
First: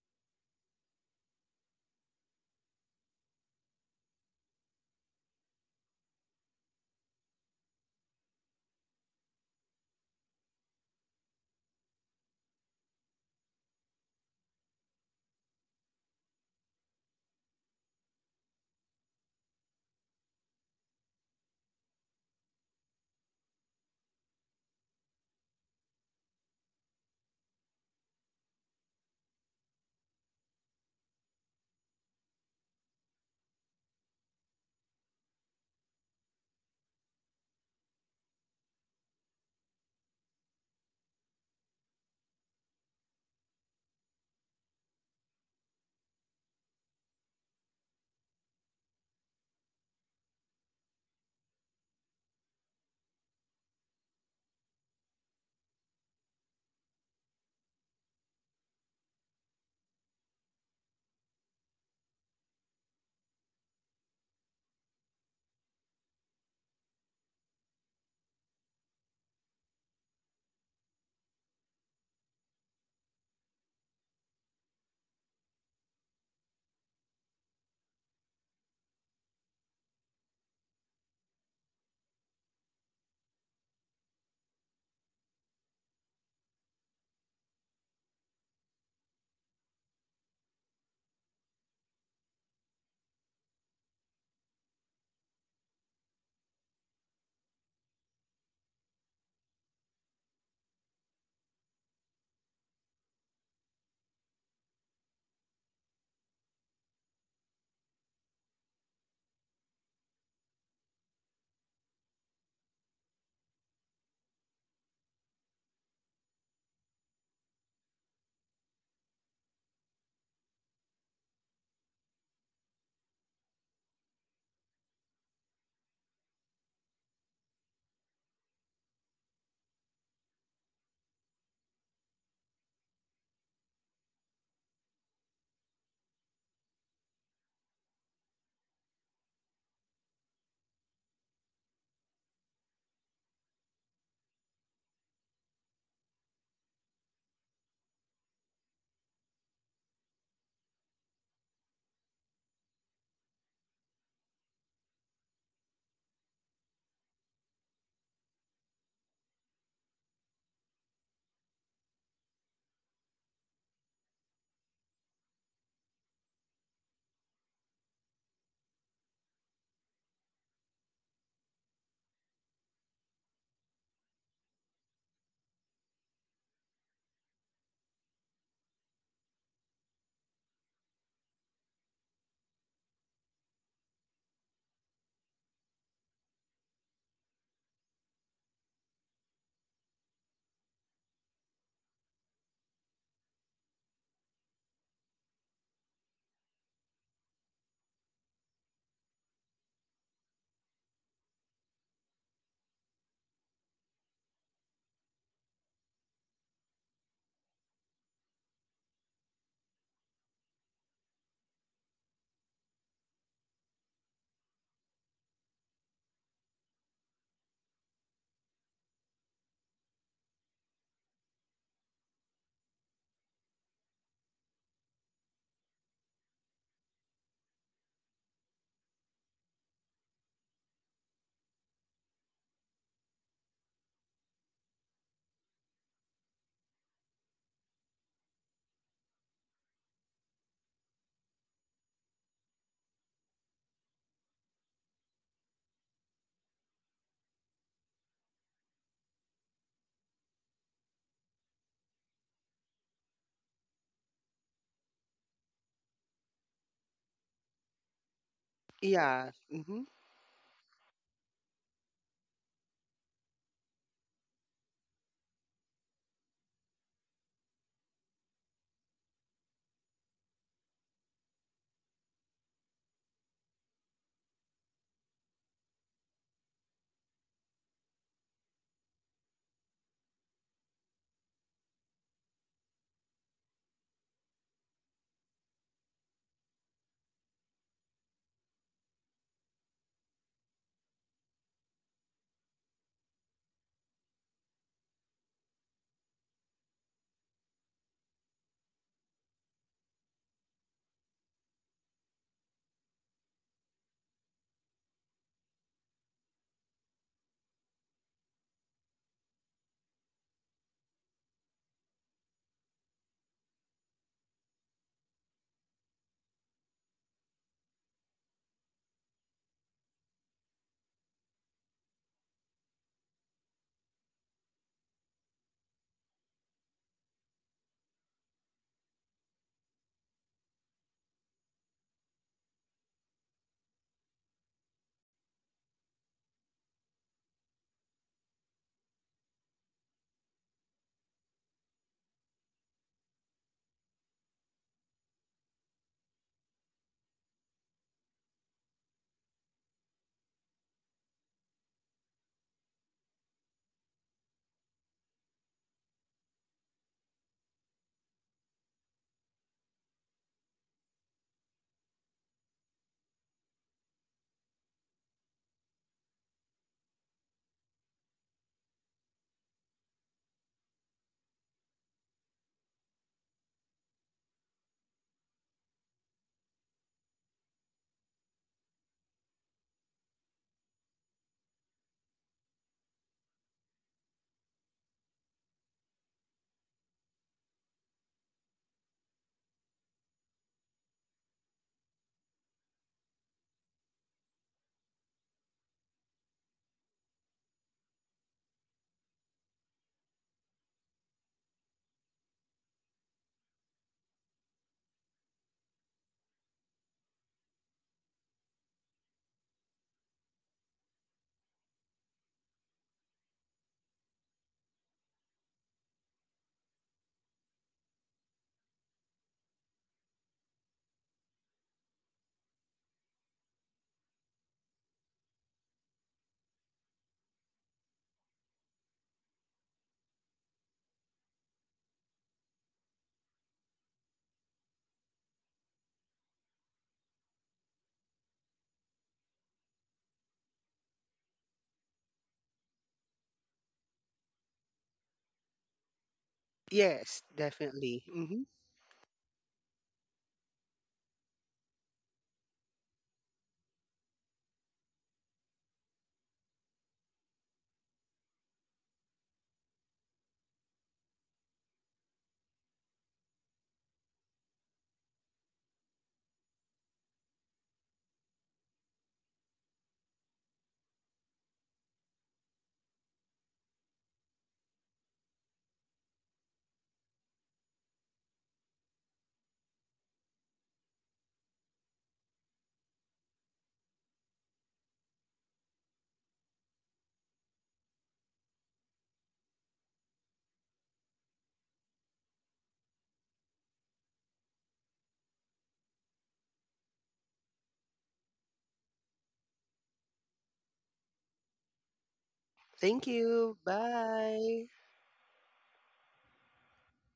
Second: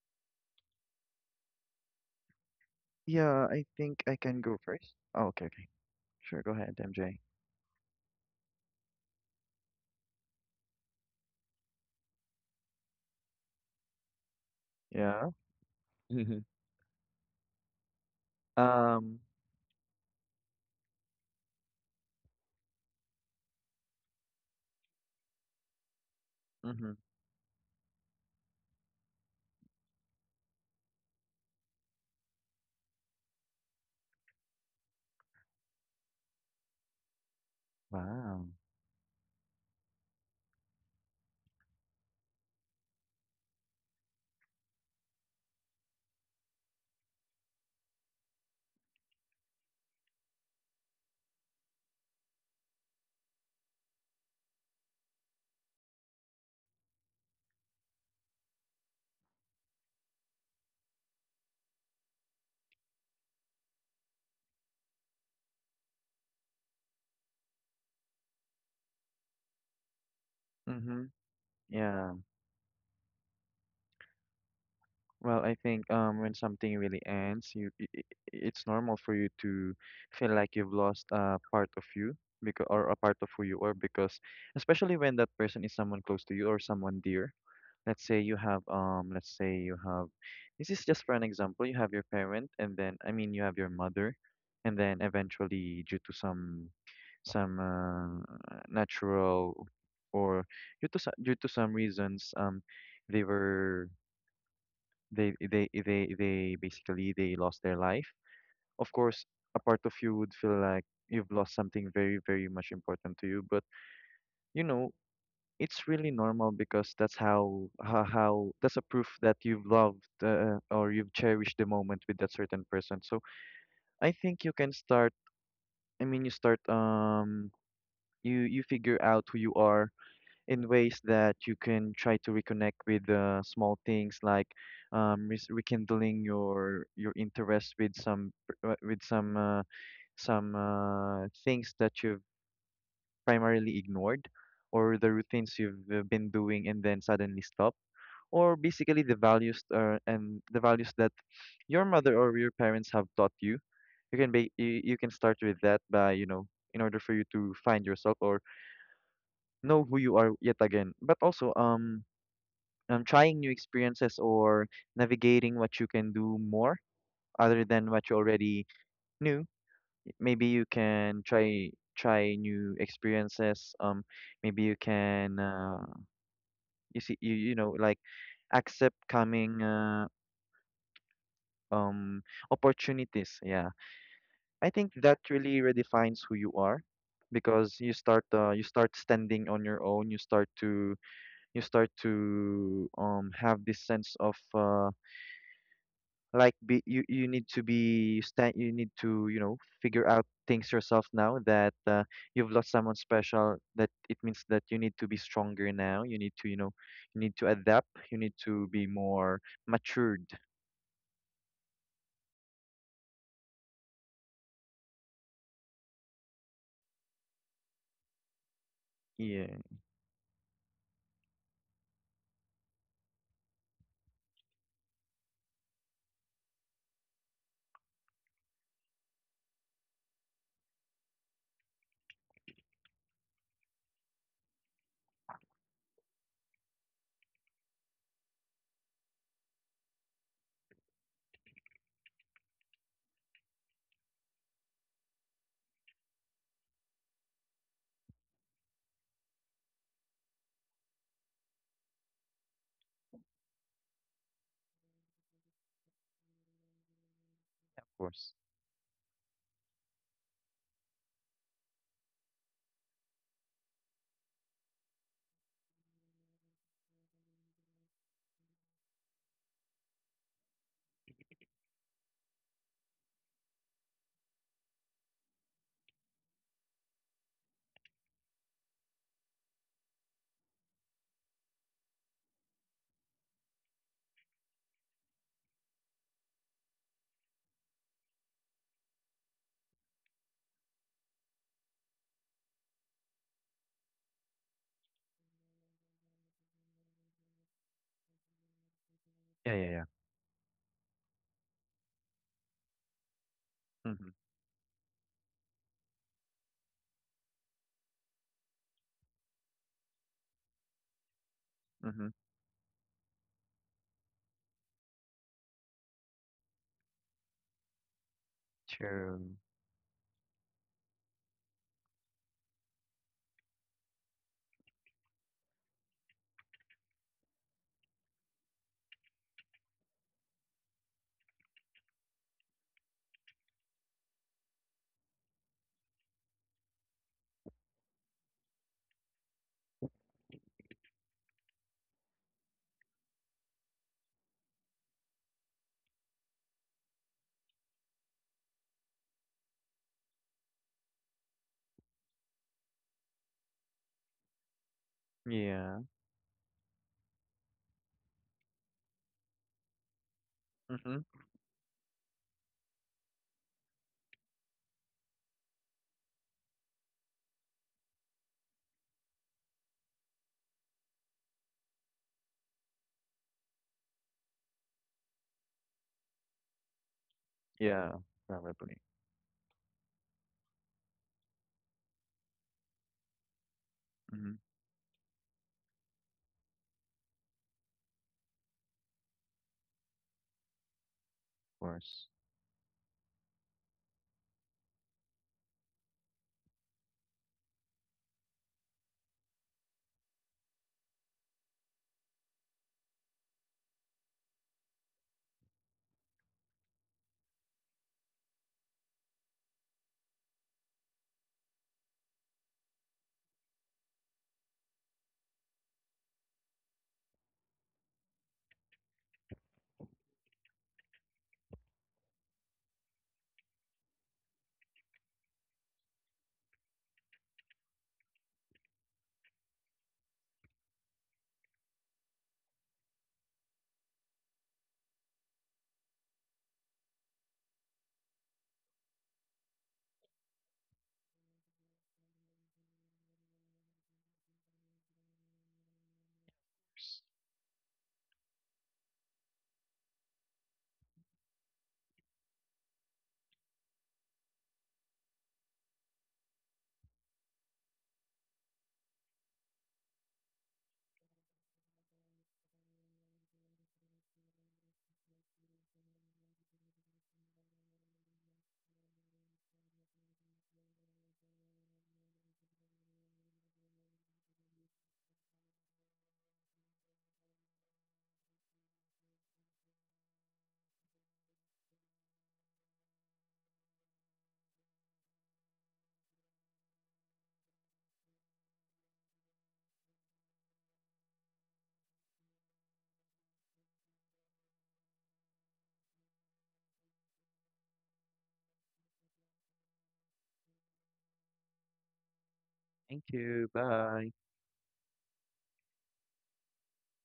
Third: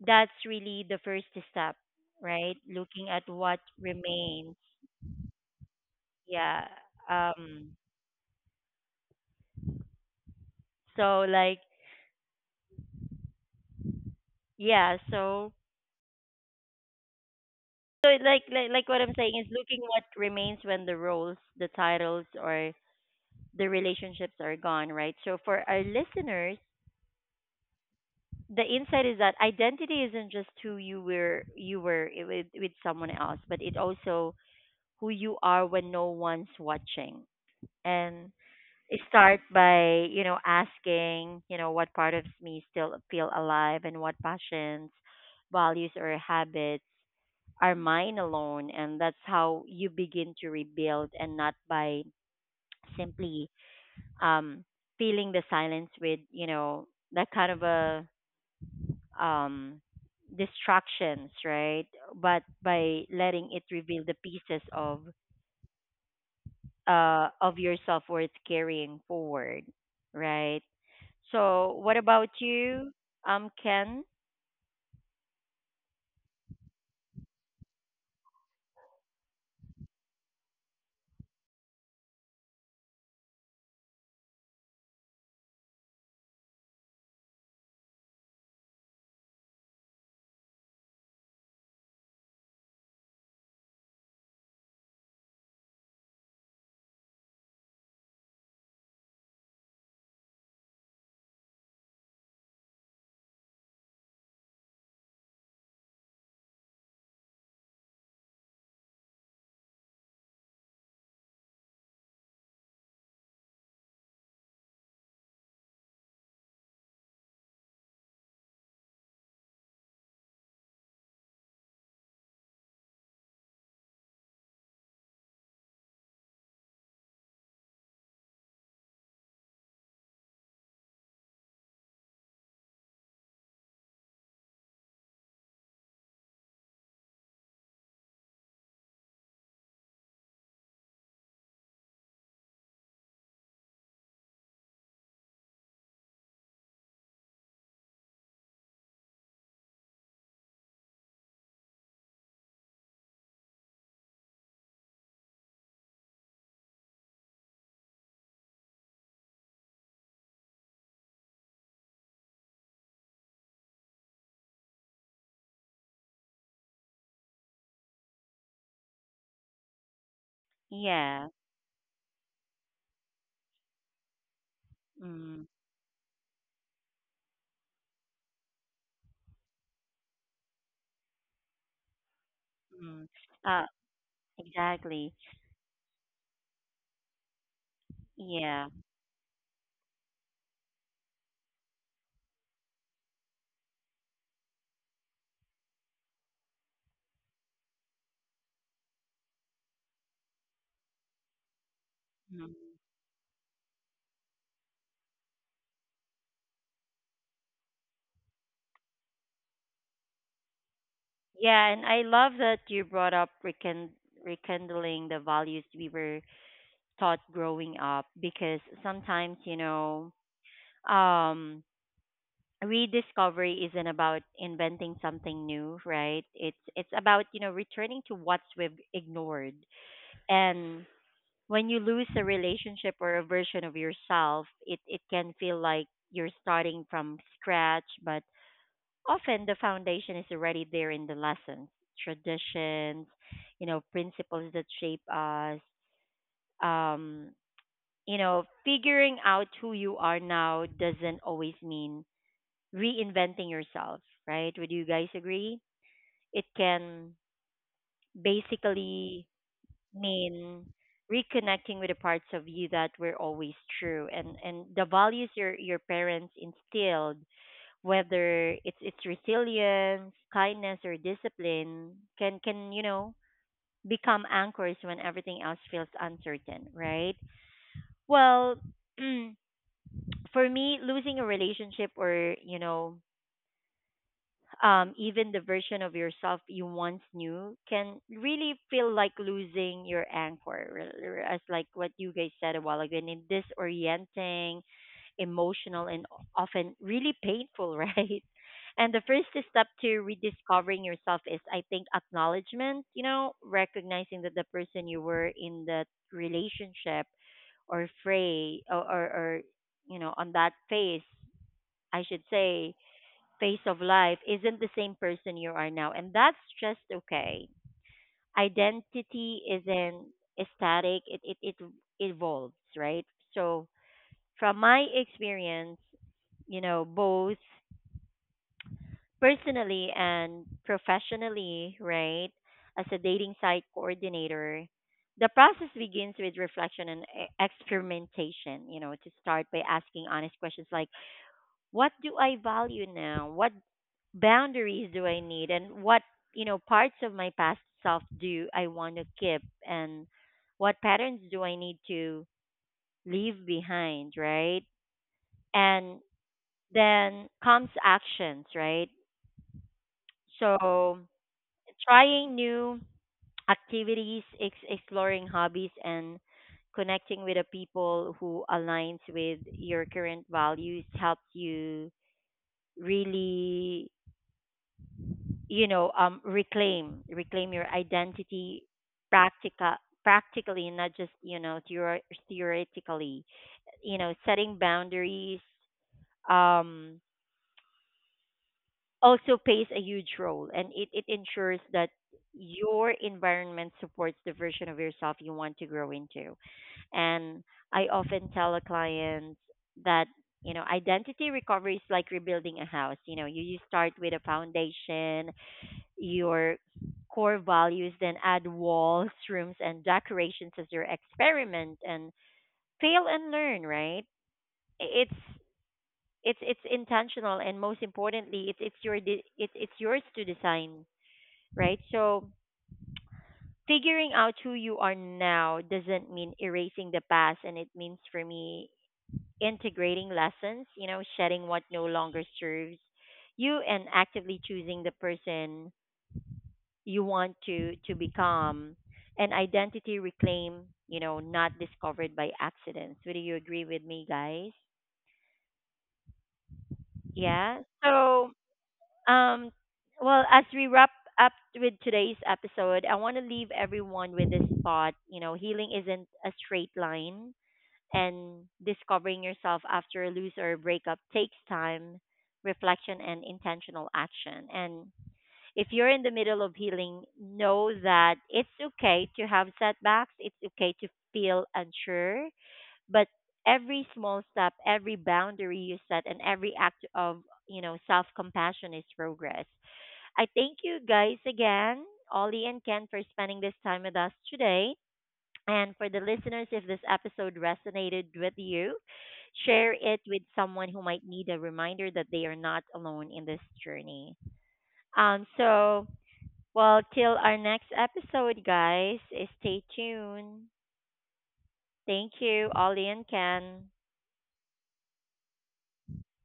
S1: that's really the first step, right? Looking at
S3: Yeah,
S1: what
S3: I think I can go
S1: remains.
S3: first. Oh, okay, okay. Sure, go
S1: Yeah.
S3: ahead, M J.
S1: Um so like yeah,
S3: Yeah.
S1: so
S3: *laughs*
S1: so like like like what I'm
S3: Um,
S1: saying is looking what remains when the roles, the titles or the relationships are gone, right? So for our listeners,
S3: mm-hmm.
S1: the insight is that identity isn't just who you were you were i- with with someone else, but it also who you are when no one's watching. And
S3: Wow.
S1: start by, you know, asking, you know, what part of me still feel alive, and what passions, values or habits are mine alone, and that's how you begin to rebuild, and not by simply um filling the silence with, you know, that kind of a um distractions, right? But by letting it reveal the pieces of uh, of your self worth carrying forward, right?
S3: Mm-hmm.
S1: So, what
S3: Yeah.
S1: about you, um, Ken?
S3: Well, I think, um, when something really ends, you i i- it's normal for you to feel like you've lost a part of you, because, or a part of who you are, because especially when that person is someone close to you or someone dear. Let's say you have um, let's say you have, this is just for an example. You have your parent, and then I mean you have your mother, and then eventually due to some some uh, natural, or due to so- due to some reasons, um, they were, they they they they basically they lost their life. Of course a part of you would feel like you've lost something very, very much important to you. But, you know it's really normal, because that's how how, how that's a proof that you've loved, uh, or you've cherished the moment with that certain person. So I think you can start i mean you start um you you figure out who you are, in ways that you can try to reconnect with, uh, small things, like um, res- rekindling your your interest with some p- uh, with some uh, some uh, things that you've primarily ignored, or the routines you've, uh, been doing, and then suddenly stop, or basically the values, uh, and the values that your mother or your parents have taught you. You can be you, you can start with that, by you know in order for you to find yourself, or know who you are yet again. But also, um um, trying new experiences, or navigating what you can do more, other than what you already knew. Maybe you can
S1: Yeah.
S3: try try new experiences. Um, maybe you can,
S1: Mm,
S3: uh, you see you you know like accept coming, uh, um
S1: mm.
S3: opportunities. Yeah,
S1: Uh,
S3: I think that
S1: exactly.
S3: really redefines who you are, because you start uh, you
S1: Yeah.
S3: start standing on your own. You start to you start to um have this sense of, uh, like, be you you need to be stand you need to you know figure out things yourself, now that, uh, you've lost
S1: Mm.
S3: someone special. That it means that you need to be stronger now. You need to you know you need to adapt. You need to be more matured.
S1: Yeah, and I love that you brought up rekind- rekindling the values we were taught growing up because
S3: Yeah,
S1: sometimes, you
S3: of
S1: know, um, rediscovery isn't about inventing something new, right? It's it's about, you know, returning to what we've ignored. And when you lose a relationship or a version of yourself, it, it can feel like you're starting from scratch, but often the foundation is already there in the lessons, traditions, you know, principles that shape us. Um, you know, figuring out who you are now doesn't always mean reinventing yourself, right? Would you guys agree? It can
S3: course.
S2: Yeah.
S1: basically mean reconnecting with the parts of you that were always true, and and the values your your parents instilled, whether it's it's resilience, kindness or discipline, can can you know, become anchors when everything else feels uncertain, right? Well, *clears throat* for me, losing a relationship or, you know, um, even the version of yourself you once knew can really feel like losing your anchor, r- r- as like what you guys said a while ago, and it's disorienting, emotional, and often really painful, *laughs* right? And the first
S3: Yeah, yeah,
S1: step
S3: yeah.
S1: to rediscovering yourself is, I think, acknowledgement, you know,
S3: Mhm.
S1: recognizing that the person you were in that relationship or fray or, or, or, you know, on that phase, I
S3: Mhm.
S1: should say, phase of life isn't the same person you are now, and that's just okay.
S3: True.
S1: Identity isn't static; it it, it evolves, right? So, from my experience, you know, both personally and professionally, right, as a dating site coordinator, the process begins with reflection and e- experimentation. You know, to start by asking honest questions like what do I value now? What boundaries do I need? And what, you know, parts of my past self do I want to keep? And what patterns do I need to leave behind, right?
S3: Yeah.
S1: And then comes actions, right? So
S3: Mhm.
S1: trying new activities, ex- exploring hobbies, and connecting with the people who aligns with your current values helps you really, you know, um reclaim reclaim your
S3: Yeah,
S1: identity
S3: probably.
S1: practica practically, not just, you know, theor- theoretically, you know,
S3: Mhm. Of
S1: setting boundaries, um also plays a huge role, and it, it ensures that
S3: course.
S1: your environment supports the version of yourself you want to grow into. And I often tell a client that, you know, identity recovery is like rebuilding a house. You know, you, you start with a foundation, your core values, then add walls, rooms, and decorations as your experiment, and fail and learn. Right? It's it's it's intentional, and most importantly, it's it's your de- it's it's yours to design. Right? So figuring out who you are now doesn't mean erasing the past, and it means for me integrating lessons. You know, shedding what no longer serves you and actively choosing the person you want to to become an identity reclaim, you know, not discovered by accidents. Would you agree with me, guys?
S2: Yes,
S1: Yeah,
S2: definitely.
S1: so
S2: Hmm.
S1: um well, as we wrap up with today's episode, I want to leave everyone with this thought. You know, healing isn't a straight line, and discovering yourself after a lose or a breakup takes time, reflection and intentional action. And if you're in the middle of healing, know that it's okay to have setbacks. It's okay to feel unsure, but every small step, every boundary you set, and every act of, you know, self-compassion is progress. I thank you guys again, Ollie and Ken, for spending this time with us today. And for the listeners, if this episode resonated with you, share it with someone who might need a reminder that they are not alone in this journey. Um, so well, till our next episode, guys, stay tuned.
S2: Thank
S3: Thank
S1: Thank
S3: you.
S2: you.
S1: you, Ollie
S3: Bye.
S1: and
S2: Bye.
S1: Ken.